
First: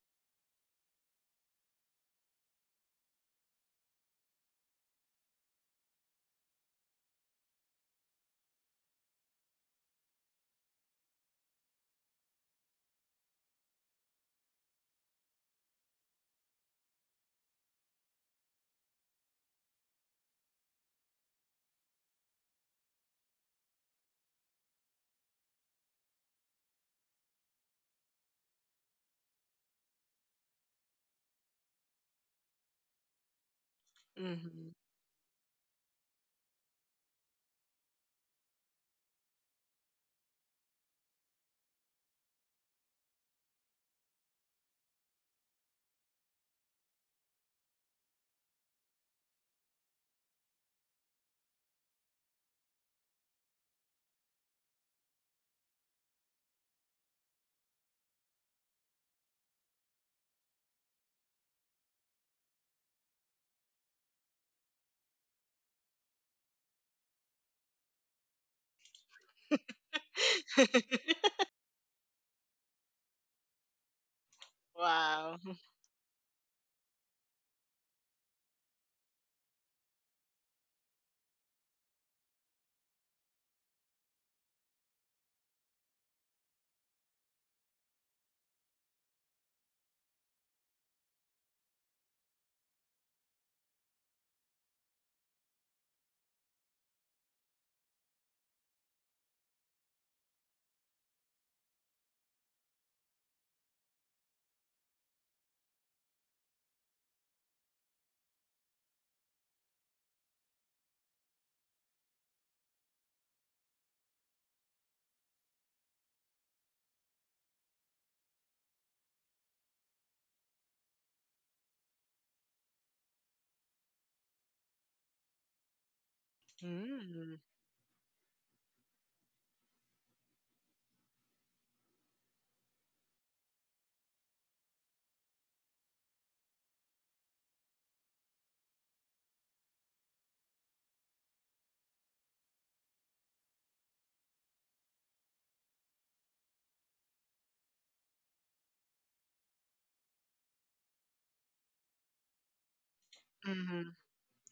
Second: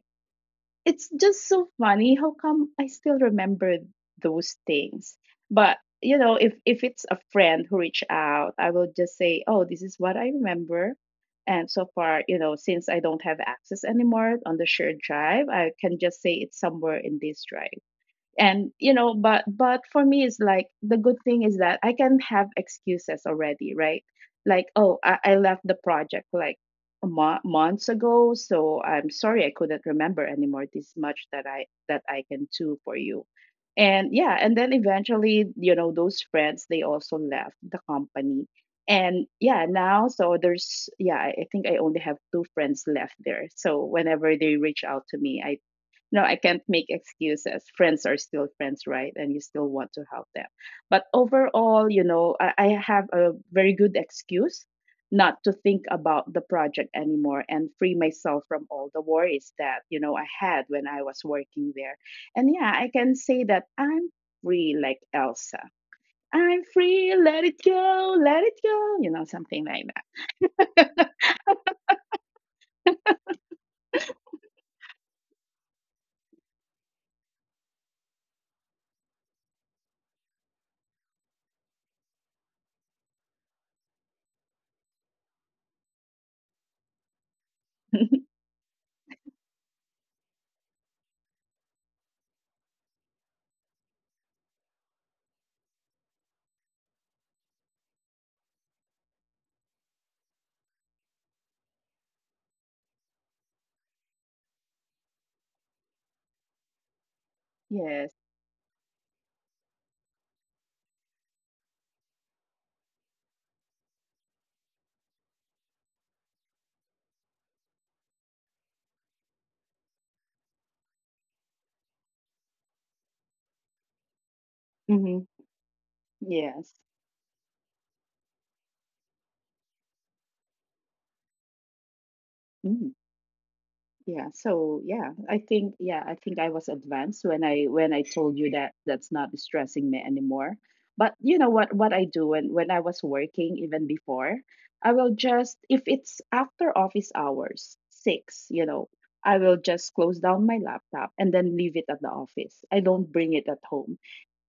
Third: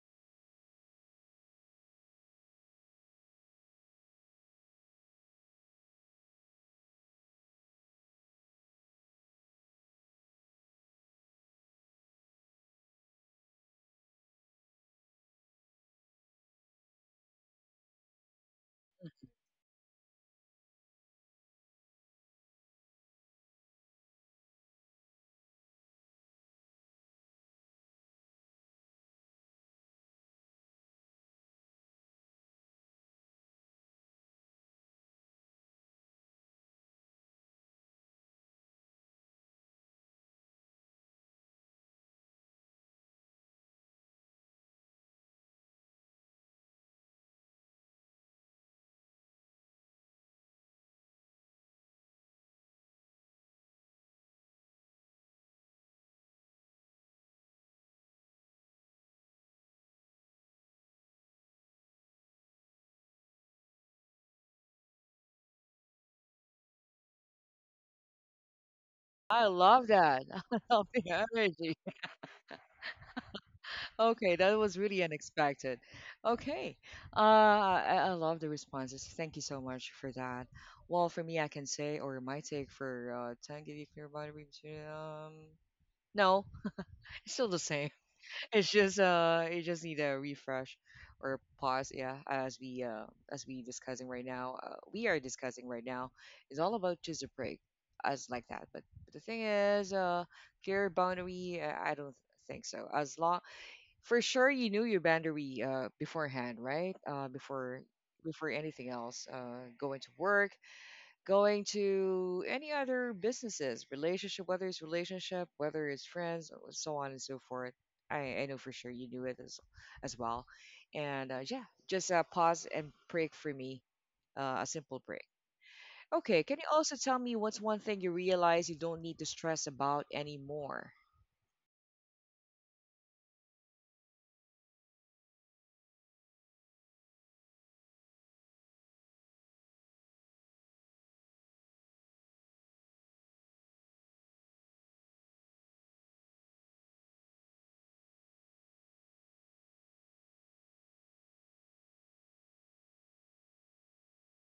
Speaker 3: it's just so funny. How come I still remember those things? But you know, if it's a friend who reached out, I will just say, oh, this is what I remember. And so far, you know, since I don't have access anymore on the shared drive, I can just say it's somewhere in this drive, and you know, but for me it's like the good thing is that I can have excuses already, right? Like oh I left the project like months ago, so I'm sorry I couldn't remember anymore, this much that I can do for you. And yeah, and
Speaker 2: Mm-hmm.
Speaker 3: then eventually you know those friends they also left the company, and yeah now so there's yeah I think I only have two friends left there, so whenever they reach out to me I no, I can't make excuses. Friends are still friends, right? And you still want to help them. But overall, I have a very good excuse not to think about the project anymore and free myself from all the worries that I had when I was working there. And yeah, I can say that I'm free like Elsa. I'm free, let it go,
Speaker 1: I
Speaker 3: something
Speaker 1: love
Speaker 3: like.
Speaker 1: that. I love the energy. Okay, that was really
Speaker 2: wow
Speaker 1: unexpected. Okay, I love the responses. Thank you so much for that. Well, for me, I can say, or my take for 10 gig nuclear body, um, no, it's still the same. It's just, it just need a refresh or pause. Yeah, as we discussing right now, we are discussing right now is all about just a break, as like that. But the thing is, clear boundary. I don't think so. As long for sure, you knew your boundary beforehand, right?
Speaker 3: Yes.
Speaker 1: Before anything else, going to work, going to any other businesses, relationship, whether it's friends, or so on and so forth. I know for sure you do it as well. And yeah, just pause and break for me, a simple break.
Speaker 3: Hmm.
Speaker 1: Okay, can you
Speaker 3: Yes.
Speaker 1: also tell me
Speaker 2: Mm.
Speaker 1: what's one thing you realize you don't need to stress about anymore?
Speaker 3: Mhm. Yeah, so yeah, I think I was advanced when I told you that that's not stressing me anymore. But you know what I do when I was working even before, I will just if it's after office hours, 6, I will just close down my laptop and then leave it at the office. I don't bring it at
Speaker 2: Mhm.
Speaker 3: home,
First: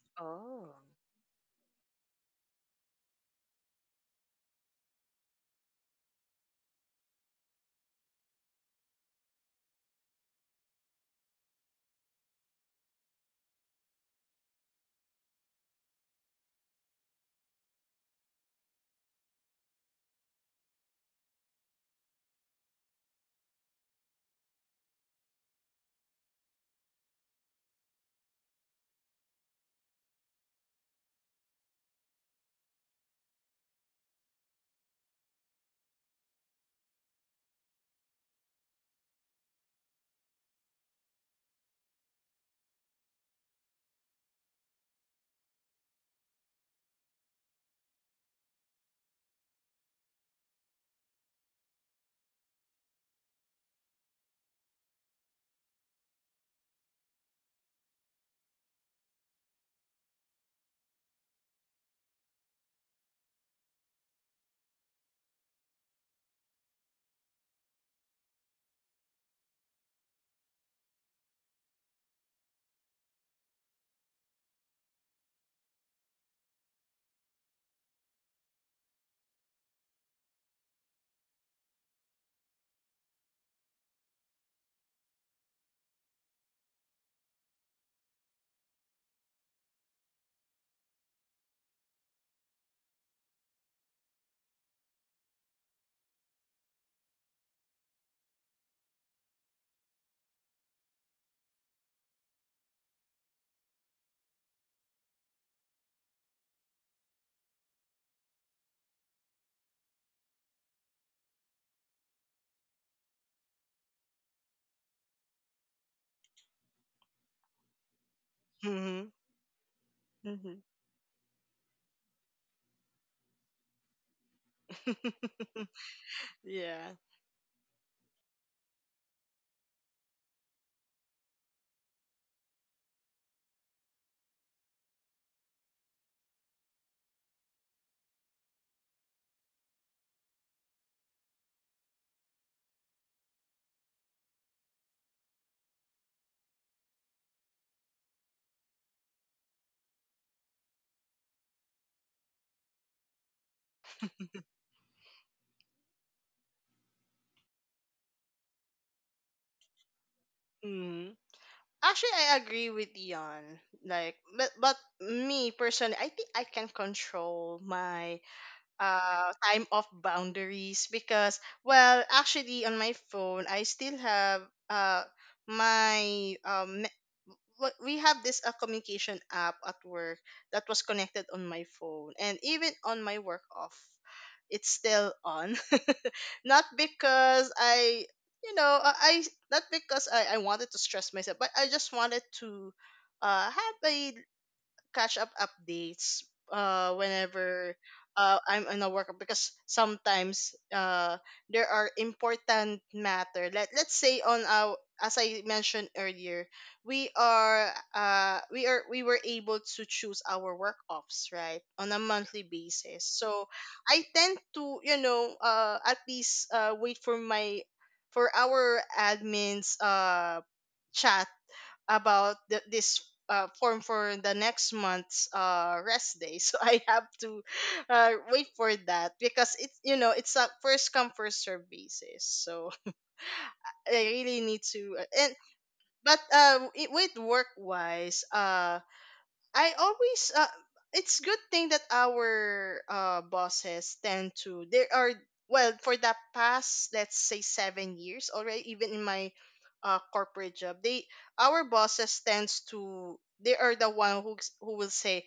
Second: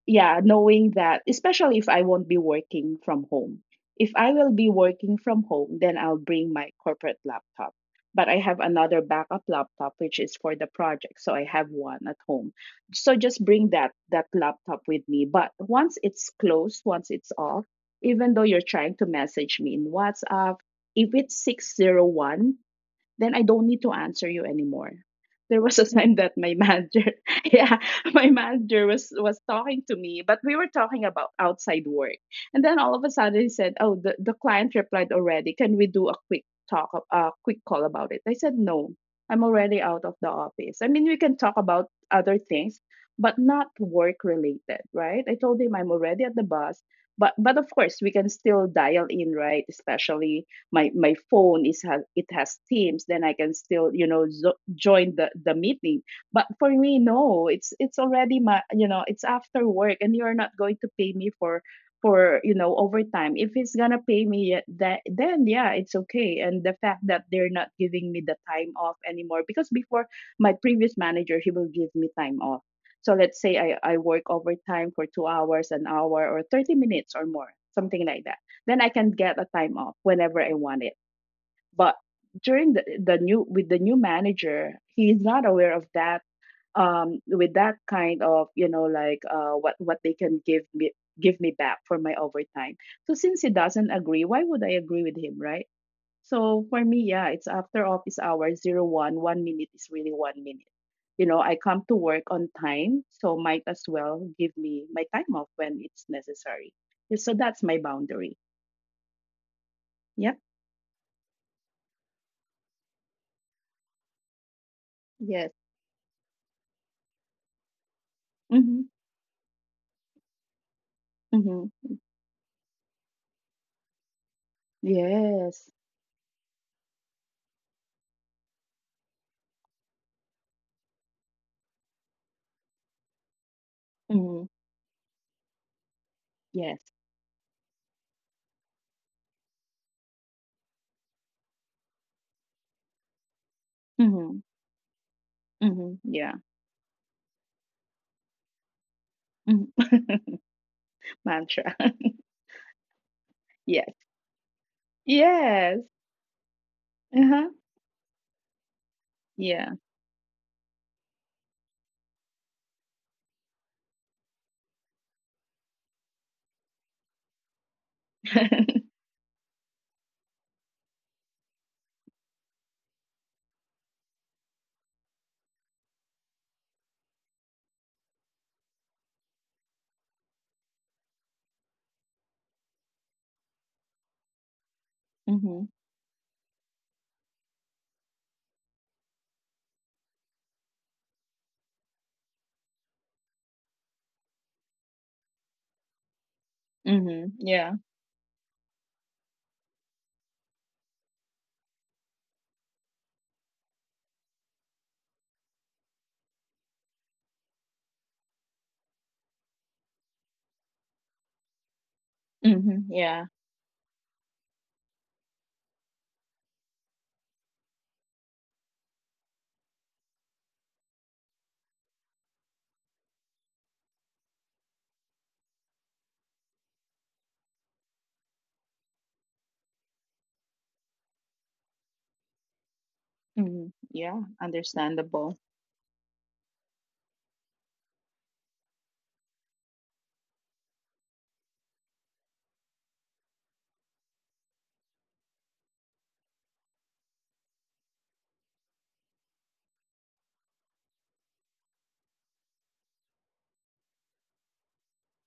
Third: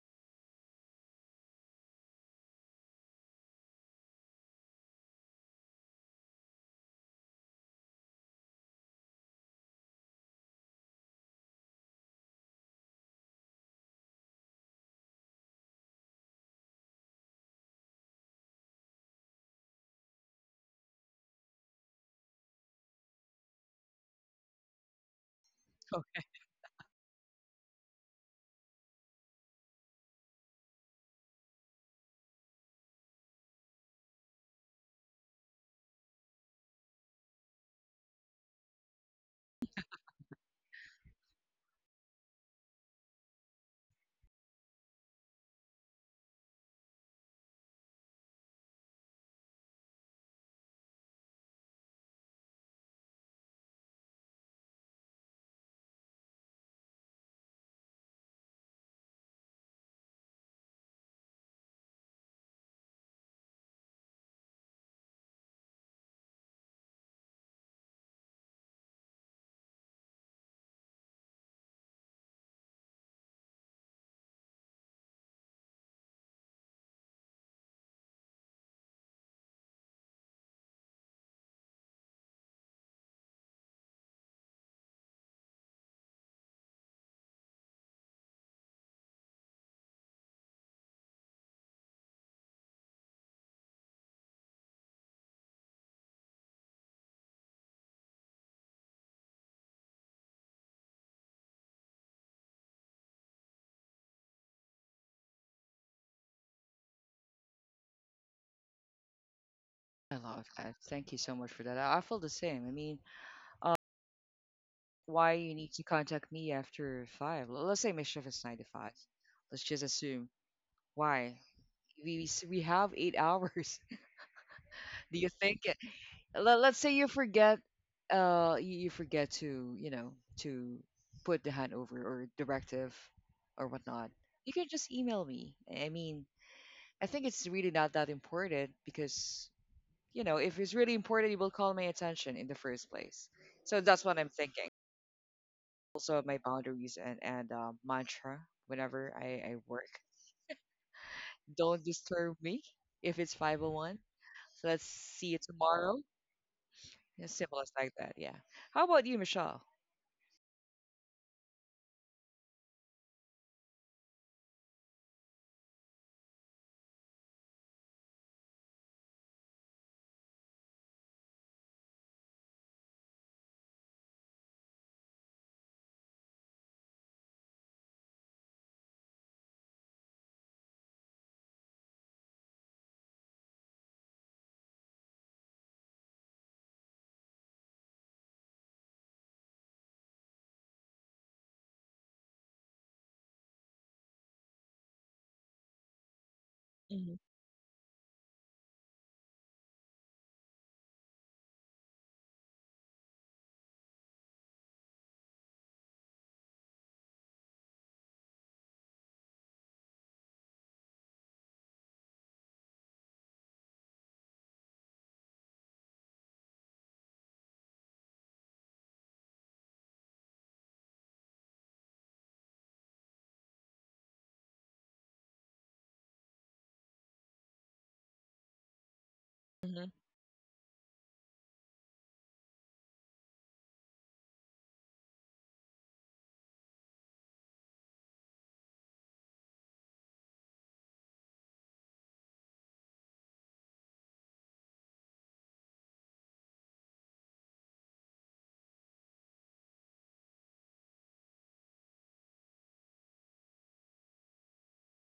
Speaker 3: yeah,
Speaker 2: Oh.
Speaker 3: knowing that, especially if I won't be working from home. If I will be working from home, then I'll bring my corporate laptop. But I have another backup laptop, which is for the project. So I have one at home. So just bring that laptop with me. But once it's closed, once it's off, even though you're trying to message me in WhatsApp, if it's 6:01, then I don't need to answer you anymore. There was a time that my manager, yeah, my manager was talking to me, but we were talking about outside work. And then all of a sudden he said, "Oh, the client replied already. Can we do a quick call about it?" I said, "No, I'm already out of the office. I mean, we can talk about other things, but not work related, right?" I told him I'm already at the bus, but of course we can still dial in, right? Especially my phone is has it has Teams, then I can still join the meeting. But for me, no, it's already my you know it's after work, and you're not going to pay me for overtime. If it's gonna pay me, yeah, that, then yeah, it's okay. And the fact that they're not giving me the time off anymore, because before, my previous manager, he will give me time off. So let's say I work overtime for 2 hours, an hour or 30 minutes or more, something like that, then I can get a time off whenever I want it. But during the new manager, he's not aware of that, with that kind of like what they can give me, back for my overtime. So since he doesn't agree, why would I agree with him, right? So for me, yeah, it's after office hours, 01, 1 minute is really 1 minute. You know, I come to work on time, so might as well give me my time off when it's necessary. So that's my boundary.
Speaker 1: I
Speaker 3: Yeah.
Speaker 1: love that. Thank you so much for that. I feel the same. I mean, why you
Speaker 3: Yes.
Speaker 1: need to contact me after five? Let's say my shift is nine to five.
Speaker 3: Mhm,
Speaker 2: Mhm.
Speaker 1: Let's just assume
Speaker 2: Mhm.
Speaker 1: why
Speaker 3: mhm.
Speaker 1: we have 8 hours. Do you think
Speaker 3: Yes.
Speaker 1: it? Let's
Speaker 2: yeah.
Speaker 1: say you forget, you forget to, you know, to put the handover or directive or whatnot.
Speaker 3: Mhm.
Speaker 1: You can just email me. I mean,
Speaker 3: Yes.
Speaker 1: I think it's really not that important, because, you know, if it's really important, it will call my attention in the first place. So that's what I'm
Speaker 3: Mhm,
Speaker 1: thinking.
Speaker 3: mhm.
Speaker 1: Also,
Speaker 3: Yeah.
Speaker 1: my boundaries and mantra whenever I
Speaker 3: Mhm.
Speaker 1: work.
Speaker 3: Mantra.
Speaker 1: Don't disturb me if it's
Speaker 3: Yes.
Speaker 1: 501. Let's see you
Speaker 3: Yes.
Speaker 1: tomorrow. As
Speaker 3: Uh-huh.
Speaker 1: simple as like that. Yeah. How about you, Michelle?
Speaker 3: Yeah.
Speaker 2: Mhm. Actually, I agree with Dion. Like, but me personally, I think I can control my time off boundaries, because well, actually on my phone, I still have uh, my um, me- we have this communication app at work that was connected on my phone, and even on my work off, it's still on.
Speaker 3: Mhm,
Speaker 2: Not because I you know I- not because I wanted to stress myself, but I just wanted to have a catch up updates
Speaker 1: Hmm.
Speaker 3: mhm. Yeah.
Speaker 2: whenever I'm in a work, because sometimes there are important matter. Let's say, on our, as I mentioned earlier, we were able to choose our work offs, right? On a monthly
Speaker 3: Mhm.
Speaker 2: basis.
Speaker 3: Yeah.
Speaker 2: So I tend to, at least wait for my for our admins chat about this form for the next month's rest day. So I have to wait for that, because it's
Speaker 1: Hmm.
Speaker 2: you know it's a first come first serve basis. So
Speaker 3: Mhm.
Speaker 2: I
Speaker 3: Yeah.
Speaker 2: really need to.
Speaker 3: Understandable.
Speaker 2: With work wise, I always it's good thing that our bosses tend to, there are, well, for the past, let's say, 7 years already, even in my corporate job, they our bosses tends to, they are the one who will say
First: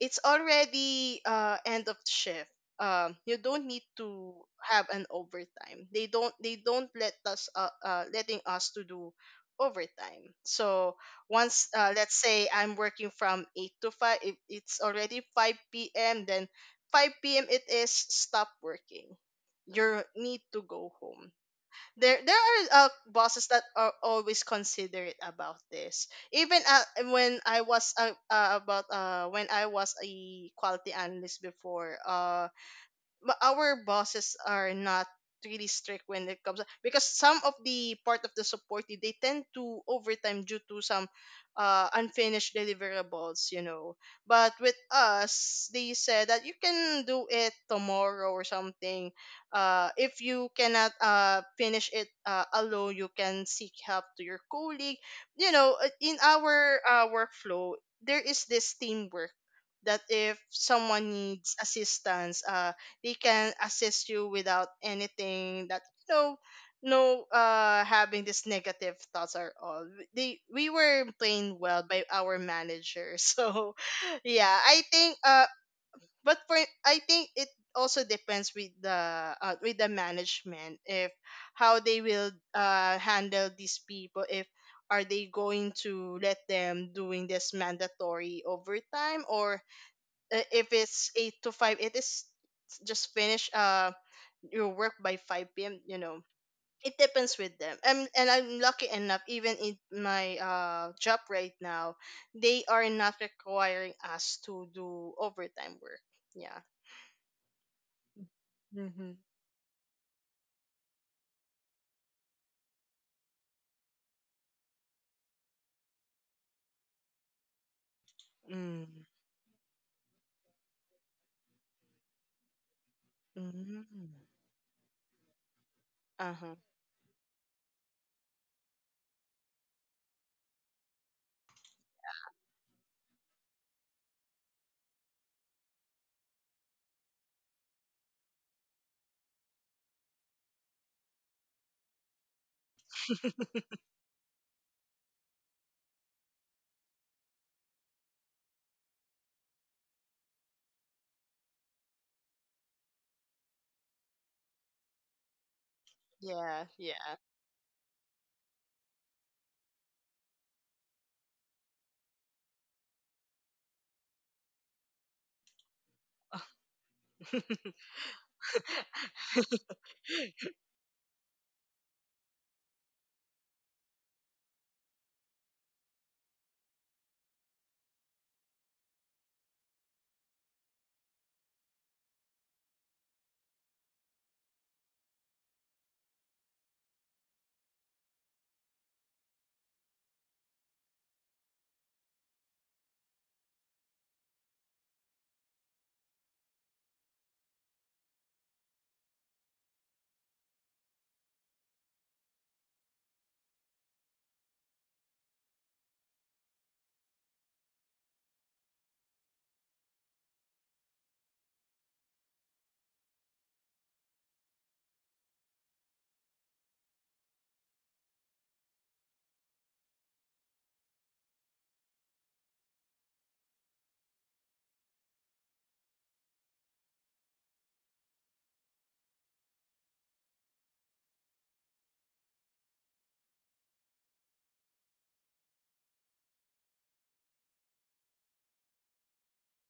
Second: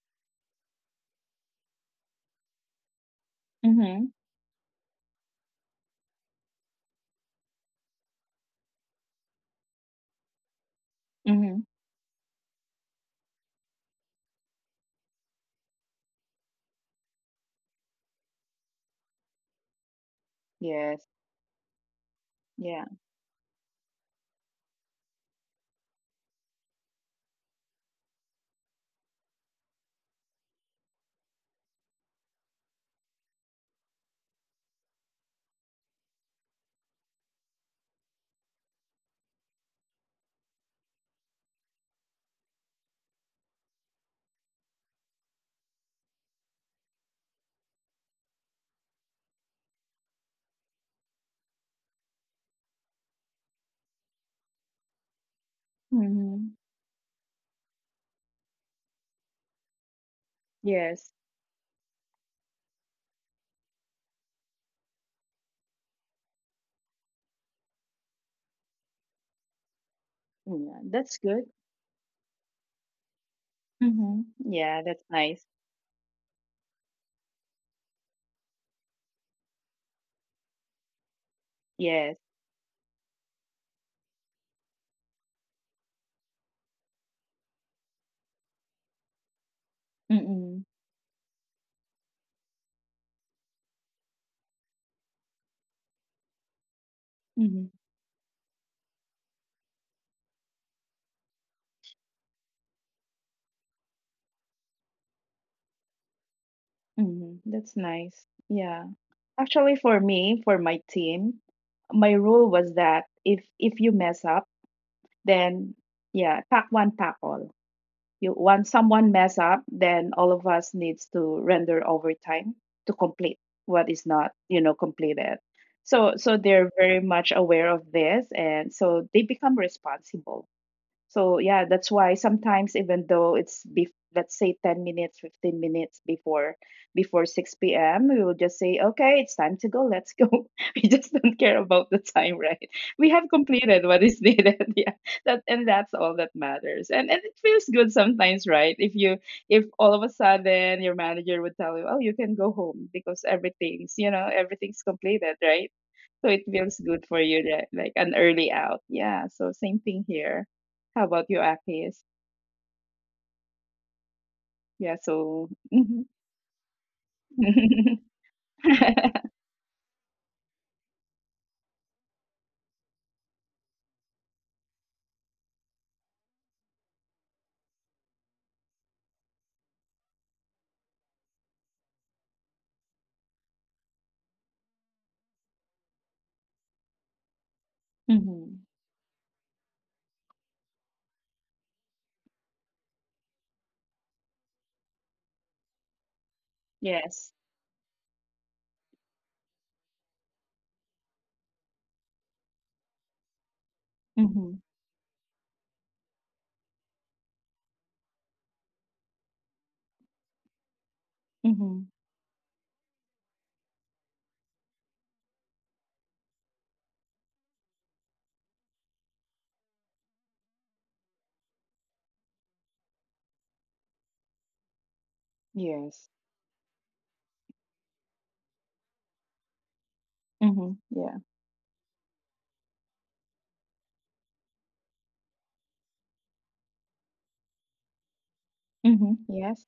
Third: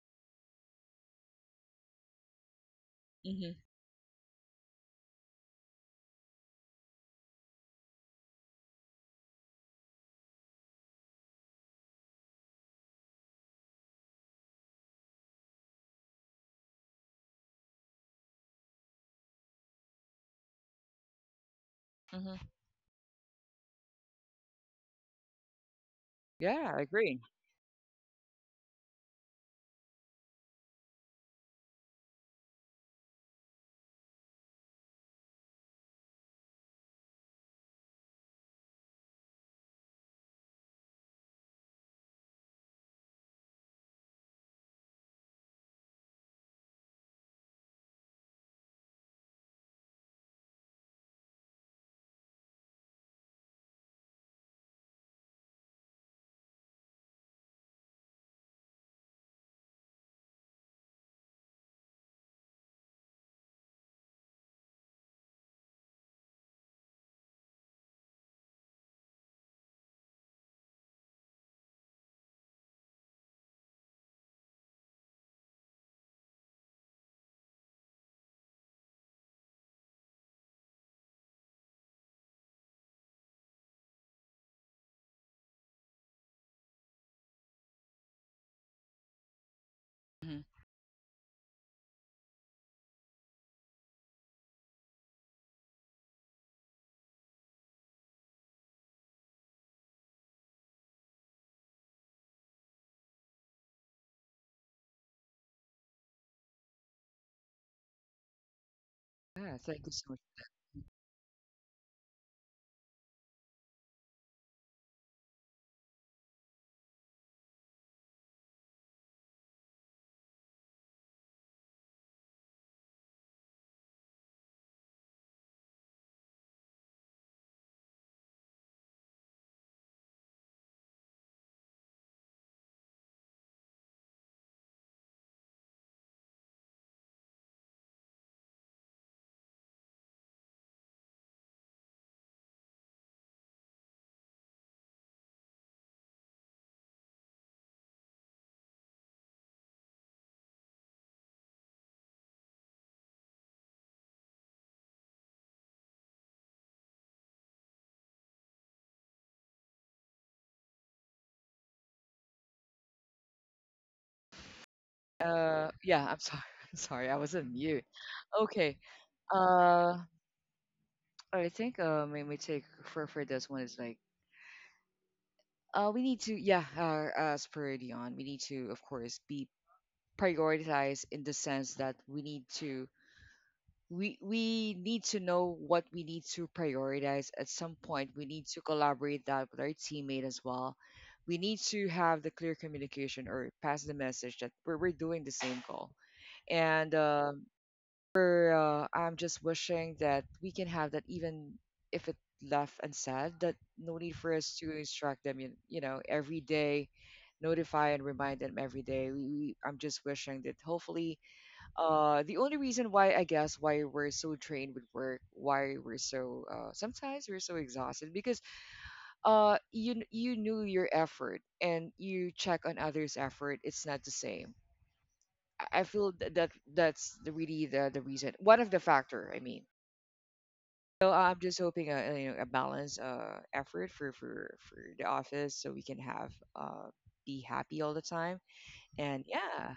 Speaker 2: it's already end of shift. You
Speaker 1: Hmm.
Speaker 2: don't need
Speaker 3: Mhm,
Speaker 2: to have an overtime. They don't let us letting us to do overtime. So
Speaker 3: mhm.
Speaker 2: once let's say I'm working from 8 to 5. If it's already 5 p.m, then 5 p.m, it is. Stop working. You need to go
Speaker 3: Yes.
Speaker 2: home. There
Speaker 1: Hmm.
Speaker 2: are
Speaker 3: Yeah.
Speaker 2: bosses that are always considerate about this. Even
Speaker 1: Yeah, I agree.
Speaker 2: when I was a quality analyst before, but our bosses are not really strict when it comes, because some of the part of the support team, they tend to overtime due to some unfinished deliverables, but with us, they said that you can do it tomorrow or something. If you cannot finish it alone, you can seek help to your colleague, in
Speaker 3: Mhm.
Speaker 2: our workflow there is this teamwork that if someone
Speaker 3: Yes.
Speaker 2: needs assistance, they can assist you without anything that, you know no, having this negative thoughts are all. They We
Speaker 3: Yeah.
Speaker 2: were
Speaker 3: That's good.
Speaker 2: playing well by our manager. So
Speaker 3: Mhm.
Speaker 2: yeah,
Speaker 3: Yeah.
Speaker 2: I
Speaker 3: That's
Speaker 2: think
Speaker 3: nice.
Speaker 2: but for it also depends with the, with the management, if how they
Speaker 3: Yes.
Speaker 2: will handle these people, if are they going to let them doing this mandatory overtime or,
Speaker 1: Hmm.
Speaker 3: Mhm.
Speaker 2: if it's eight to five, it is just finish your work by 5 p.m. You know, it depends with
Speaker 3: Mhm.
Speaker 2: them. And I'm lucky enough, even in my job right now, they are not requiring us to do overtime work. Yeah.
Speaker 3: Mhm, that's nice. Yeah.
Speaker 2: Mm-hmm.
Speaker 1: Yeah,
Speaker 3: Actually,
Speaker 1: thank you
Speaker 3: for
Speaker 1: so much.
Speaker 3: me, for my team, my rule was that if you mess up, then yeah, pack one, pack all. You once
Speaker 2: Mm.
Speaker 3: someone mess up, then all of us needs to render overtime to complete
Speaker 2: Mm-hmm.
Speaker 3: what is not, completed. So
Speaker 2: Uh-huh.
Speaker 3: they're very much aware of this, and so they become responsible, so yeah, that's why sometimes even though it's be let's say 10 minutes, 15 minutes before 6 p.m., we will just say, "Okay, it's time to go. Let's go." We just don't care about the time, right? We have completed what is needed. Yeah. That, and that's all that matters. And it feels good sometimes, right? If all of a sudden your manager would tell you, "Oh, you can go home because everything's completed," right? So it
Speaker 2: Yeah,
Speaker 3: feels good
Speaker 2: yeah.
Speaker 3: for you, that, like an early out. Yeah. So same thing here. How about you, Akis? Yeah, so
Speaker 1: Yeah,
Speaker 3: mhm.
Speaker 1: I'm sorry. I'm sorry, I was on mute. Okay. Uh, I think my take for this one is like, we need to, yeah, as per Dion, we need to of course be prioritized in the sense that we need to know what we need to prioritize. At some point we need to
Speaker 3: Mhm.
Speaker 1: collaborate that with our teammate as well. We need to have the clear communication or pass the message that we're doing the same goal, and
Speaker 3: Yes.
Speaker 1: we're, I'm just wishing that we can have that even if it left unsaid, that no need for us
Speaker 3: Mm-hmm.
Speaker 1: to instruct them, you know, every day notify and remind them every day. I'm just wishing that hopefully,
Speaker 3: Mm-hmm.
Speaker 1: the only reason why I guess why we're so drained with work, why we're so, sometimes we're so exhausted, because you knew your effort and you check on others' effort. It's not the same. I feel
Speaker 3: Yes.
Speaker 1: that, that that's the, really the reason. One of the factor. I mean,
Speaker 3: Mm-hmm.
Speaker 1: so
Speaker 3: Yeah.
Speaker 1: I'm just hoping you know, a balanced effort for the office, so we can have uh be happy all the time.
Speaker 3: Mm-hmm.
Speaker 1: And yeah,
Speaker 3: Yes.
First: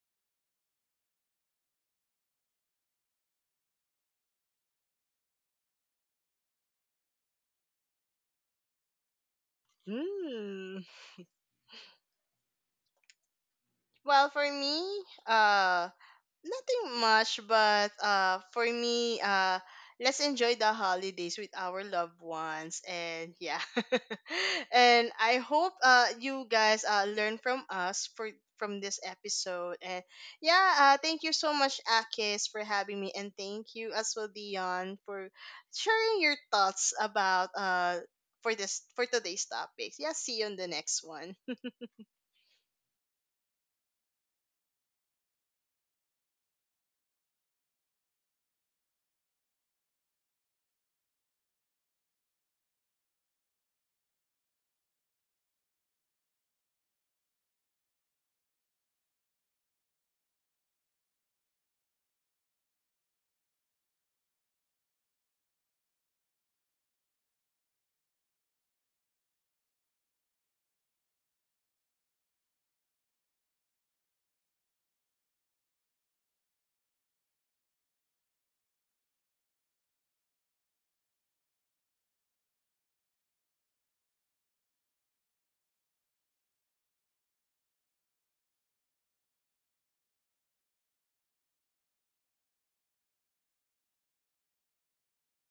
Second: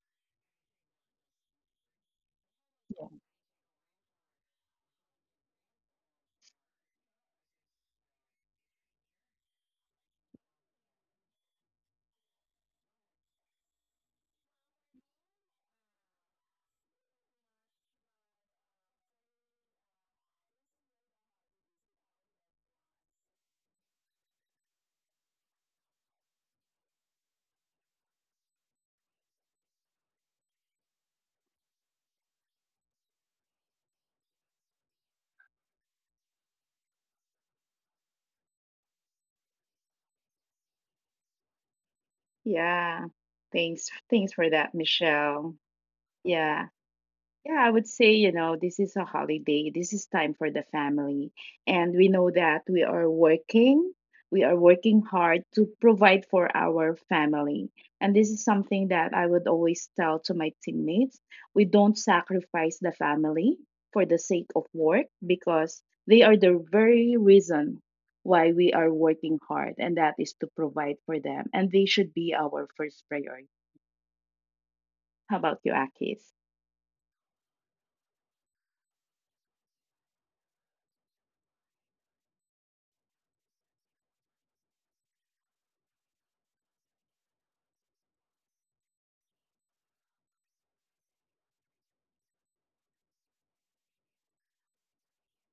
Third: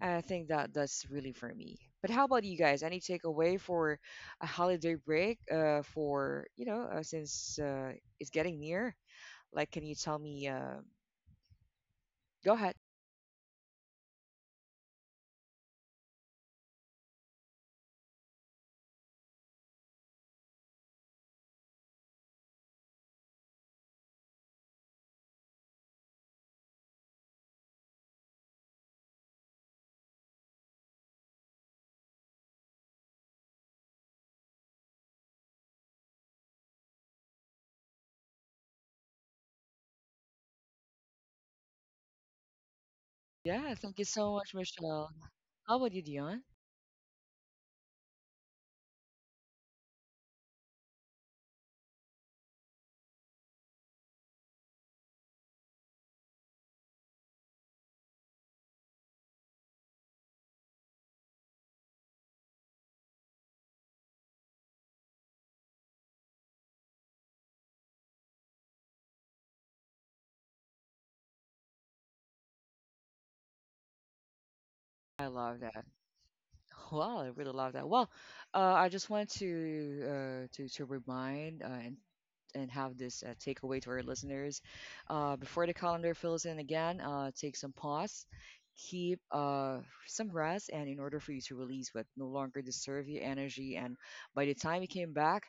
Speaker 1: I think that that's really for me. But how about you guys? Any
Speaker 3: Yeah.
Speaker 1: takeaway for a holiday break? For, you know, since it's getting near, like, can you tell me?
Speaker 2: mm.
Speaker 1: Go ahead.
Speaker 2: Well, for me, uh nothing much, but for me, let's enjoy the holidays with our loved ones, and yeah. And I hope you guys learn from us for from this episode. And yeah, thank you so much, Akis, for having me, and thank you as well, Dion, for sharing your thoughts about for today's topics. Yeah, see you on the next one.
Speaker 3: Yeah.
Speaker 1: Yeah,
Speaker 3: Thanks.
Speaker 1: thank you
Speaker 3: Thanks
Speaker 1: so
Speaker 3: for
Speaker 1: much,
Speaker 3: that,
Speaker 1: Michelle.
Speaker 3: Michelle.
Speaker 1: How about you, Dion?
Speaker 3: Yeah, yeah, I would say, you know, this is a holiday. This is time for the family. And we know that we are working. We are working hard to provide for our family. And this is something that I would always tell to my teammates. We don't sacrifice the family for the sake of work, because they are the very reason why we are working hard, and that is to provide for them. And they should be our first priority.
Speaker 1: I
Speaker 3: How about
Speaker 1: love
Speaker 3: you,
Speaker 1: that.
Speaker 3: Akis?
Speaker 1: Wow, I really love that. Well, I just want to to remind, and have this, takeaway to our listeners. Before the calendar fills in again, take some pause, keep, some rest, and in order for you to release what no longer deserve your energy, and by the time you came back,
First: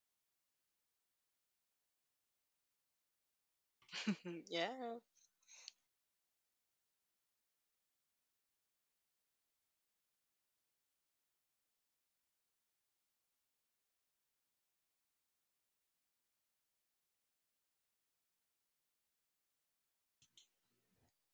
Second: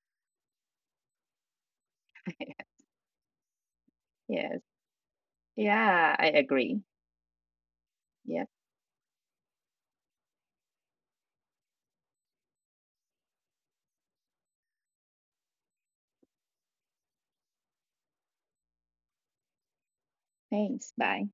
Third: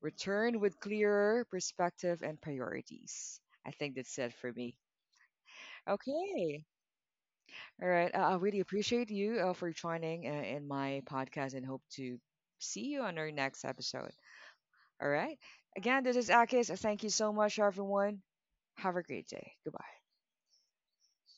Speaker 1: return with clearer perspective and priorities. I think that's it for
Speaker 3: Yes.
Speaker 1: me.
Speaker 2: yeah
Speaker 3: Yeah, I
Speaker 1: Okay.
Speaker 3: agree.
Speaker 1: All right. I
Speaker 3: Yep.
Speaker 1: really appreciate you, for joining, in my podcast, and hope to see you on our next episode. All right. Again, this is Akis. Thank you so much, everyone. Have a great day. Goodbye.
Speaker 3: Thanks. Bye.